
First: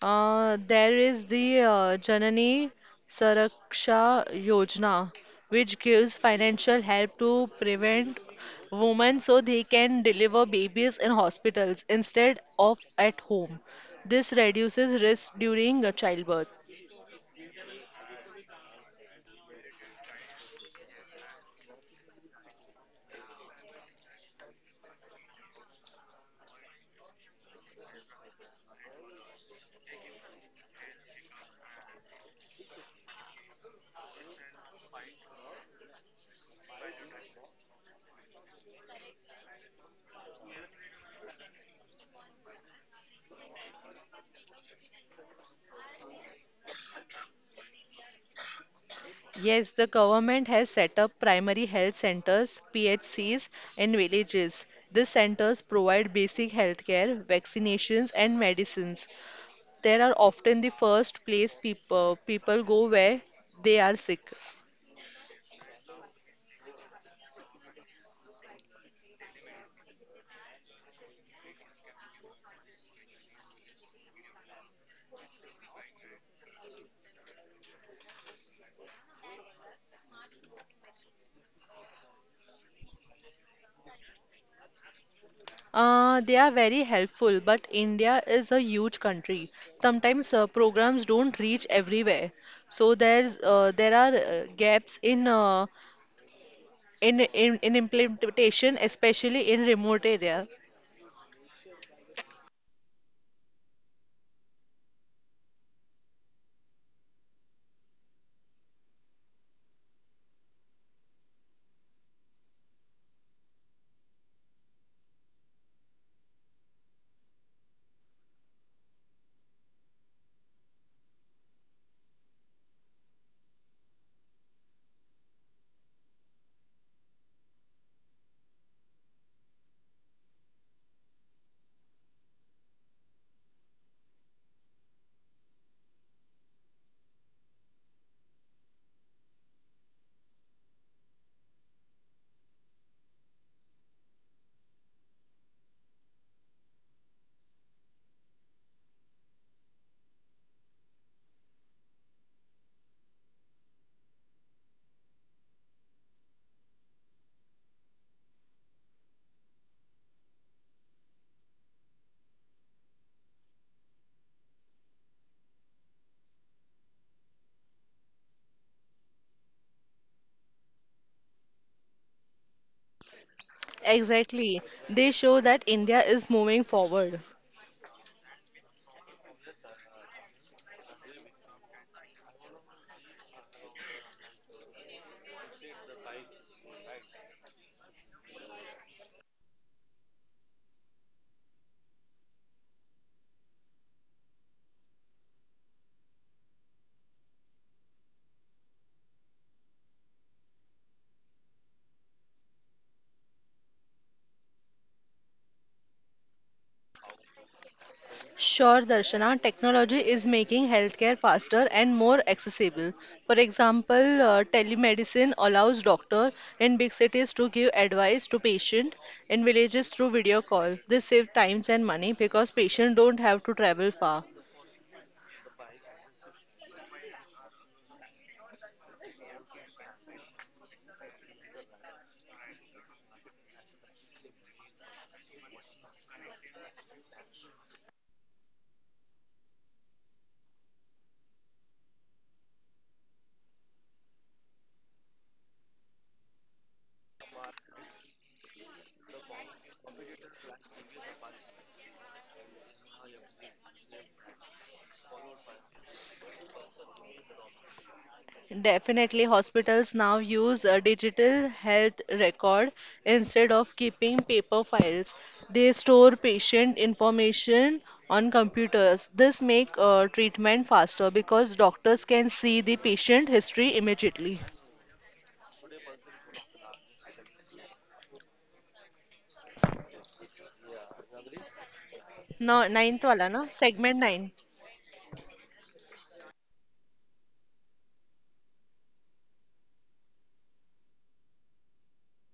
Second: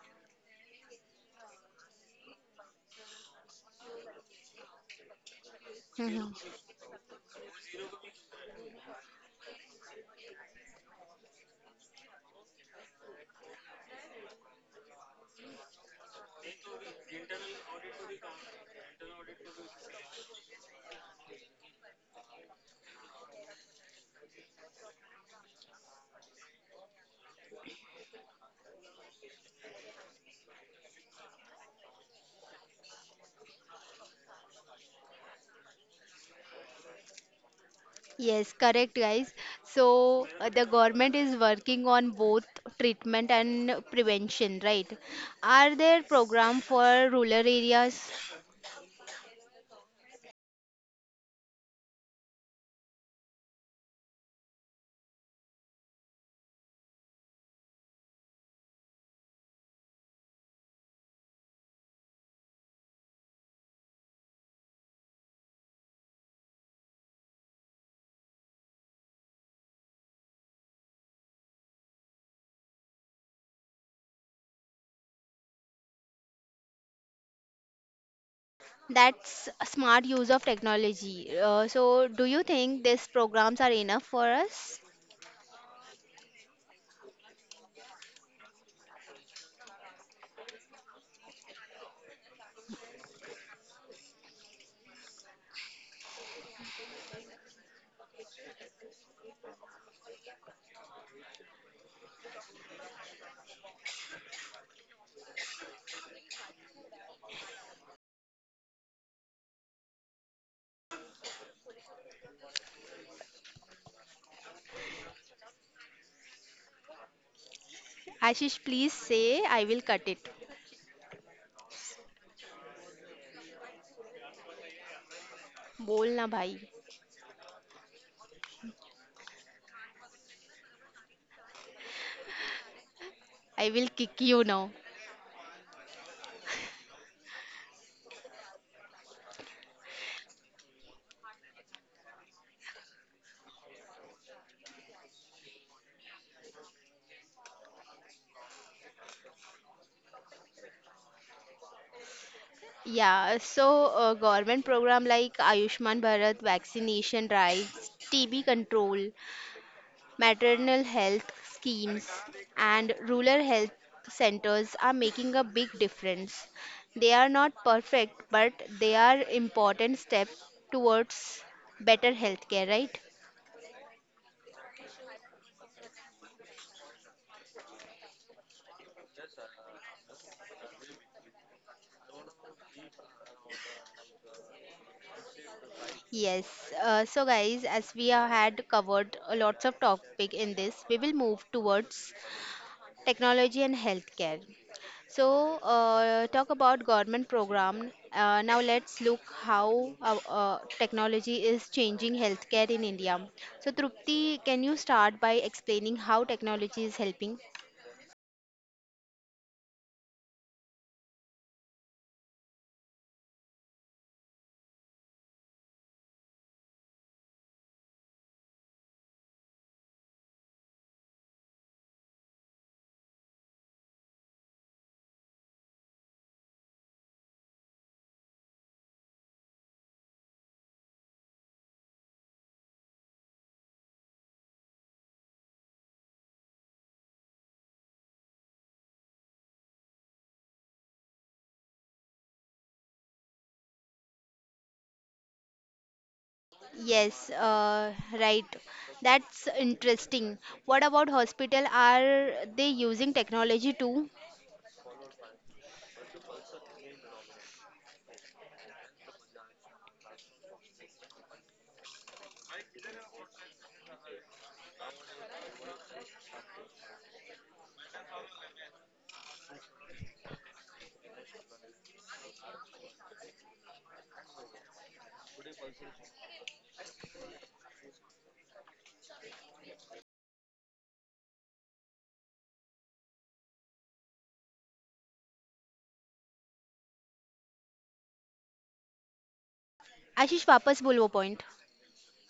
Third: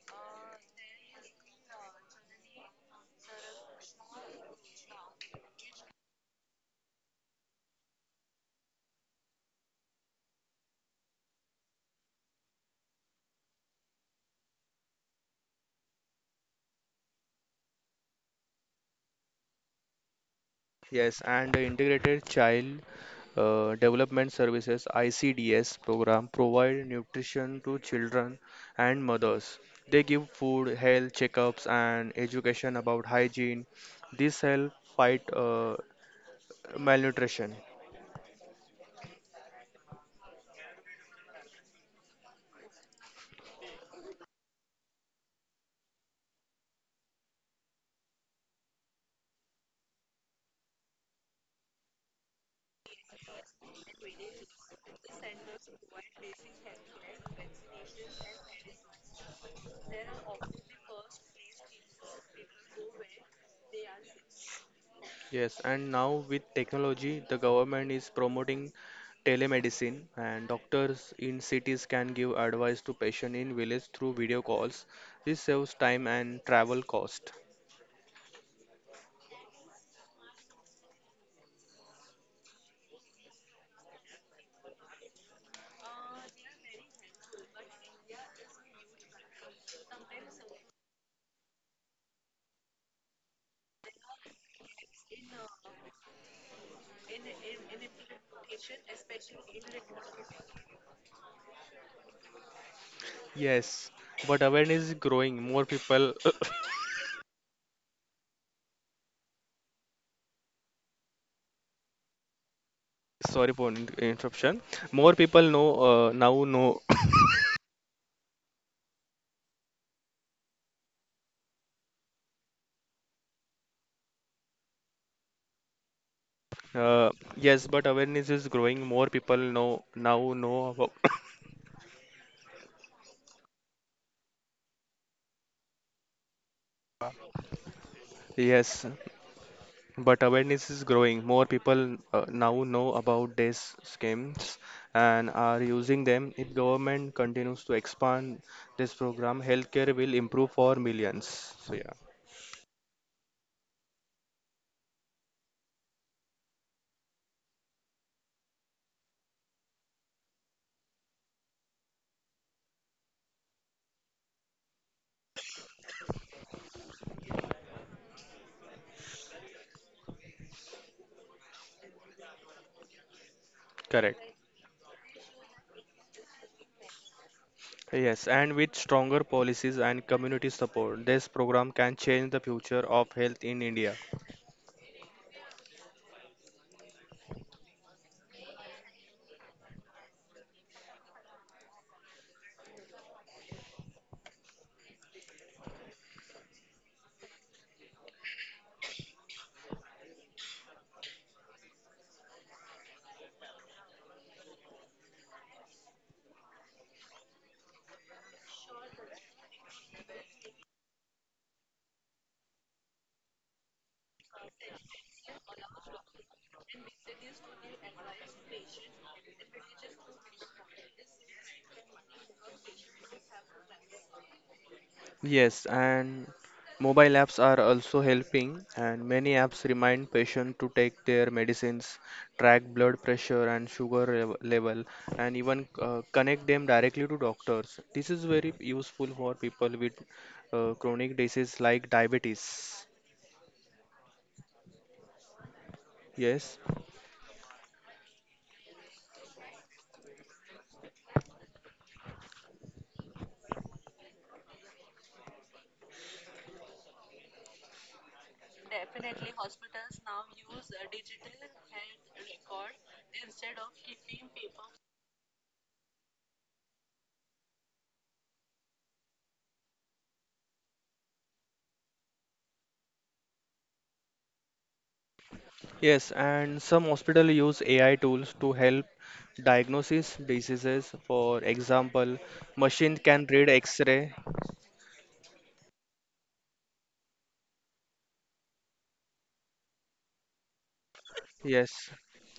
Speaker 2: There is the Janani Suraksha Yojana, which gives
Speaker 1: Mhm.
Speaker 2: financial help to prevent women so they can deliver babies in hospitals instead of at home. This reduces risk during childbirth.
Speaker 3: Yes, and the Integrated Child Development Services ICDS program provide nutrition to children and mothers. They give food, health checkups, and education about hygiene. This help fight malnutrition.
Speaker 1: Yes, correct, guys. So the government is working on both treatment and prevention, right? Are there program for rural areas?
Speaker 2: Yes, the government has set up primary health centers, PHCs, in villages. These centers provide basic health care, vaccinations, and medicines. There are often the first place people go where they are sick.
Speaker 3: Yes, and now with technology, the government is promoting telemedicine, and doctors in cities can give advice to patient in village through video calls. This saves time and travel cost.
Speaker 1: That's a smart use of technology. So do you think these programs are enough for us?
Speaker 2: They are very helpful, but India is a huge country. Sometimes programs don't reach everywhere, so there are gaps in implementation, especially in remote area.
Speaker 3: Yes, but awareness is growing. More people, sorry for interruption. More people know now know.
Speaker 1: Ashish, please say, I will cut it. Bol na bhai.
Speaker 3: Uh, yes, but awareness is growing. More people know now know about.
Speaker 1: I will kick you now.
Speaker 3: Yes, but awareness is growing. More people now know about these schemes and are using them. If government continues to expand this program, healthcare will improve for millions. So yeah,
Speaker 1: Yeah, so government program like Ayushman Bharat vaccination drives, TB control, maternal health schemes, and rural health centers are making a big difference. They are not perfect, but they are important step towards better healthcare, right?
Speaker 3: correct.
Speaker 2: Exactly, they show that India is moving forward.
Speaker 3: Yes, and with stronger policies and community support, this program can change the future of health in India.
Speaker 1: Yes. So, guys, as we have had covered a lots of topic in this, we will move towards technology and healthcare. So, talk about government program. Now let's look how technology is changing healthcare in India. So, Trupti, can you start by explaining how technology is helping?
Speaker 2: Sure, Darshana, technology is making healthcare faster and more accessible. For example, telemedicine allows doctor in big cities to give advice to patient in villages through video call. This saves times and money because patients don't have to travel far.
Speaker 3: Yes, and mobile apps are also helping, and many apps remind patients to take their medicines, track blood pressure and sugar level, and even connect them directly to doctors. This is very useful for people with chronic disease like diabetes. Yes.
Speaker 1: Yes, right. That's interesting. What about hospital? Are they using technology too?
Speaker 2: Definitely, hospitals now use a digital health record instead of keeping paper files. They store patient information on computers. This make treatment faster because doctors can see the patient history immediately.
Speaker 3: Yes, and some hospitals use AI tools to help diagnosis diseases. For example,
Speaker 2: नौ
Speaker 3: machine
Speaker 2: ninth वाला
Speaker 3: can
Speaker 2: ना
Speaker 3: read
Speaker 2: segment
Speaker 3: X-ray.
Speaker 2: Nine.
Speaker 1: Ashish, वापस बोल वो point.
Speaker 3: Yes,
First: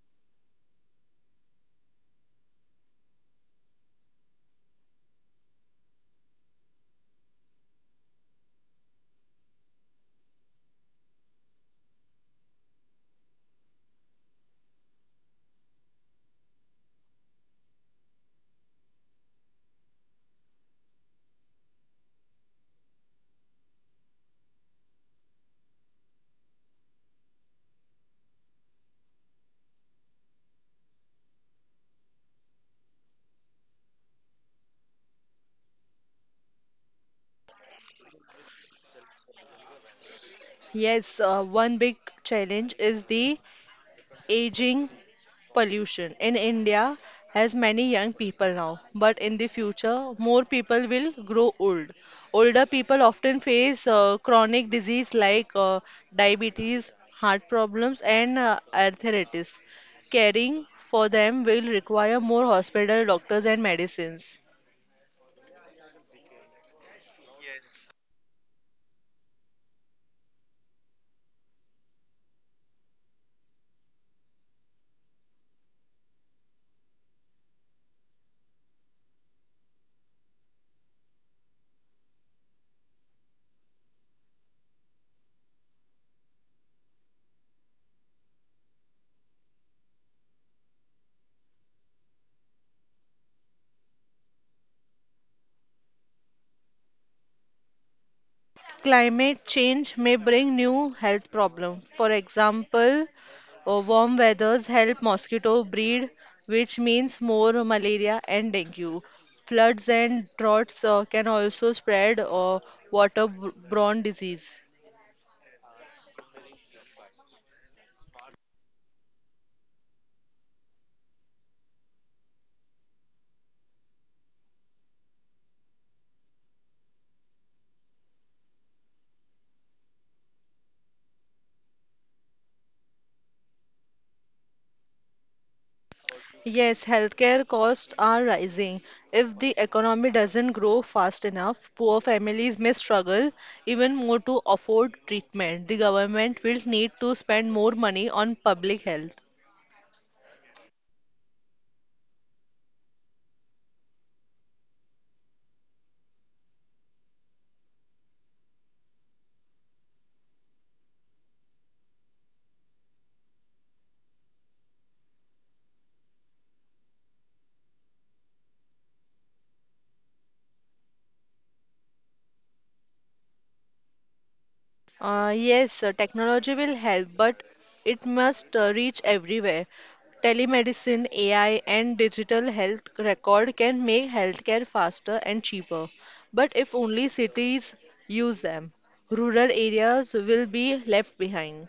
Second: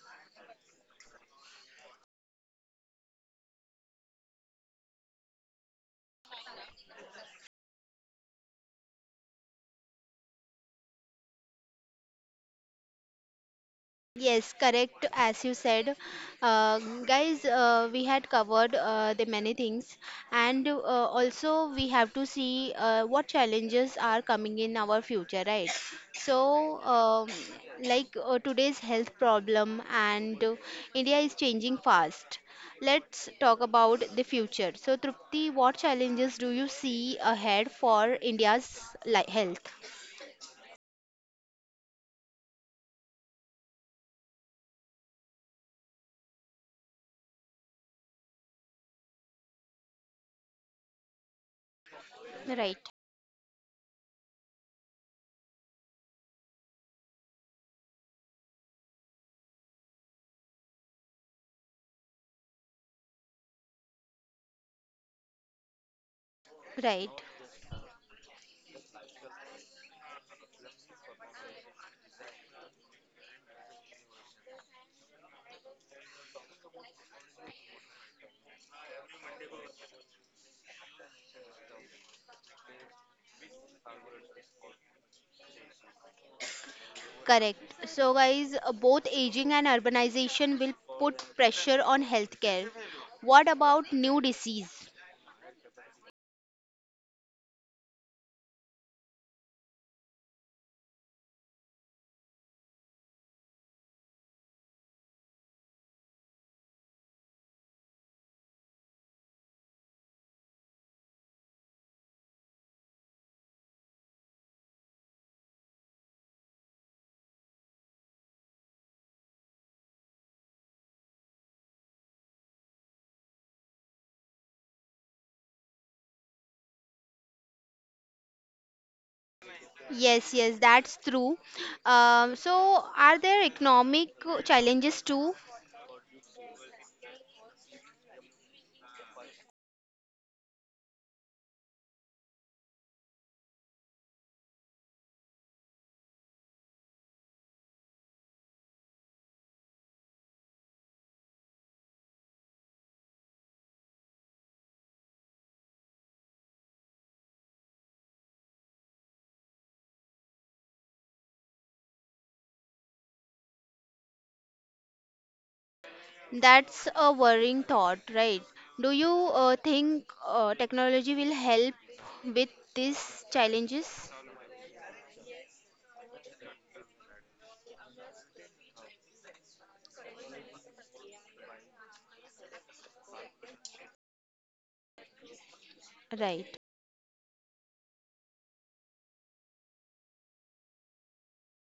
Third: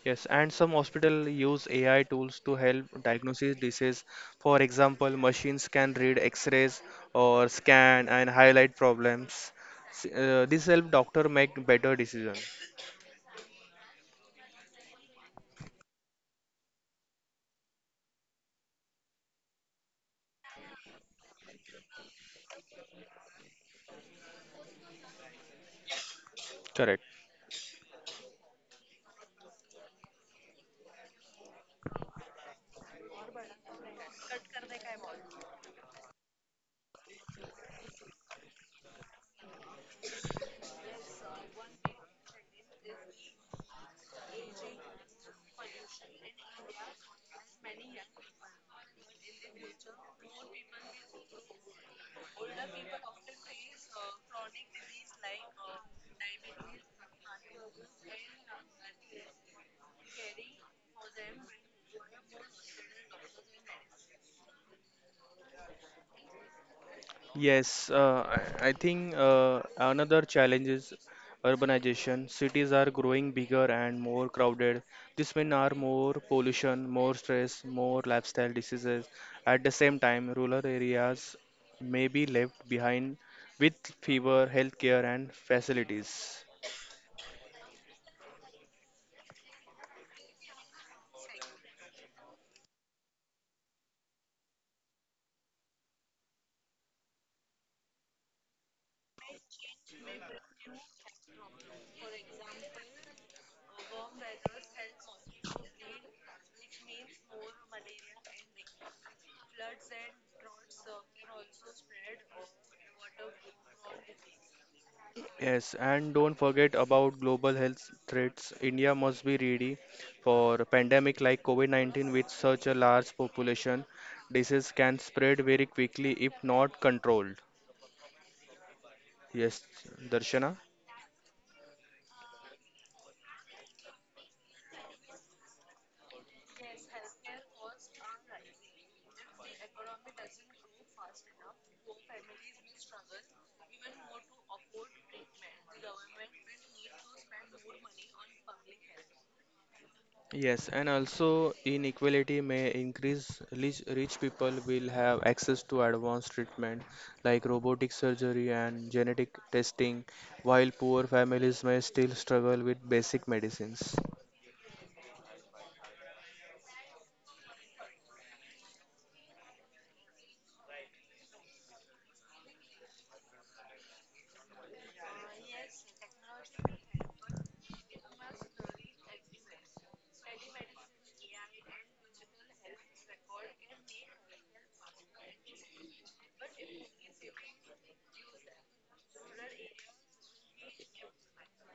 Speaker 3: yes, and some hospital use AI tools to help diagnosis disease. For example, machines can read X-rays or scan and highlight problems. This help doctor make better decision.
Speaker 1: Yes, correct, as you said. Uh, Guys, we had covered the many things, and also we have to see what challenges are coming in our future, right? So,
Speaker 3: Correct.
Speaker 1: like today's health problem, and India is changing fast. Let's talk about the future. So, Trupti, what challenges do you see ahead for India's li health?
Speaker 2: Yes, one big challenge is the aging pollution in India, has many young people now, but in the future more people will grow old. Older
Speaker 1: Right.
Speaker 2: people often face chronic disease like diabetes, heart problems, and arthritis. Caring for them will require more hospital doctors and medicines.
Speaker 1: Right.
Speaker 3: Yes, I think another challenge is urbanization. Cities are growing bigger and more crowded. This means are more pollution, more stress, more lifestyle diseases. At the same time, rural areas may be left behind with fewer healthcare and facilities.
Speaker 1: Correct. So, guys, both aging and urbanization will put pressure on healthcare. What about new disease?
Speaker 2: Climate change may bring new health problems. For example, warm weathers help mosquito breed, which means more malaria and dengue. Floods and droughts can also spread waterborne disease.
Speaker 3: Yes, and don't forget about global health threats. India must be ready for a pandemic like COVID-19 with such a large population. Disease can spread very quickly if not controlled. Yes,
Speaker 1: Yes, yes,
Speaker 3: Darshana?
Speaker 1: that's true. So, are there economic challenges too?
Speaker 2: Yes, healthcare costs are rising. If the economy doesn't grow fast enough, poor families may struggle even more to afford treatment. The government will need to spend more money on public health.
Speaker 3: Yes, and also inequality may increase. Rich people will have access to advanced treatment like robotic surgery and genetic testing, while poor families may still struggle with basic medicines.
Speaker 1: That's a worrying thought, right? Do you think technology will help with these challenges?
Speaker 2: Yes, technology will help, but it must reach everywhere. Telemedicine, AI, and digital health record can make healthcare faster and cheaper,
Speaker 1: Right.
Speaker 2: but if only cities use them, rural areas will be left behind.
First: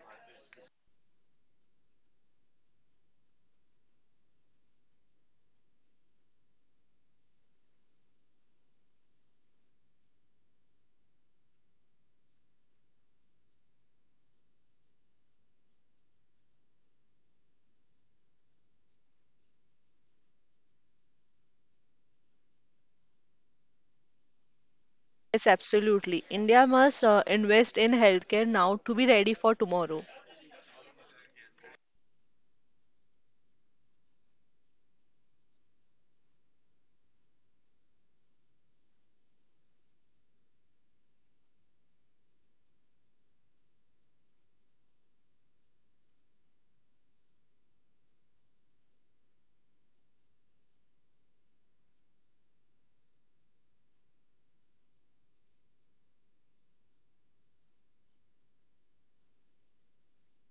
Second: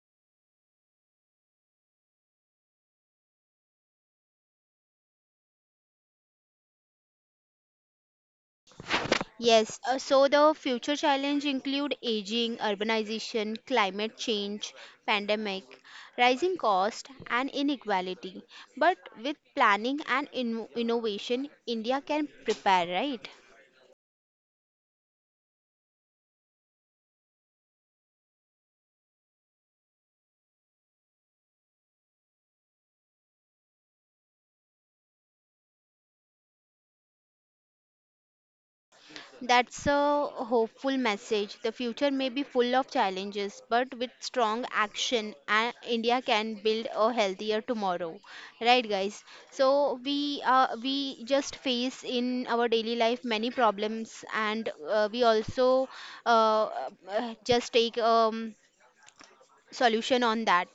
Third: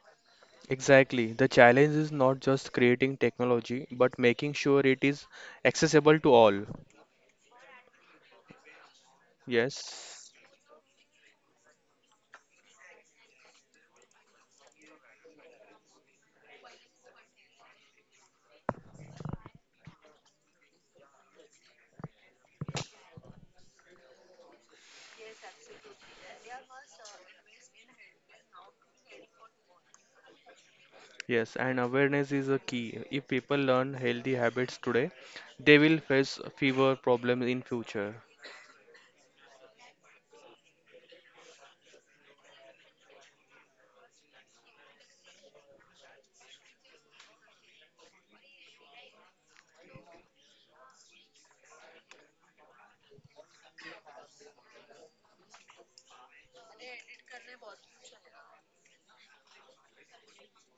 Speaker 3: Exactly. The challenge is not just creating technology, but making sure it is accessible to all.
Speaker 1: Yes, so
Speaker 3: Yes,
Speaker 1: the future challenge include aging, urbanization, climate change, pandemic, rising cost and inequality. But with planning and innovation, India can prepare, right?
Speaker 2: Yes, absolutely. India must invest in healthcare now to be ready for tomorrow.
Speaker 3: yes, and awareness is a key. If people learn healthy habits today, they will face fewer problems in future.
Speaker 1: That's a hopeful message. The future may be full of challenges, but with strong action, India can build a healthier tomorrow. Right, guys? So we just face in our daily life many problems, and we also uh, just take solution on that,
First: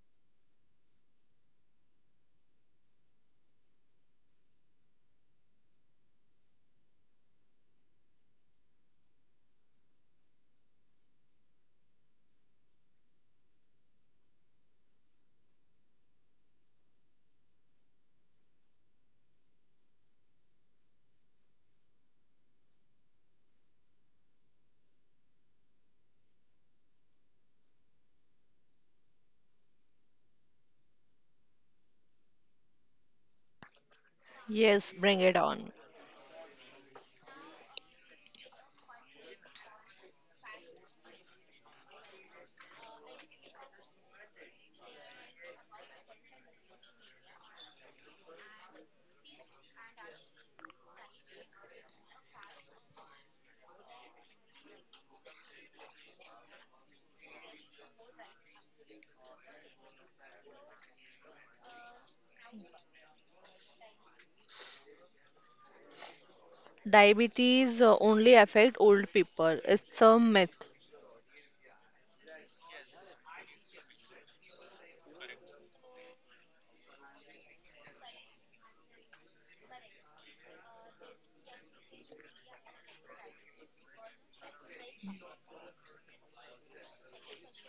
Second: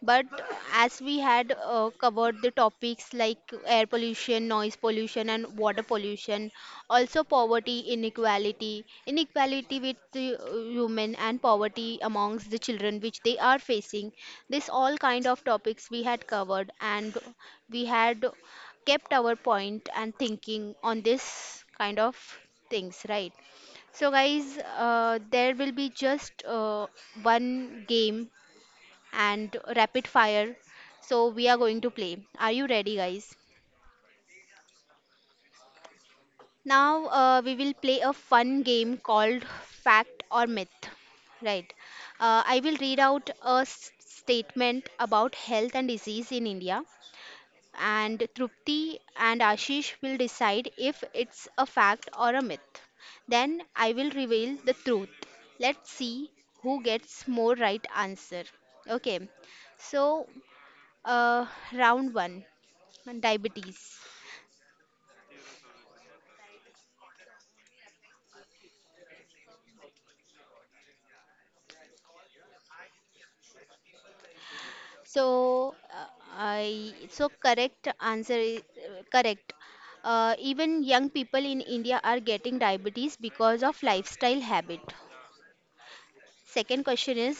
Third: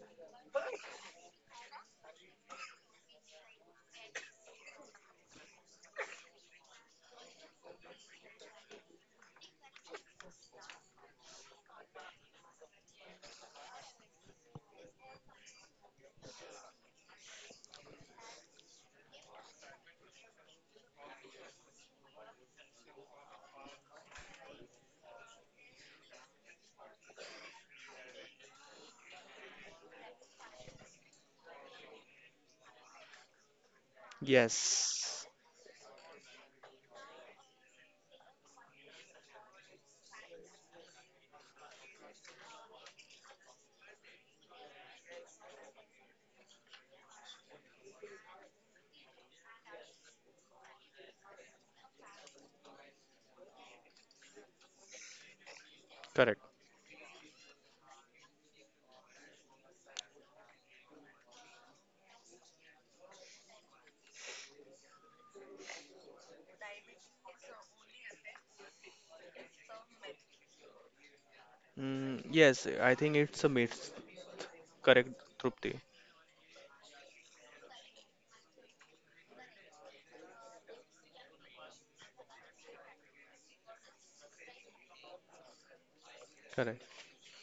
Speaker 1: but as we had covered the topics like air pollution, noise pollution, and water pollution, also poverty, inequality with the women and poverty amongst the children which they are facing, this all kind of topics we had covered, and we had kept our point and thinking on this kind of things, right? So, guys, there will be just one game and rapid fire. So we are going to play. Are you ready, guys?
Speaker 2: Yes, bring it
Speaker 3: Yes,
Speaker 2: on.
Speaker 1: Now we will play a fun game called Fact or Myth. Right. I will read out a statement about health and disease in India, and Trupti and Ashish will decide if it's a fact or a myth. Then I will reveal the truth. Let's see
Speaker 3: correct.
Speaker 1: who gets more right answer. Okay. So, uh, round one. And diabetes.
Speaker 2: Diabetes only affect old people. It's a myth.
Speaker 3: Mm, yes, I think it's a myth. Correct,
Speaker 1: So
Speaker 3: Trupti.
Speaker 1: uh, I so correct answer is correct. Even young people in India are getting diabetes because of lifestyle habit.
Speaker 3: Correct.
Speaker 1: Second question is,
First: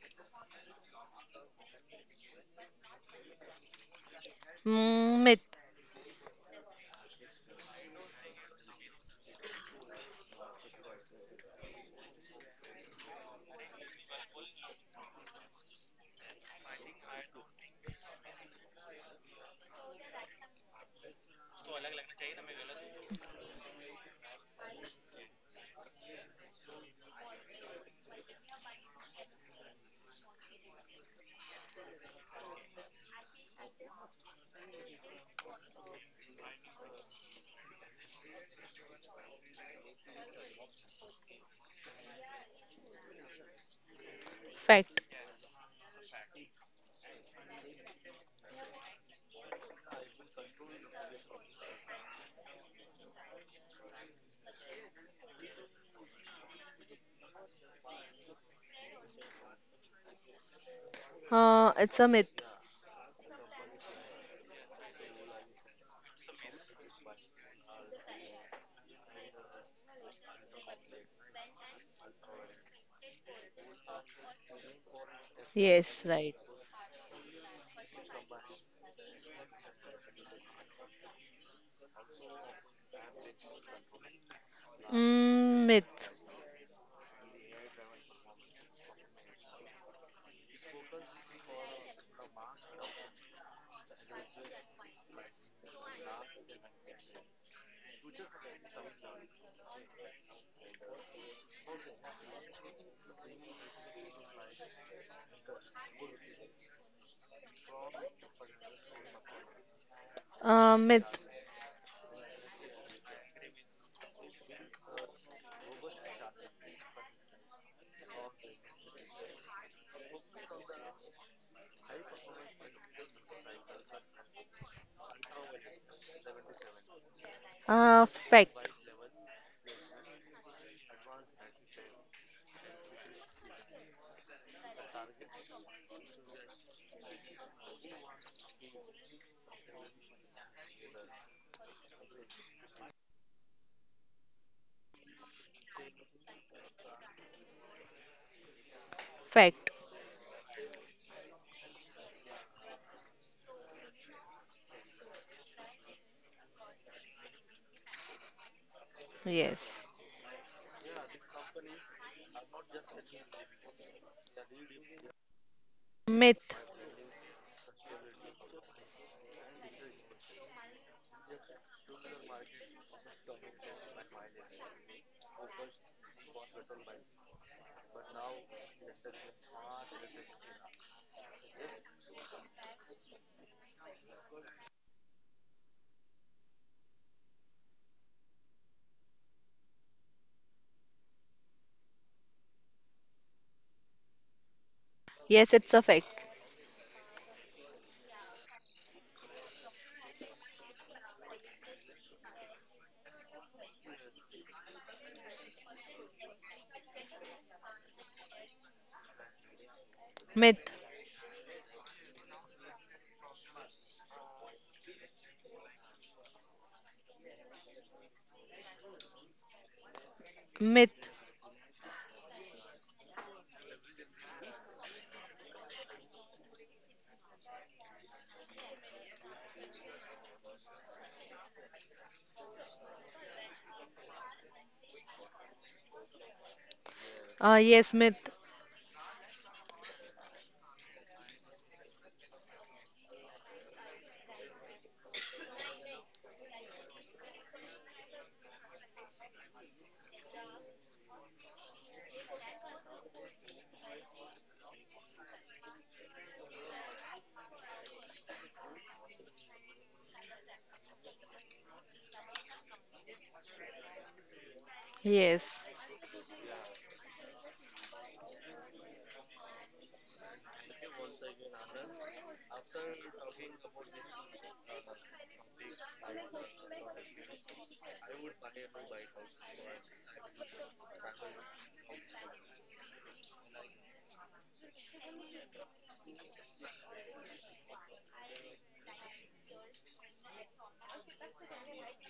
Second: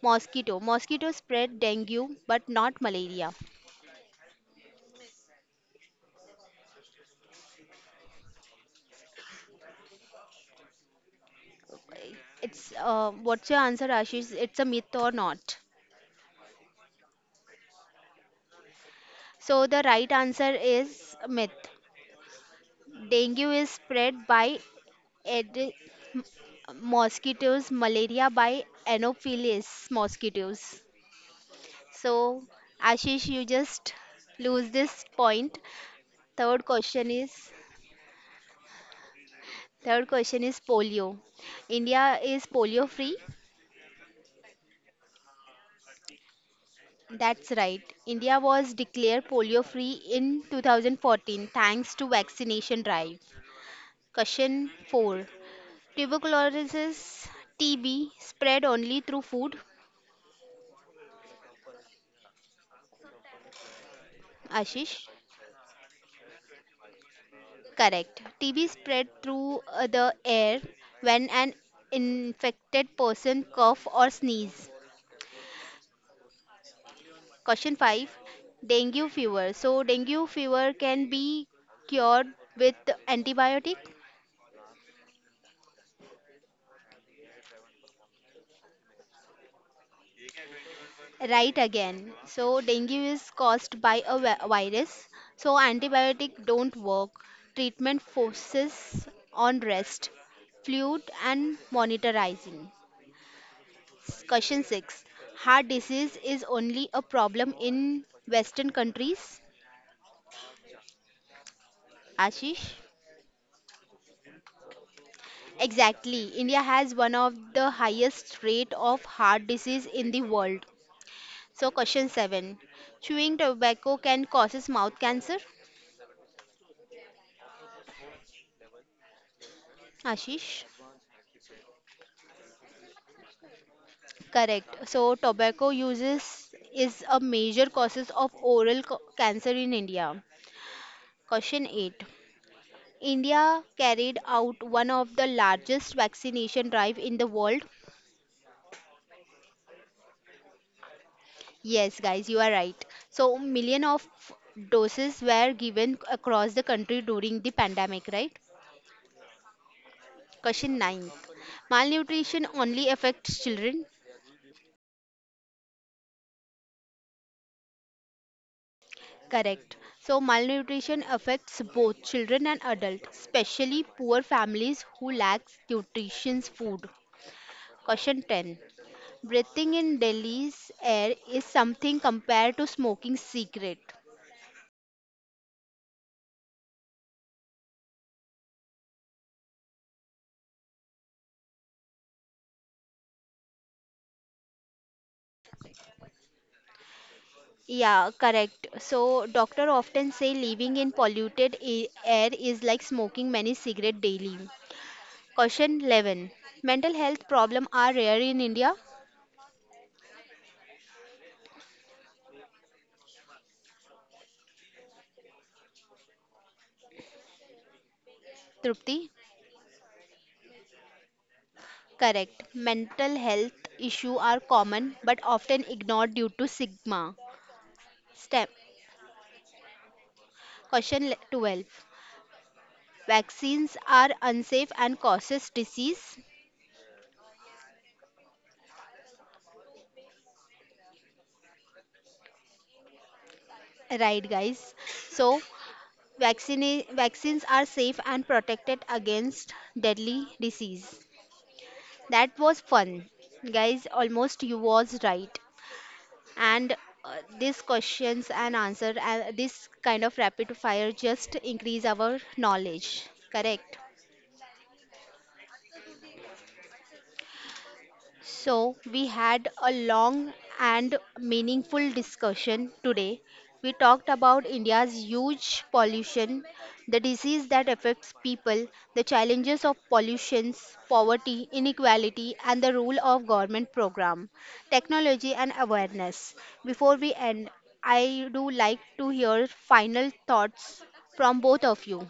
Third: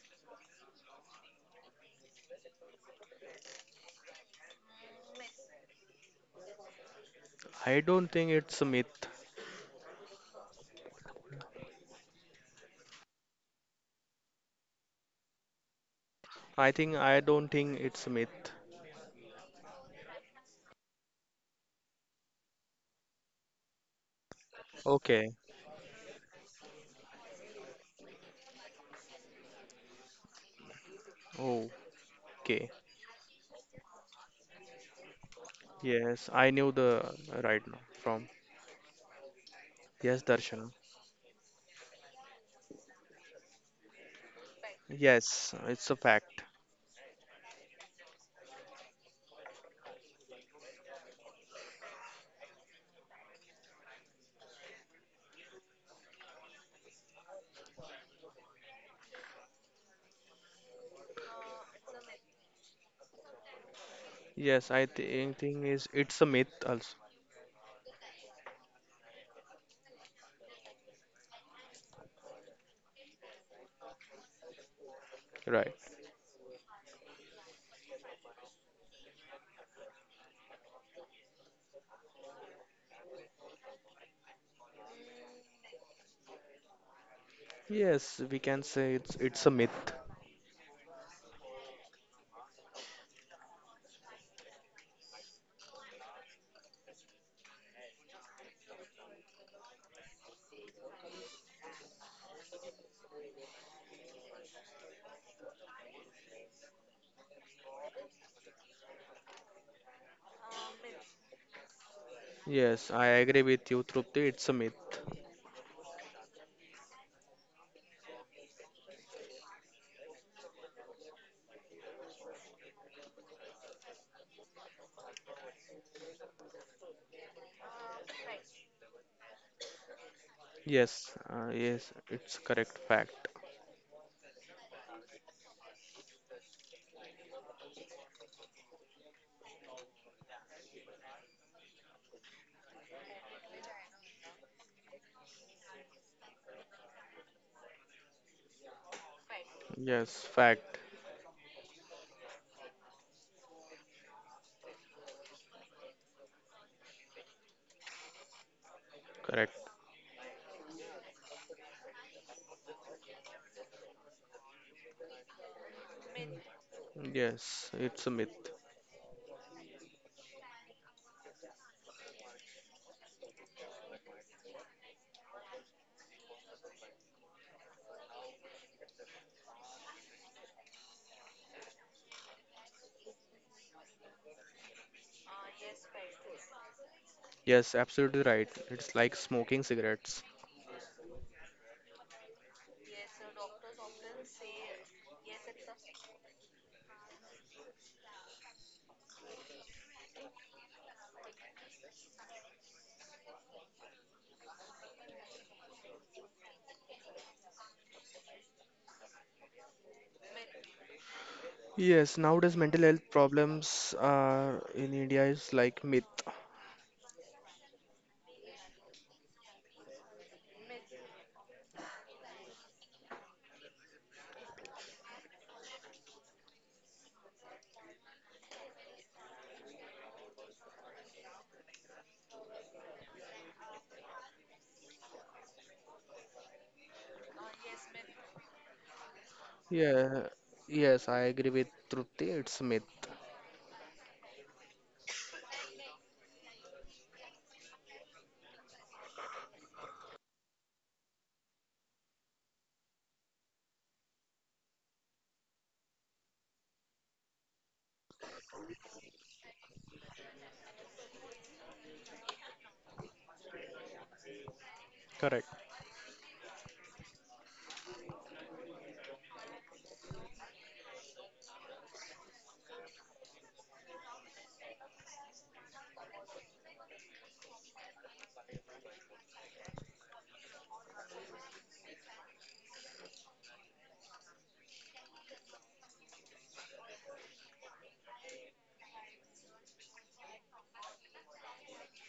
Speaker 1: mosquito spread dengue but not malaria.
Speaker 2: Mm, myth.
Speaker 3: I don't think it's a myth.
Speaker 1: It's what's your answer, Ashish? It's a myth or not?
Speaker 3: I think I don't think it's a myth.
Speaker 1: So the right answer is myth. Dengue is spread by
Speaker 3: Okay.
Speaker 1: Aedes mosquitoes, malaria by anopheles mosquitoes.
Speaker 3: Oh,
Speaker 1: So
Speaker 3: okay.
Speaker 1: Ashish, you just lose this point.
Speaker 3: Yes, I
Speaker 1: Third
Speaker 3: knew
Speaker 1: question
Speaker 3: the
Speaker 1: is,
Speaker 3: right now from.
Speaker 1: third
Speaker 3: Yes,
Speaker 1: question is,
Speaker 3: Darshan.
Speaker 1: polio. India is polio free.
Speaker 2: Fact.
Speaker 3: Yes, it's a fact.
Speaker 1: That's right, India was declared polio free in 2014 thanks to vaccination drive. Question 4, tuberculosis. TB spread only through food.
Speaker 2: It's a myth.
Speaker 3: Yes, I
Speaker 1: Ashish?
Speaker 3: think thing is it's a myth also.
Speaker 1: Correct. TB spread through the air when an infected person cough or sneeze.
Speaker 3: Right.
Speaker 2: Yes, right.
Speaker 1: Question 5. Dengue fever. So dengue fever can be cured with antibiotic.
Speaker 2: Mm, myth.
Speaker 3: Yes, we can say it's a myth.
Speaker 1: Right again. So dengue is caused by a virus. So antibiotic don't work. Treatment focuses on rest, fluid and monitoring. Question 6. Heart disease is only a problem in Western countries?
Speaker 2: Myth.
Speaker 1: Ashish?
Speaker 3: Yes, I agree with you, Trupti. It's a myth.
Speaker 1: Exactly. India has one of the highest rate of heart disease in the world. So question 7. Chewing tobacco can causes mouth cancer?
Speaker 2: Fact.
Speaker 1: Ashish?
Speaker 3: Yes, yes, it's correct fact.
Speaker 1: Correct. So tobacco uses is a major causes of oral cancer in India. Question 8. India carried out one of the largest vaccination drive in the world.
Speaker 2: Fact.
Speaker 3: Yes, fact.
Speaker 1: Yes, guys, you are right. So, million of doses were given across the country during the pandemic, right?
Speaker 3: Correct.
Speaker 2: Yes.
Speaker 1: Question 9. Malnutrition only affects children?
Speaker 2: Myth.
Speaker 3: Yes, it's a myth.
Speaker 1: Correct. So, malnutrition affects both children and adults, especially poor families who lack nutritious food. Question 10. Breathing in Delhi's air is something compared to smoking cigarette.
Speaker 3: Yes, absolutely right. It's like smoking cigarettes.
Speaker 2: Yes, it's a fact.
Speaker 1: Yeah, correct. So, doctor often say living in polluted air is like smoking many cigarette daily. Question 11. Mental health problem are rare in India?
Speaker 2: Myth.
Speaker 3: Yes, nowadays mental health problems are in India is like myth.
Speaker 1: Trupti?
Speaker 2: Myth.
Speaker 1: Correct. Mental health issue are common but often ignored due to stigma. Step. Question 12. Vaccines are unsafe and causes disease?
Speaker 2: Yes, myth.
Speaker 3: Yeah, yes, I agree with Trupti. It's a myth.
Speaker 1: Right, guys. So, vaccines are safe and protected against deadly disease. That was fun. Guys, almost you was right. And these questions and answer, this kind of rapid fire just increase our knowledge. Correct.
Speaker 3: Correct.
Speaker 2: Yes.
Speaker 1: So, we had a long and meaningful discussion today. We talked about India's huge pollution, the disease that affects people, the challenges of pollution, poverty, inequality, and the role of government program, technology, and awareness. Before we end, I do like to hear final thoughts from both of you.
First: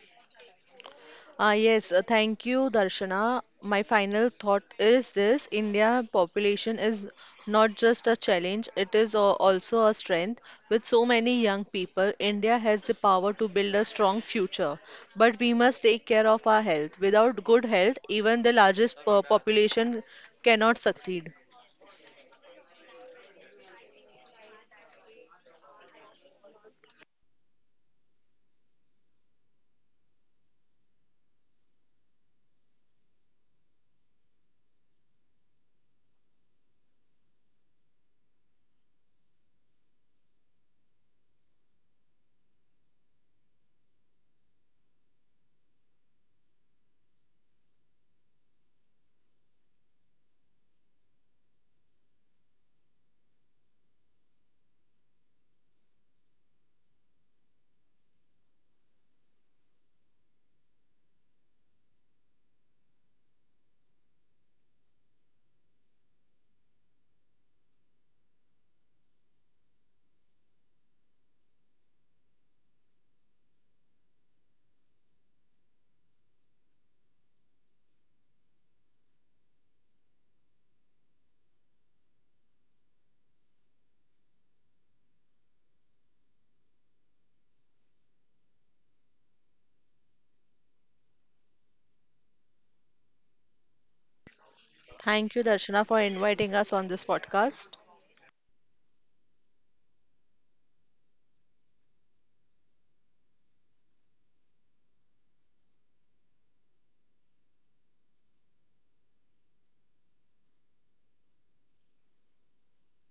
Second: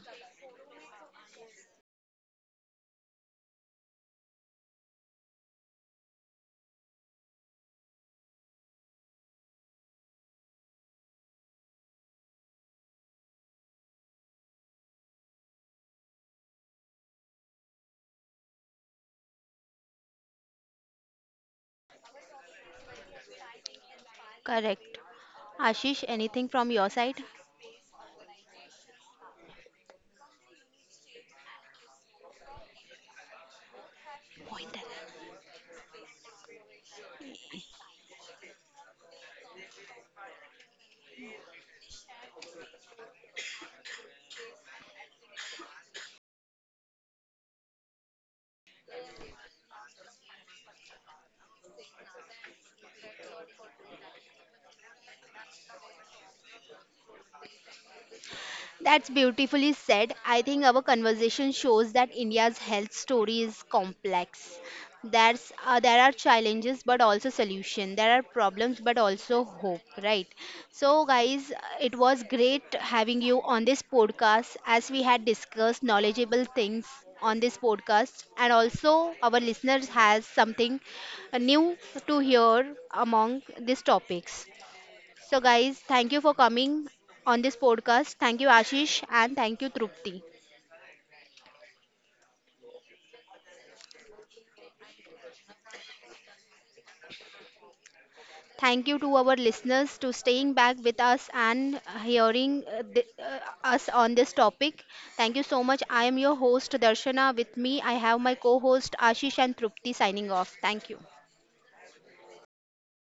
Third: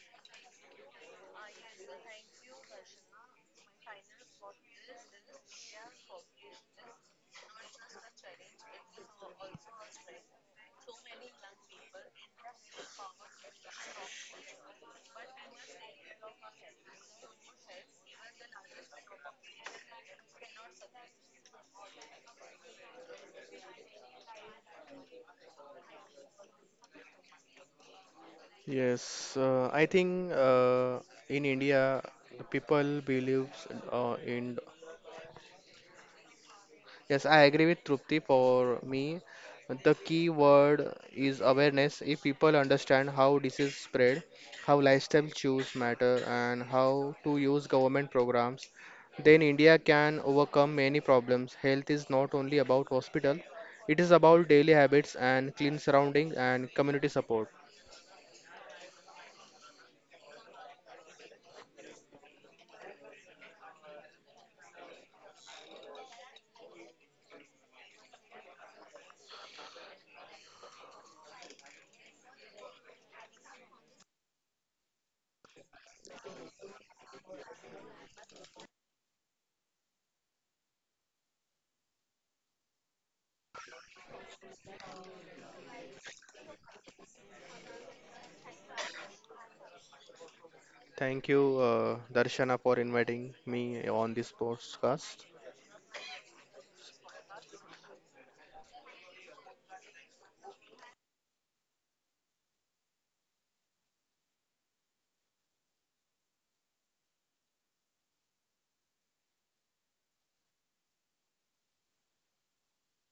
Speaker 2: Yes, thank you, Darshana. My final thought is this: India population is not just a challenge; it is also a strength. With so many young people, India has the power to build a strong future. But we must take care of our health. Without good health, even the largest population cannot succeed.
Speaker 1: Correct. Ashish, anything from your side?
Speaker 3: Yes, I think in India, the people believes in.
Speaker 1: Point.
Speaker 3: Yes, I agree with Trupti. For me, the key word is awareness. If people understand how disease spread, how lifestyle choose matter, and how to use government programs, then India can overcome many problems. Health is not only about hospital; it is about daily habits and clean surroundings and community support.
Speaker 1: That's beautifully said. I think our conversation shows that India's health story is complex. There's, there are challenges but also solution. There are problems but also hope, right? So, guys, it was great having you on this podcast as we had discussed knowledgeable things on this podcast, and also our listeners has something new to hear among these topics. So, guys, thank you for coming on this podcast. Thank you, Ashish, and thank you, Trupti.
Speaker 3: Thank you, Darshana, for inviting me on this podcast.
Speaker 2: Thank you, Darshana, for inviting us on this podcast.
Speaker 1: Thank you to our listeners to staying back with us and hearing us on this topic. Thank you so much. I am your host, Darshana. With me, I have my co-host Ashish and Trupti signing off. Thank you.